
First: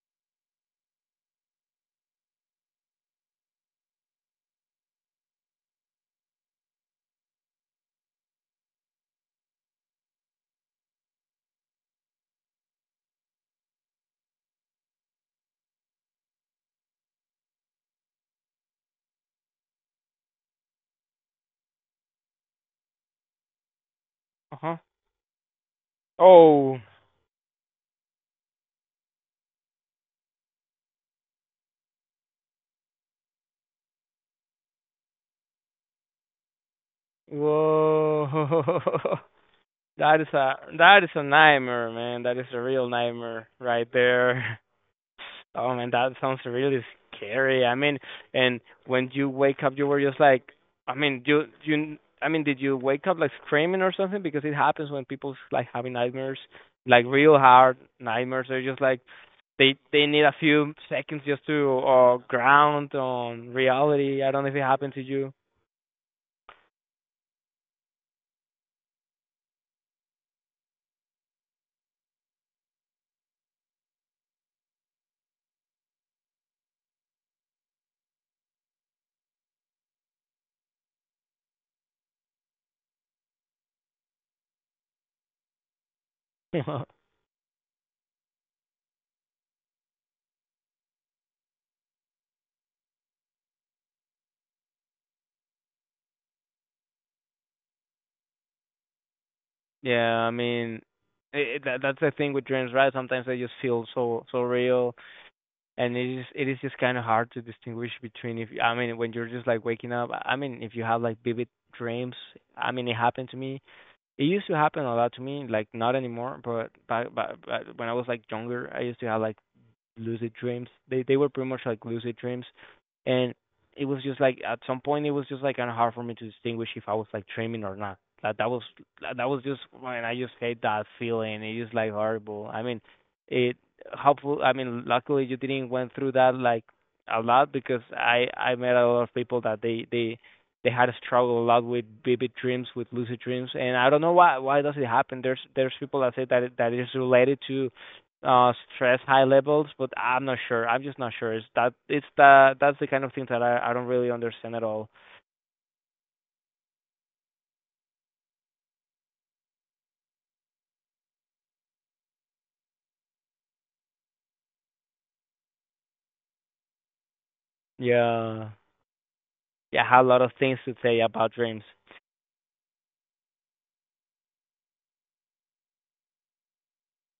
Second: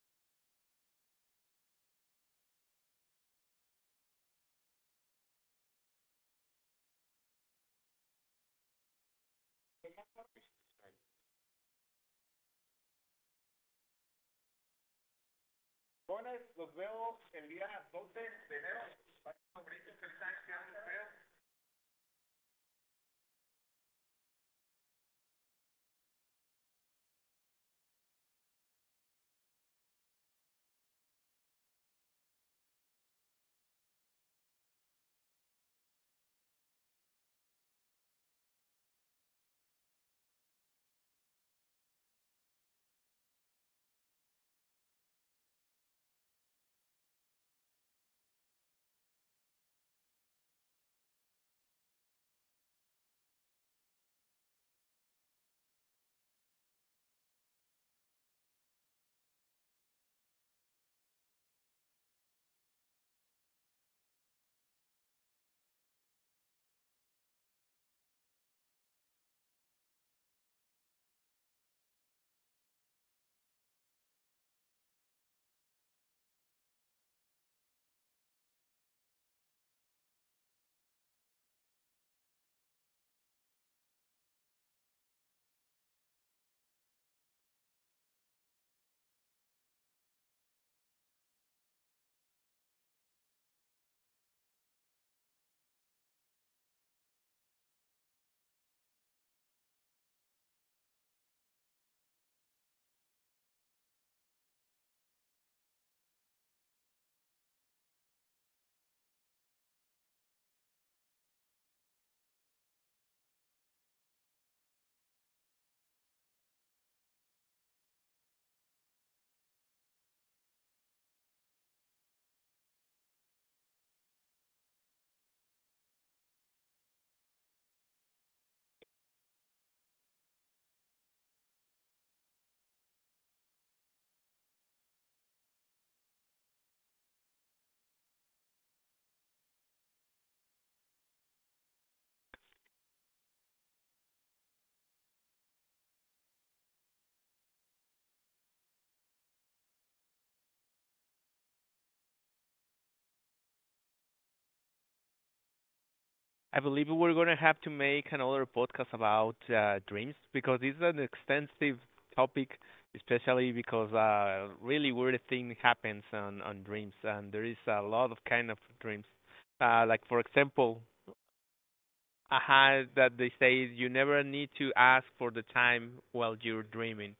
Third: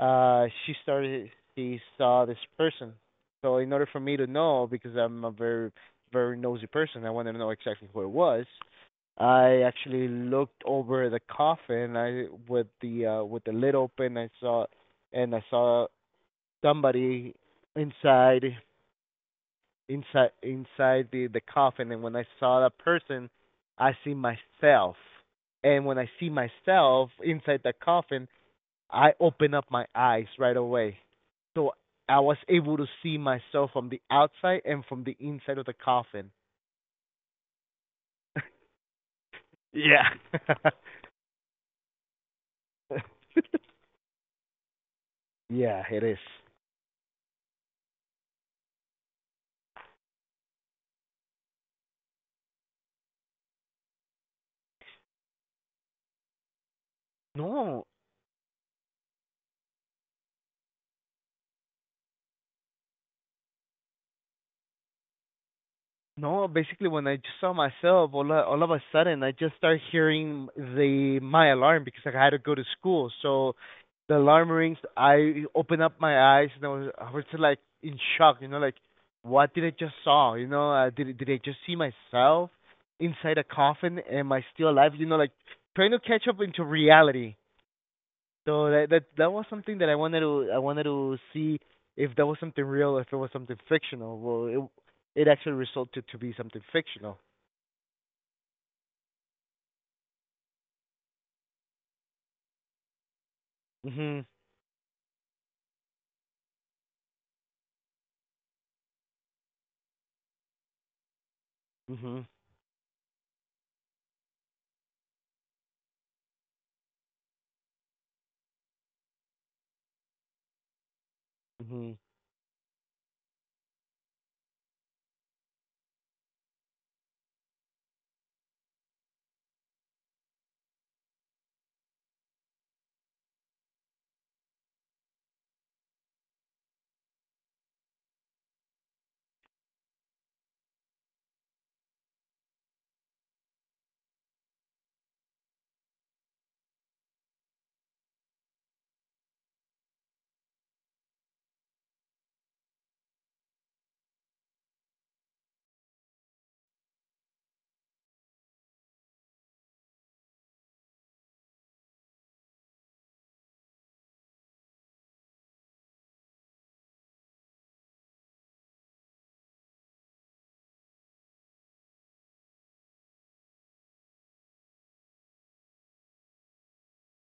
C: uh she started she saw this person. So in order for me to know, because I'm a very nosy person, I wanted to know exactly who it was. I actually looked over the coffin, I with the lid open. I saw somebody inside inside the coffin. And when I saw that person, I see
B: uh huh,
C: myself. And when I see
B: oh,
C: myself inside the coffin, I opened up my eyes right away. So I was able to see myself from the outside and from the inside of the coffin.
B: whoa.
C: [LAUGHS]
B: [LAUGHS]
C: Yeah.
B: That is a, that is a nightmare, man. That is a real
C: [LAUGHS]
B: nightmare right there. [LAUGHS] Oh
C: Yeah,
B: man,
C: it
B: that
C: is.
B: sounds really scary. I mean, and when you wake up, you were just like, I mean, you, I mean, did you wake up like screaming or something? Because it happens when people like having nightmares, like real hard
C: No,
B: nightmares. They're just like, they need a few seconds just to ground on reality. I don't know if it happened to you.
C: No, basically when I just saw myself, all of a sudden I just started hearing the my alarm because I had to go to school. So the alarm rings. I open up my eyes and I was just like in shock. You know, like, what did I just saw? You know, did did I just see myself inside a coffin? Am I still alive? You know, like, trying to catch up into
B: [LAUGHS]
C: reality. So that was something that I wanted to see if that was something real, if it was something fictional. Well, it actually resulted to be something fictional.
B: Yeah, I mean, it, that that's the thing with dreams, right? Sometimes they just feel so
C: Mhm.
B: so real, and it is, it is just kind of hard to distinguish between if, I mean, when you're just like waking up. I mean, if you have like vivid dreams,
C: Mhm.
B: I mean it happened to me. It used to happen a lot to me, like not anymore, but back when I was like younger, I used to have like lucid dreams. They were pretty much like
C: Mhm.
B: lucid dreams, and it was just like at some point it was just like kind of hard for me to distinguish if I was like dreaming or not. That that was, that was just when I just hate that feeling. It is like horrible. I mean, it hopeful. I mean, luckily you didn't went through that like a lot because I met a lot of people that they had to struggle a lot with vivid dreams, with lucid dreams, and I don't know why does it happen. There's people that say that it is related to stress high levels, but I'm not sure, I'm just not sure. It's that it's the, that's the kind of thing that I don't really understand at all.
A: I believe we're gonna have to make another podcast about dreams because it's an extensive topic, especially because really weird thing happens on dreams, and there is a lot of kind
B: Yeah.
A: of dreams.
B: Yeah, I
A: Like
B: have a
A: for
B: lot of things to
A: example,
B: say about dreams.
A: I that they say you never need to ask for the time while you're dreaming,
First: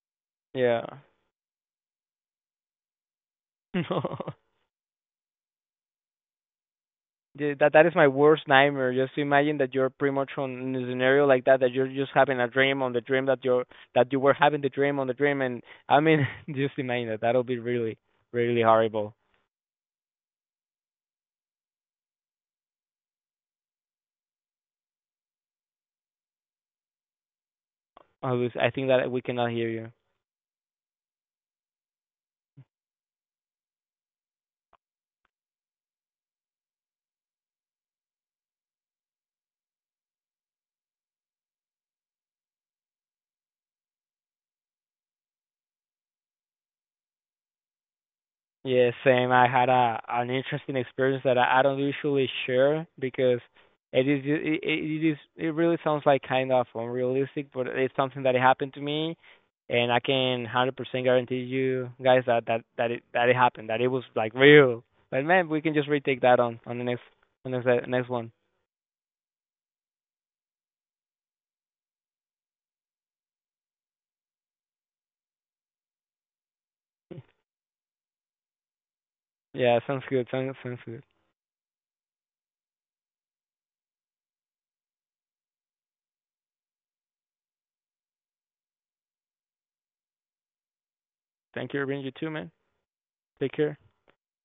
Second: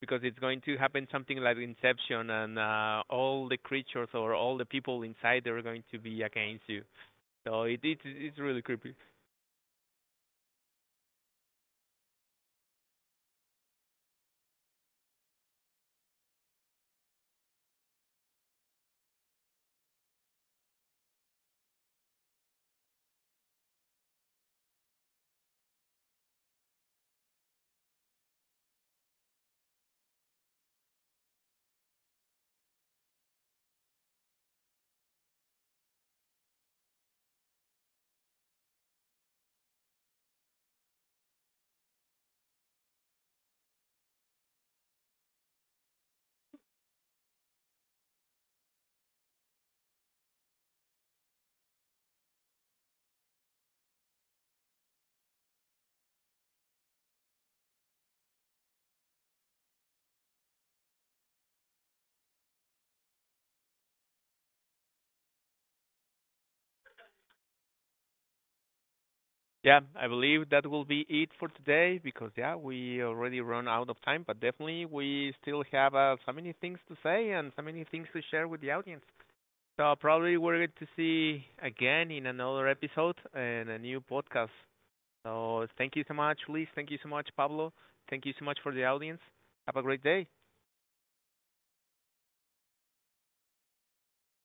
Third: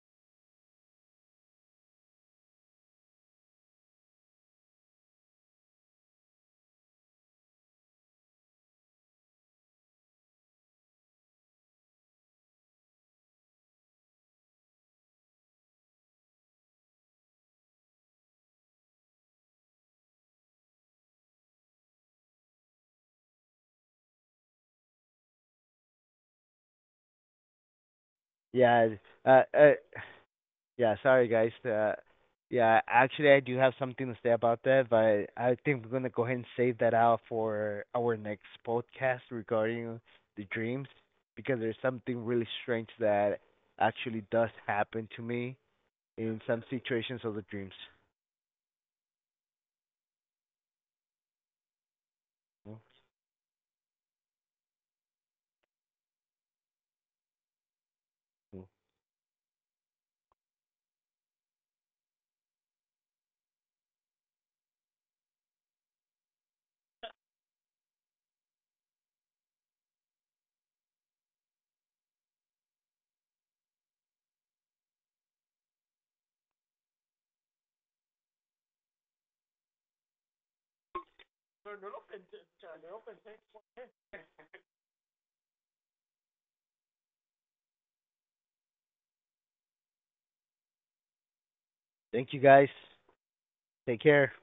A: because it's going to
B: Yeah. [LAUGHS]
A: happen something like Inception, and all the creatures or all the people inside they're going to be against you.
B: Yeah,
A: So
B: that that is my
A: it's
B: worst
A: really creepy.
B: nightmare. Just imagine that you're pretty much on in a scenario like that, that you're just having a dream on the dream, that you're, that you were having the dream on the dream, and I mean [LAUGHS] just imagine that that'll be really really horrible. I was, I think
C: Yeah.
B: that we
C: Uh.
B: cannot hear
C: Uh.
B: you.
C: Yeah. Sorry, guys. Yeah. Actually, I do have something to say about that, but I think we're gonna go ahead and save that out for our next podcast regarding the dreams, because there's something really strange that actually does happen to me in some situations of the dreams.
B: Yeah, same. I had a an interesting experience that I don't usually
C: Well,
B: share because it is, it is, it really sounds like kind of unrealistic, but it's something that
C: so
B: happened to me, and I can 100% guarantee you guys that that that it, that it happened, that it was like real. But man, we can just retake that on the next, on the next next one.
A: Yeah, I believe that will be it for today because yeah, we already run out of time, but definitely we still have so many things to say
B: [LAUGHS]
A: and so many things to share with the audience.
B: Yeah,
A: So
B: sounds good.
A: probably
B: Sounds
A: we're going
B: sounds
A: to
B: good.
A: see again in another episode and a new podcast. So thank you so much, Liz. Thank you so much, Pablo. Thank you so much for the audience. Have a great day.
B: Thank you, Irving. You too,
C: Thank you
B: man.
C: guys.
B: Take care.
C: Take care.